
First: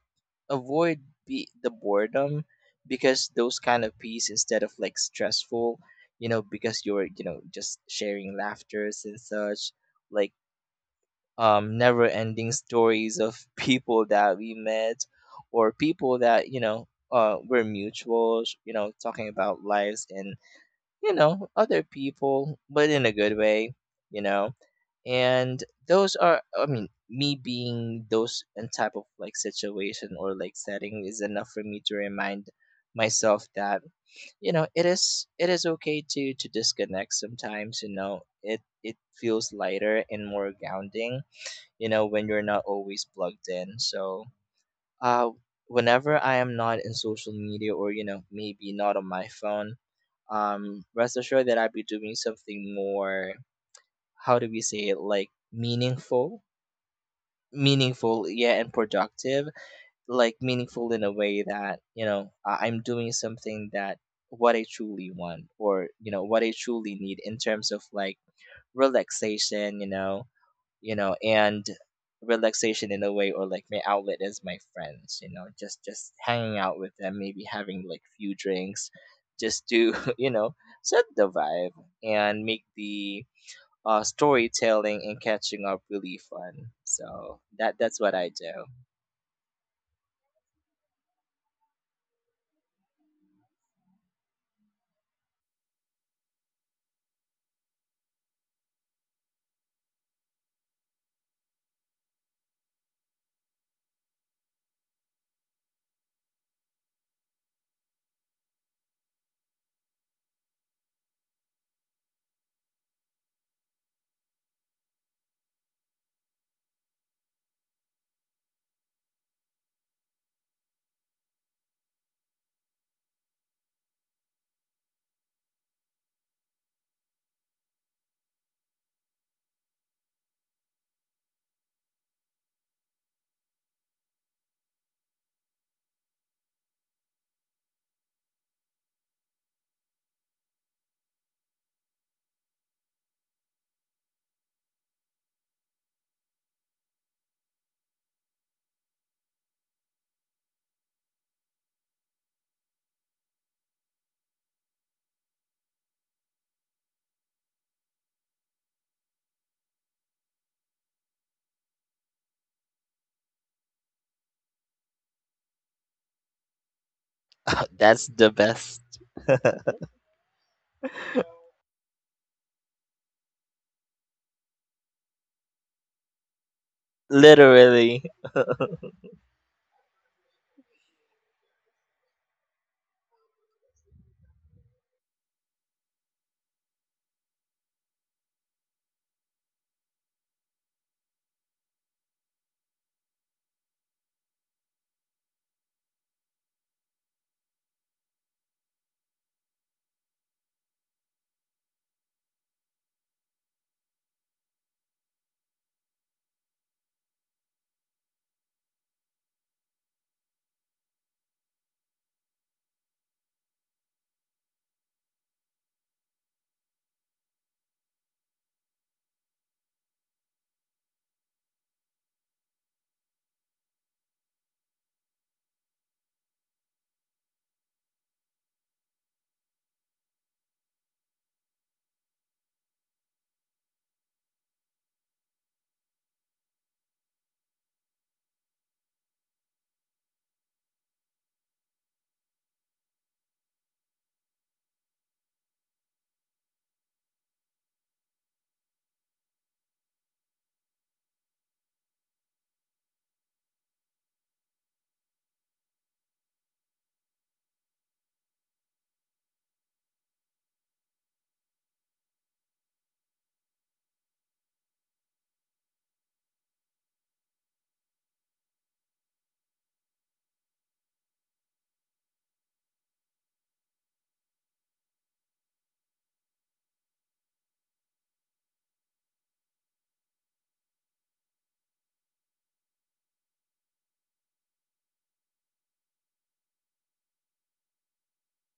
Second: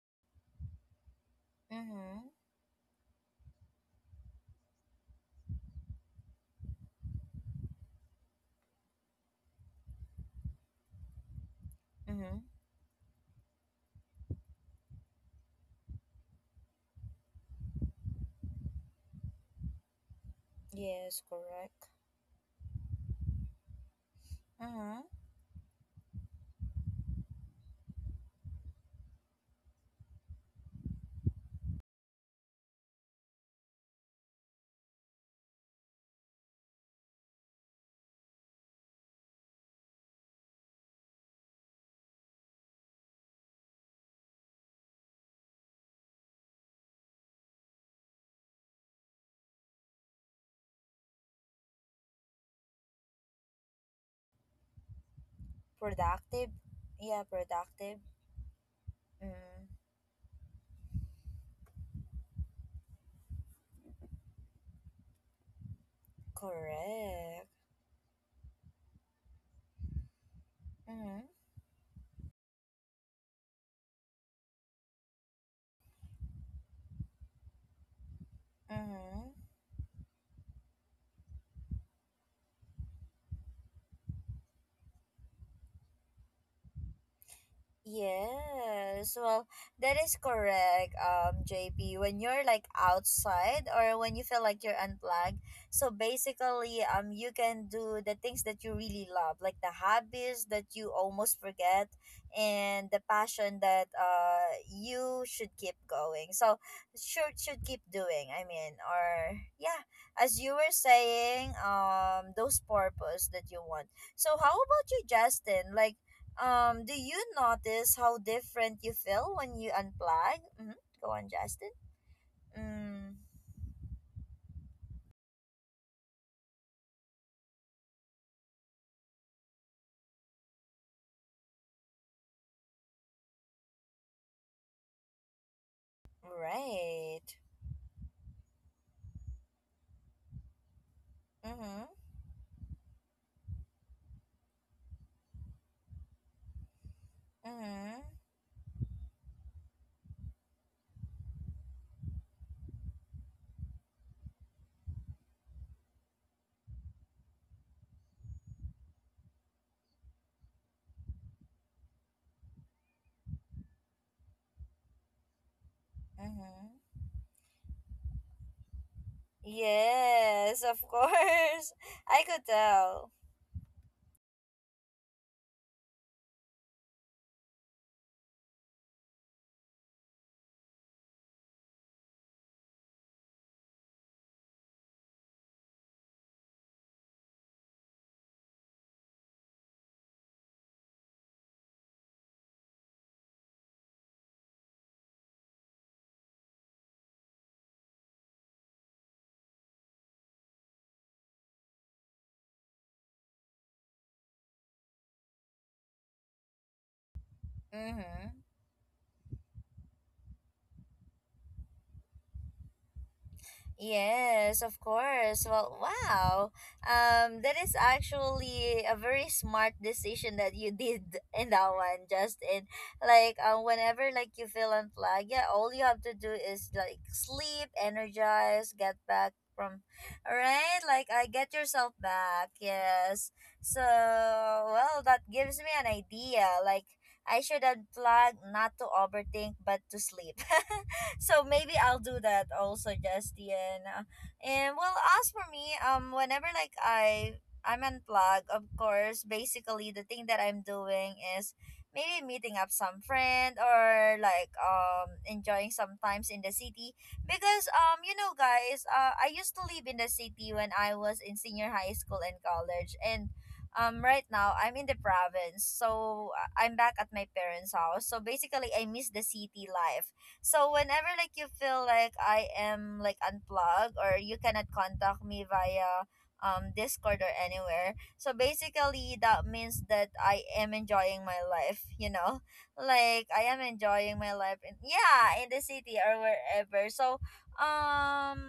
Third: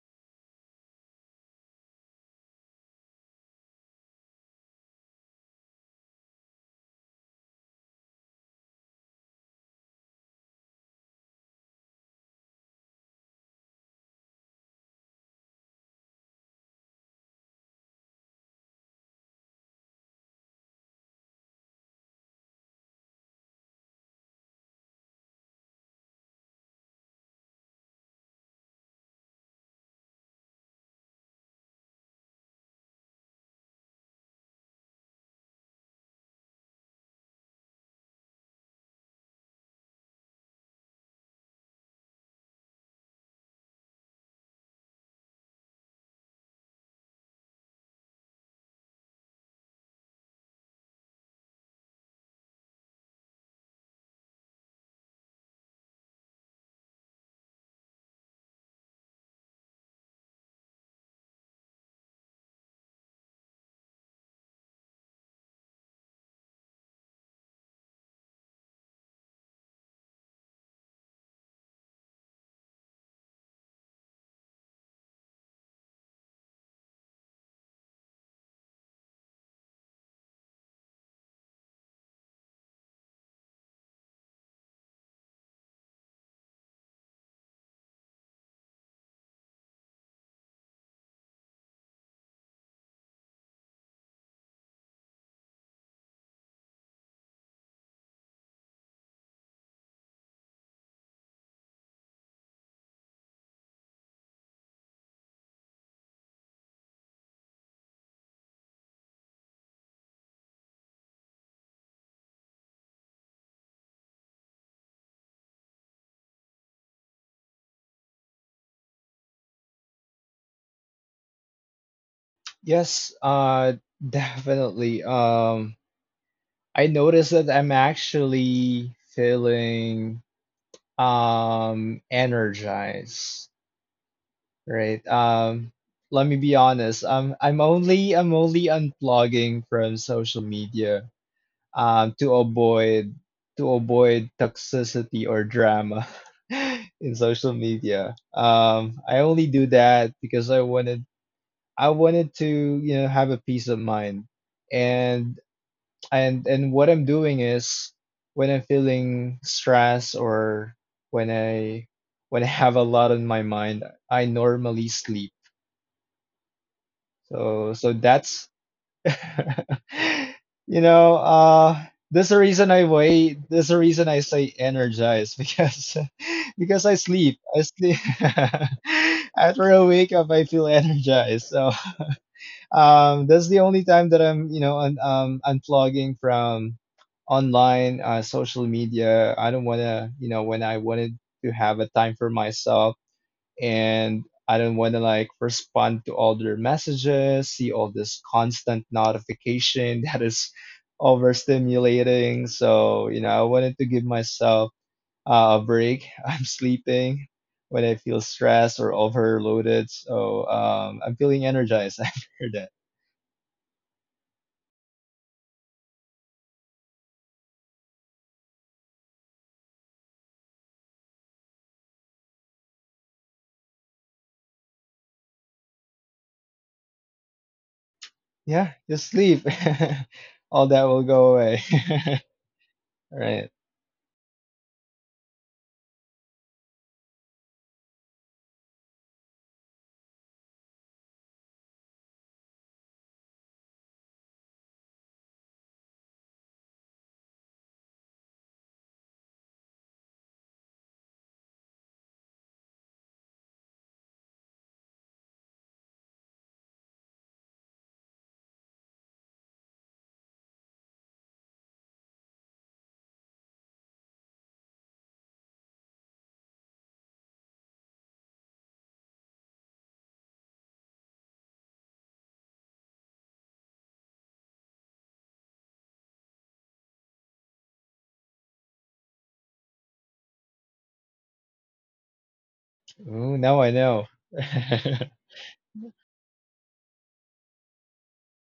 [SPEAKER 2] avoid be, the
[SPEAKER 1] Mm-hmm.
[SPEAKER 2] boredom because those kind of piece instead of like stressful you know because you're you know just sharing laughters and such like um never
[SPEAKER 1] Mm-hmm.
[SPEAKER 2] ending stories of people that we met or people that you know uh were mutuals you know talking about lives and you
[SPEAKER 1] Yes,
[SPEAKER 2] know, other
[SPEAKER 1] correct.
[SPEAKER 2] people, but in a good way, you know.
[SPEAKER 1] Mm-hmm.
[SPEAKER 2] And those are, I mean, me being those and type of like situation or like setting is enough for me to remind myself that you know it is it is okay to to disconnect sometimes you know it it feels lighter and more grounding you know when you're not always plugged in so uh whenever I am not in social media or you know maybe not on my phone um, rest assured that I'll be doing something more, how do we say it, like meaningful?
[SPEAKER 1] Productive. Yeah, productive.
[SPEAKER 2] Meaningful, yeah, and productive.
[SPEAKER 1] Mm.
[SPEAKER 2] Like meaningful in a way that, you know, I- I'm doing something that what I truly want or, you know, what I truly need in
[SPEAKER 1] Correct.
[SPEAKER 2] terms of like relaxation, you know, you know
[SPEAKER 1] Mm-hmm.
[SPEAKER 2] and relaxation in a way or like my outlet is my friends you know just just hanging out with them maybe having like few drinks
[SPEAKER 1] Mm-hmm.
[SPEAKER 2] just to you know set the vibe and make the uh storytelling and catching up really fun so that that's what I do
[SPEAKER 1] Yes, well, that is correct, um, J P. When you're like outside or when you feel like you're unplugged, so basically, um, you can do the things that you really love, like the hobbies that you almost forget, and the passion that uh you should keep going. So should should keep doing. I mean, or yeah, as you were saying, um, those purpose that you want. So how about you, Justin? Like um, do you notice how different you feel when you unplug? Mm-hmm. Go on, Justin.
[SPEAKER 3] Yes,
[SPEAKER 1] Mm,
[SPEAKER 3] uh definitely. Um I noticed that I'm actually feeling um energized, right? Um let me be honest.
[SPEAKER 1] right.
[SPEAKER 3] Um I'm only I'm only unplugging from social media,
[SPEAKER 1] Mm-hmm.
[SPEAKER 3] um, to avoid to avoid toxicity or drama, in social
[SPEAKER 1] Mm-hmm.
[SPEAKER 3] media. Um, I only do that because I wanted I wanted to, you know have a peace of mind, and, and and what I'm doing is, when I'm feeling stress or when I when I have a lot on my mind, I normally sleep.
[SPEAKER 1] Mm-hmm.
[SPEAKER 3] So so
[SPEAKER 2] that's the
[SPEAKER 3] that's
[SPEAKER 2] best
[SPEAKER 3] you
[SPEAKER 1] Yes, of
[SPEAKER 3] know,
[SPEAKER 1] course.
[SPEAKER 3] uh,
[SPEAKER 1] I
[SPEAKER 3] there's a
[SPEAKER 1] could
[SPEAKER 3] reason I
[SPEAKER 1] tell.
[SPEAKER 3] wait. There's a reason I say energized because because I sleep. I sleep
[SPEAKER 2] literally.
[SPEAKER 3] after a wake up. I feel energized. So um, that's the only time that I'm, you know un- um, unplugging from online uh, social media. I don't wanna, you know when I wanted to have a time for myself, and I don't want to like respond to all their messages, see all this constant notification that is overstimulating. So, you know, I wanted to give myself uh, a break. I'm sleeping when I feel
[SPEAKER 1] Mm-hmm.
[SPEAKER 3] stressed or overloaded. So, um, I'm feeling energized after that.
[SPEAKER 1] Yes, of course. Well, wow. Um, that is actually a very smart decision that you did in that one, Justin. Like, uh, whenever like you feel unplugged, yeah, all you have to do is like sleep, energize,
[SPEAKER 3] Yeah,
[SPEAKER 1] get
[SPEAKER 3] just
[SPEAKER 1] back
[SPEAKER 3] sleep.
[SPEAKER 1] from, all
[SPEAKER 3] All
[SPEAKER 1] right.
[SPEAKER 3] that will
[SPEAKER 1] Like, I
[SPEAKER 3] go
[SPEAKER 1] get
[SPEAKER 3] away.
[SPEAKER 1] yourself back.
[SPEAKER 3] All
[SPEAKER 1] Yes.
[SPEAKER 3] right.
[SPEAKER 1] So, well, that gives me an idea. Like, I should unplug, not to overthink, but to sleep. So maybe I'll do that also, Justin. Uh, And well, as for me, um, whenever like I I'm unplugged, of course, basically the thing that I'm doing is maybe meeting up some friend or like um enjoying sometimes in the city because um you know guys uh, I used to live in the city when I was in senior high school and college, and um right now I'm in the province, so uh, I'm back at my parents house, so basically I miss the city life. So whenever like you feel like I am like unplugged or you cannot contact me via um Discord or anywhere. So basically that means that I am enjoying my life, you know? Like
[SPEAKER 3] Ooh,
[SPEAKER 1] I
[SPEAKER 3] now
[SPEAKER 1] am
[SPEAKER 3] I know.
[SPEAKER 1] enjoying my life in, yeah, in the city or wherever. So um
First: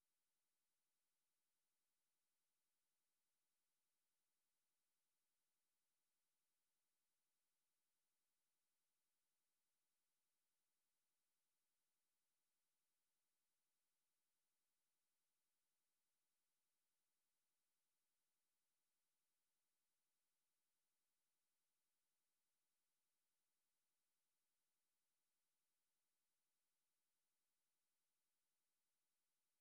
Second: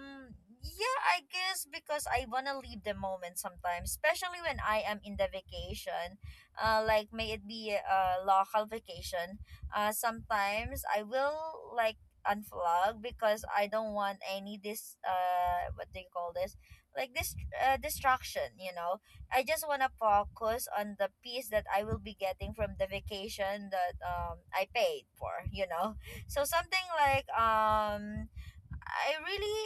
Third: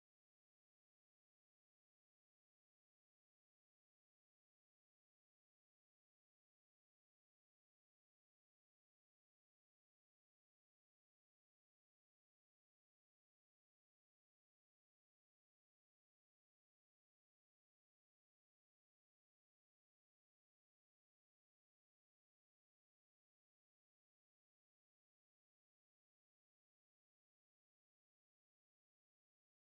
[SPEAKER 1] yeah, I guess because I wanna leave the moment sometimes, especially when I am in the vacation. Uh like may it be a local vacation, uh sometimes I will like unplug because I don't want any this uh what do you call this, like this uh, distraction, you know, I just want to focus on the piece that I will be getting from the vacation that um I paid for, you know. So something like um I really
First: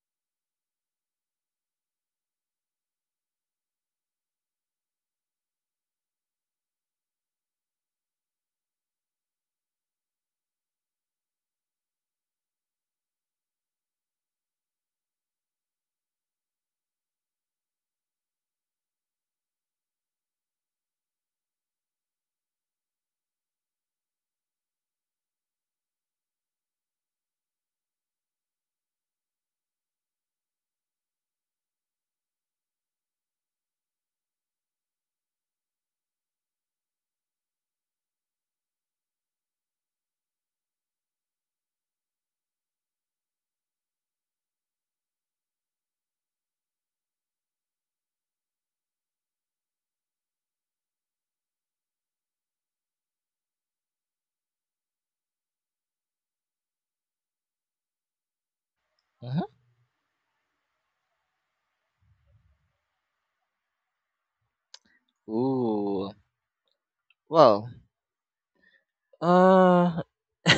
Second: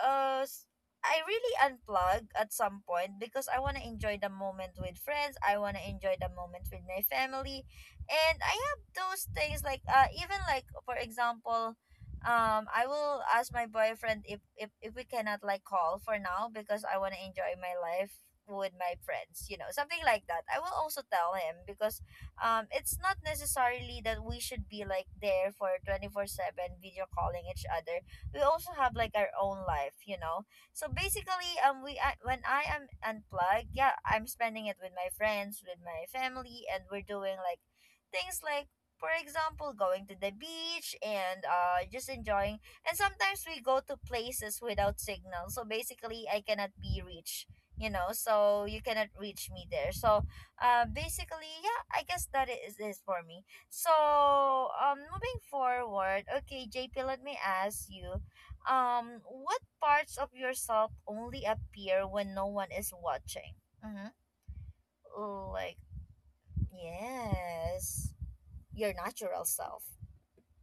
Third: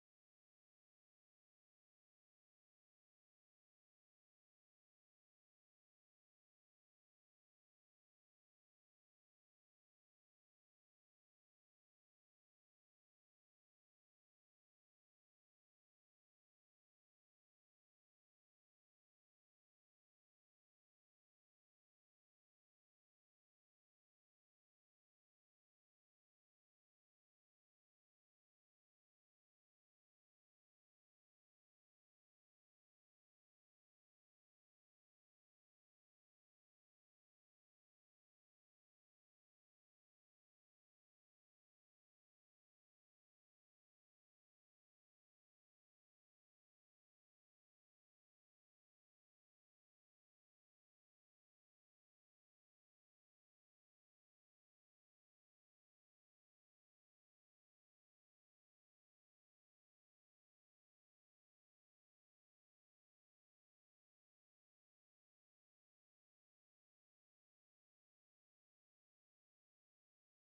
[SPEAKER 1] uh s- I really unplug at some point because I want to enjoy the moment with friends. I want to enjoy the moment with my family. And I have those things like uh even like for example um I will ask my boyfriend if if, if we cannot like call for now because I want to enjoy my life with my friends, you know, something like that. I will also tell him because um it's not necessarily that we should be like there for twenty-four seven video calling each other. We also have like our own life, you know. So basically um we I, when I am unplugged, yeah, I'm spending it with my friends, with my family, and we're doing like things like for example going to the beach and uh just enjoying. And sometimes we go to places without signal, so basically I cannot be reached, you know, so you cannot reach me there. So uh basically, yeah, I guess that is is for me. So um moving forward, okay JP, let me ask you, um
[SPEAKER 2] Mhm.
[SPEAKER 1] what parts of yourself only appear when no one is watching? Mm-hmm. Like,
[SPEAKER 2] Ooh, well
[SPEAKER 1] yes, your natural self.
[SPEAKER 2] uh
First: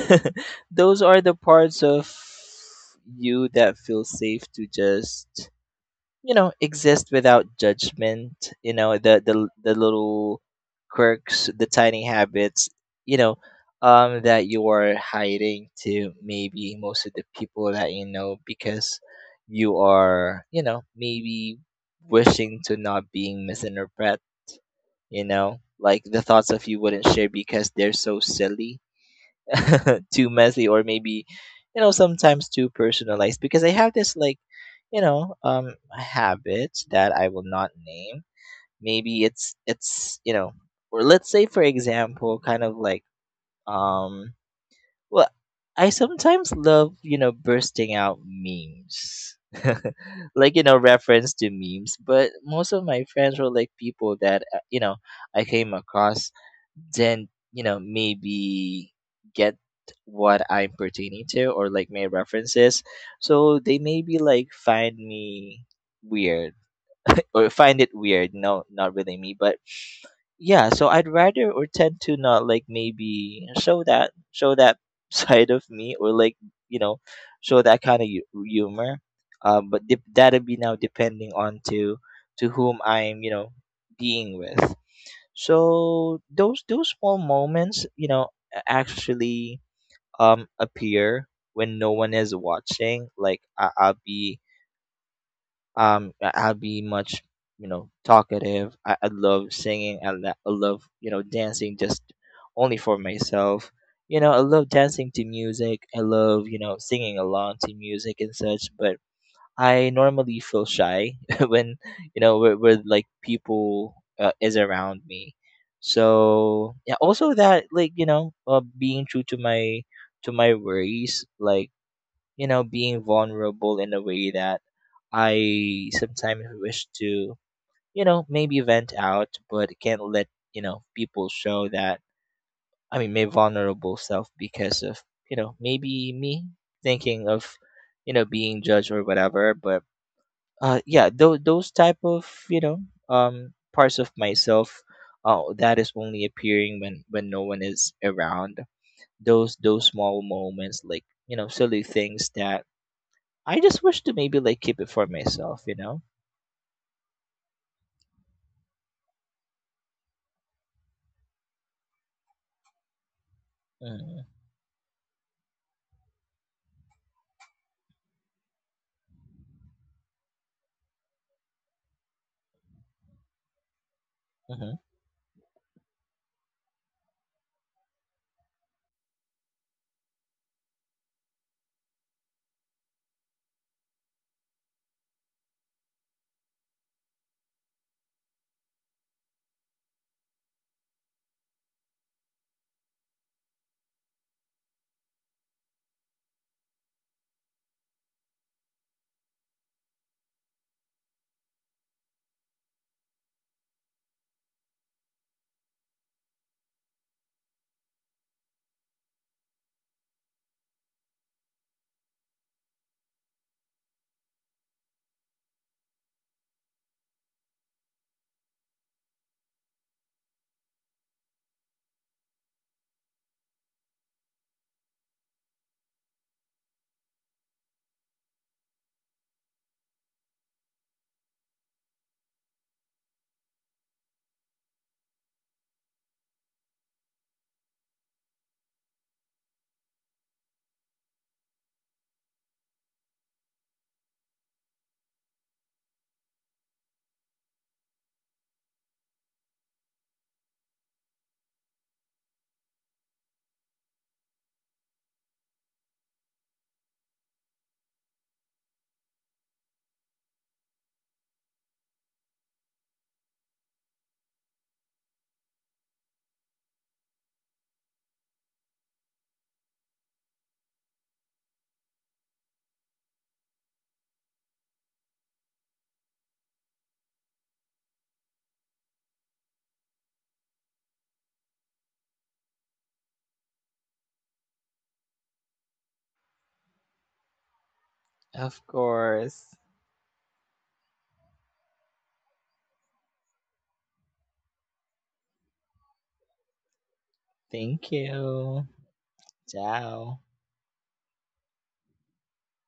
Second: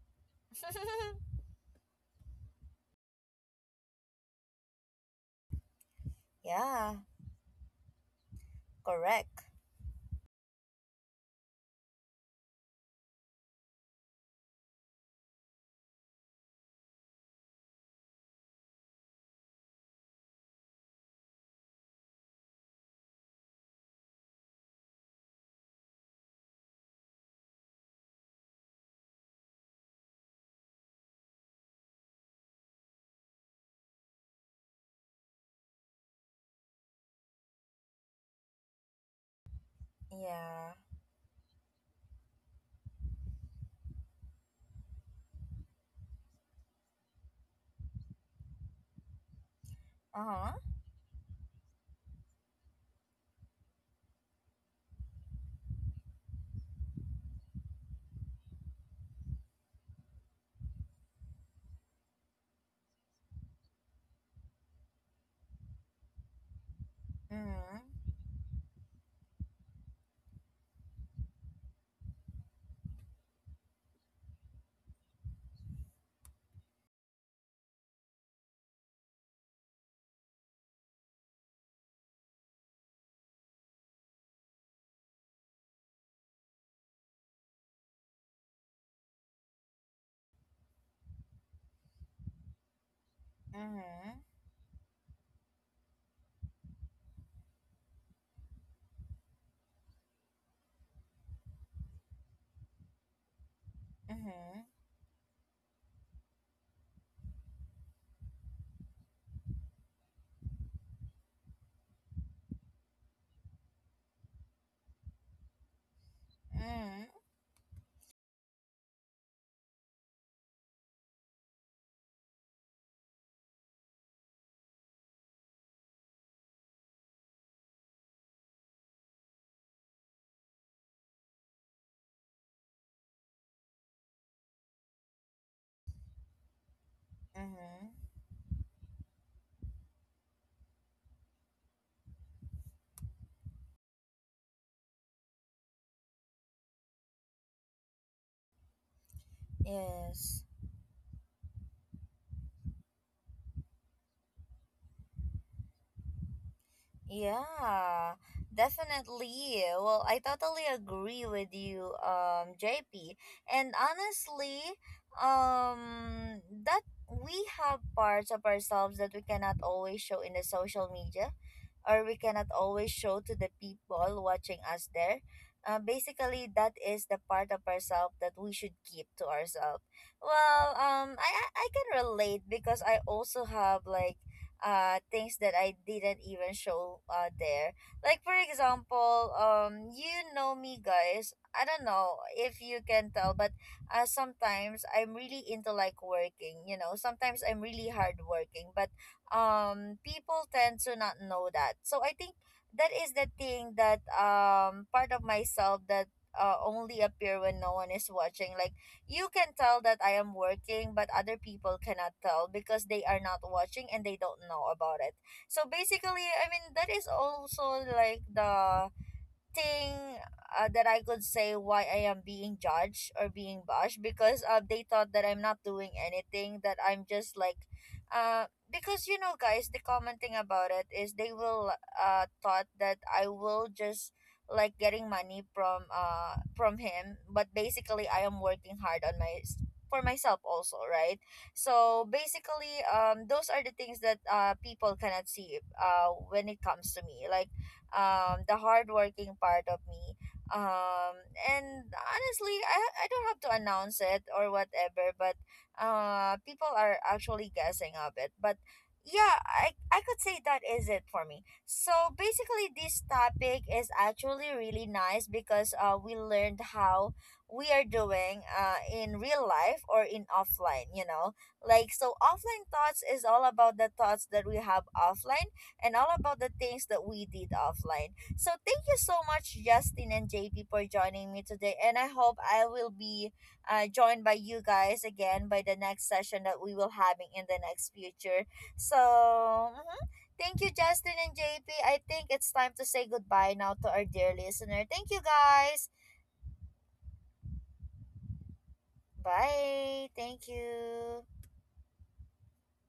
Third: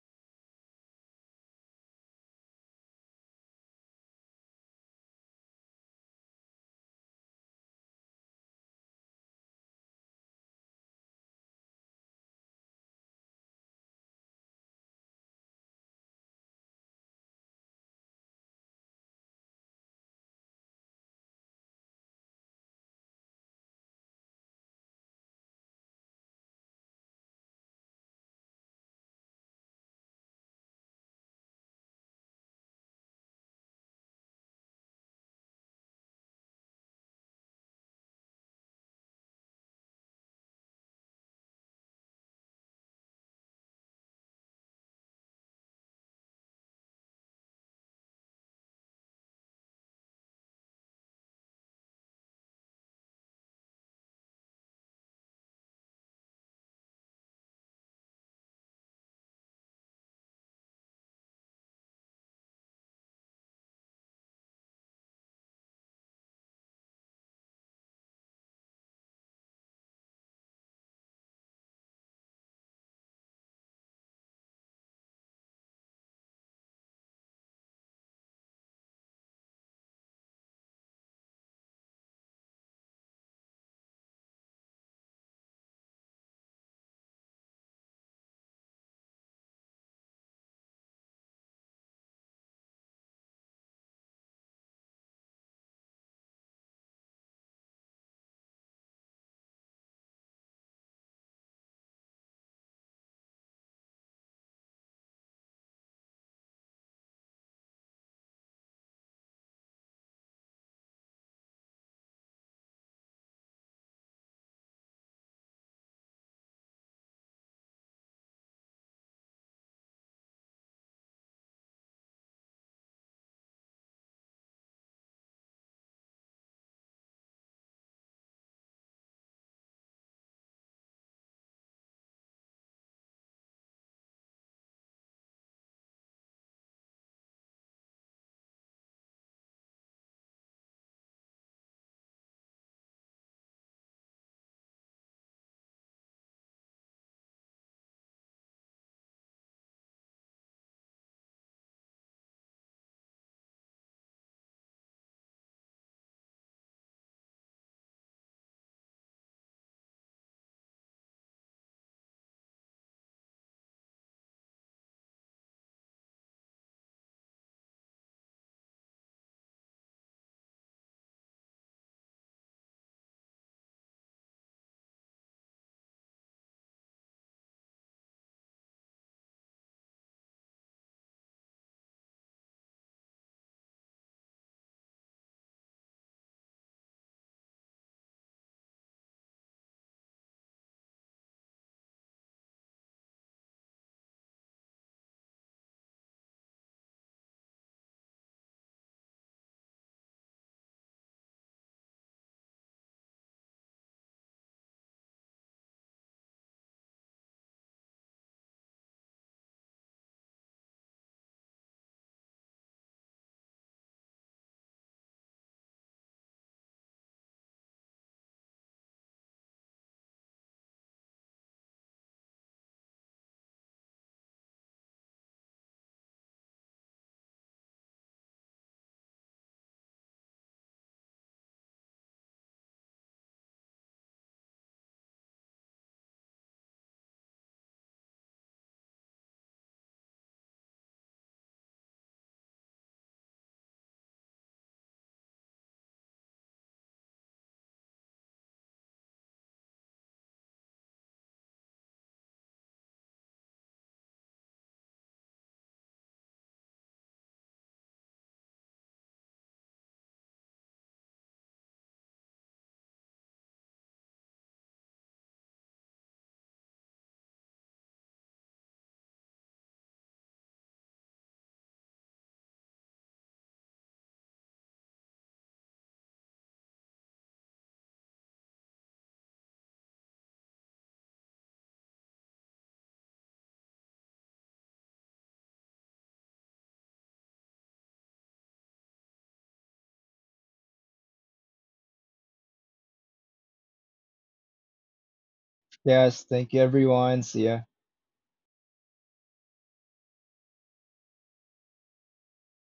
[SPEAKER 2] those are the parts of you that feel safe to just you know
[SPEAKER 1] Yeah,
[SPEAKER 2] exist without judgment you know the
[SPEAKER 1] correct.
[SPEAKER 2] the, the little quirks the tiny habits you know um that you are hiding to maybe most of the people that you know because you are you know maybe wishing to not being misinterpreted you know like the thoughts of you wouldn't share because they're so silly too messy or maybe you know sometimes too personalized because I have this like you know, um, habits that I will not name. Maybe it's it's you know,
[SPEAKER 1] Yeah.
[SPEAKER 2] or let's say for example, kind of like um, well, I sometimes love you know bursting out memes, like
[SPEAKER 1] Uh-huh.
[SPEAKER 2] you know reference to memes. But most of my friends were like people that uh, you know I came across then you know maybe get what I'm pertaining to or like my references so they maybe like find me weird or find it
[SPEAKER 1] Mm-hmm.
[SPEAKER 2] weird no not really me but yeah so I'd rather or tend to not like maybe show that show that side of me or like you know show that kind of hu- humor um but dep that'd be now depending on to to whom I'm you know being with so those those small moments, you know, a- actually um appear when no one is watching. Like I, I'll
[SPEAKER 1] Mm-hmm.
[SPEAKER 2] be um I- I'll be much you know talkative. I, I love singing. I, lo- I love you know dancing just only for myself. You know I
[SPEAKER 1] Mm-hmm.
[SPEAKER 2] love dancing to music. I love you know singing along to music and such. But I normally feel shy when you know where, where like people uh, is around me. So yeah,
[SPEAKER 1] Mm-hmm.
[SPEAKER 2] also that like you know uh, being true to my to my worries, like you know being vulnerable in a way that I sometimes wish to you know maybe vent out, but can't let you know people show that I mean my vulnerable self because of you know maybe me thinking of you
[SPEAKER 1] Mm-hmm.
[SPEAKER 2] know being judged or whatever, but uh yeah th- those type of you know um parts of myself uh that is only appearing when when no one is around those those small
[SPEAKER 1] Yes.
[SPEAKER 2] moments like you know silly things that I just wish to maybe like keep it for myself you know.
[SPEAKER 1] Yeah, definitely. Well, I totally agree with you, um, J P. And
[SPEAKER 2] Mm-hmm.
[SPEAKER 1] honestly, um, that we have parts of ourselves that we cannot always show in the social media, or we cannot always show to the people watching us there. Uh, basically, that is the part of ourselves that we should keep to ourselves. Well, um, I, I I can relate because I also have like uh things that I didn't even show uh there. Like for example, um you know me guys. I don't know if you can tell, but uh, sometimes I'm really into like working, you know. Sometimes I'm really hardworking, but um people tend to not know that. So I think that is the thing that um part of myself that uh, only appear when no one is watching, like you can tell that I am working, but other people cannot tell because they are not watching and they don't know about it. So basically, I mean, that is also like the thing uh, that I could say why I am being judged or being bashed because uh, they thought that I'm not doing anything, that I'm just like uh because you know guys the common thing about it is they will uh thought that I will just like getting money from uh from him, but basically I am working hard on my, for myself also, right? So basically um those are the things that uh people cannot see uh when it comes to me, like um, the hardworking part of me. Um, and honestly, I, I don't have to announce it or whatever, but uh, people are actually guessing of it. But yeah, I, I could say that is it for me. So basically, this topic is actually really nice because uh, we learned how we are doing uh, in real life or in offline, you know. Like, so offline thoughts is all about the thoughts that we have offline and all about the things that we did offline. So thank you so much, Justin and J P, for joining me today. And I hope I will be uh, joined by you guys again by the next session that we will having in the next future.
[SPEAKER 2] Of
[SPEAKER 1] So
[SPEAKER 2] course.
[SPEAKER 1] mhm. Thank you, Justin and J P. I think it's time to say goodbye now to our dear listener. Thank you, guys.
[SPEAKER 3] Yes. Thank you, everyone. See ya.
[SPEAKER 2] Thank you.
[SPEAKER 1] Bye.
[SPEAKER 2] Ciao.
[SPEAKER 1] Thank you.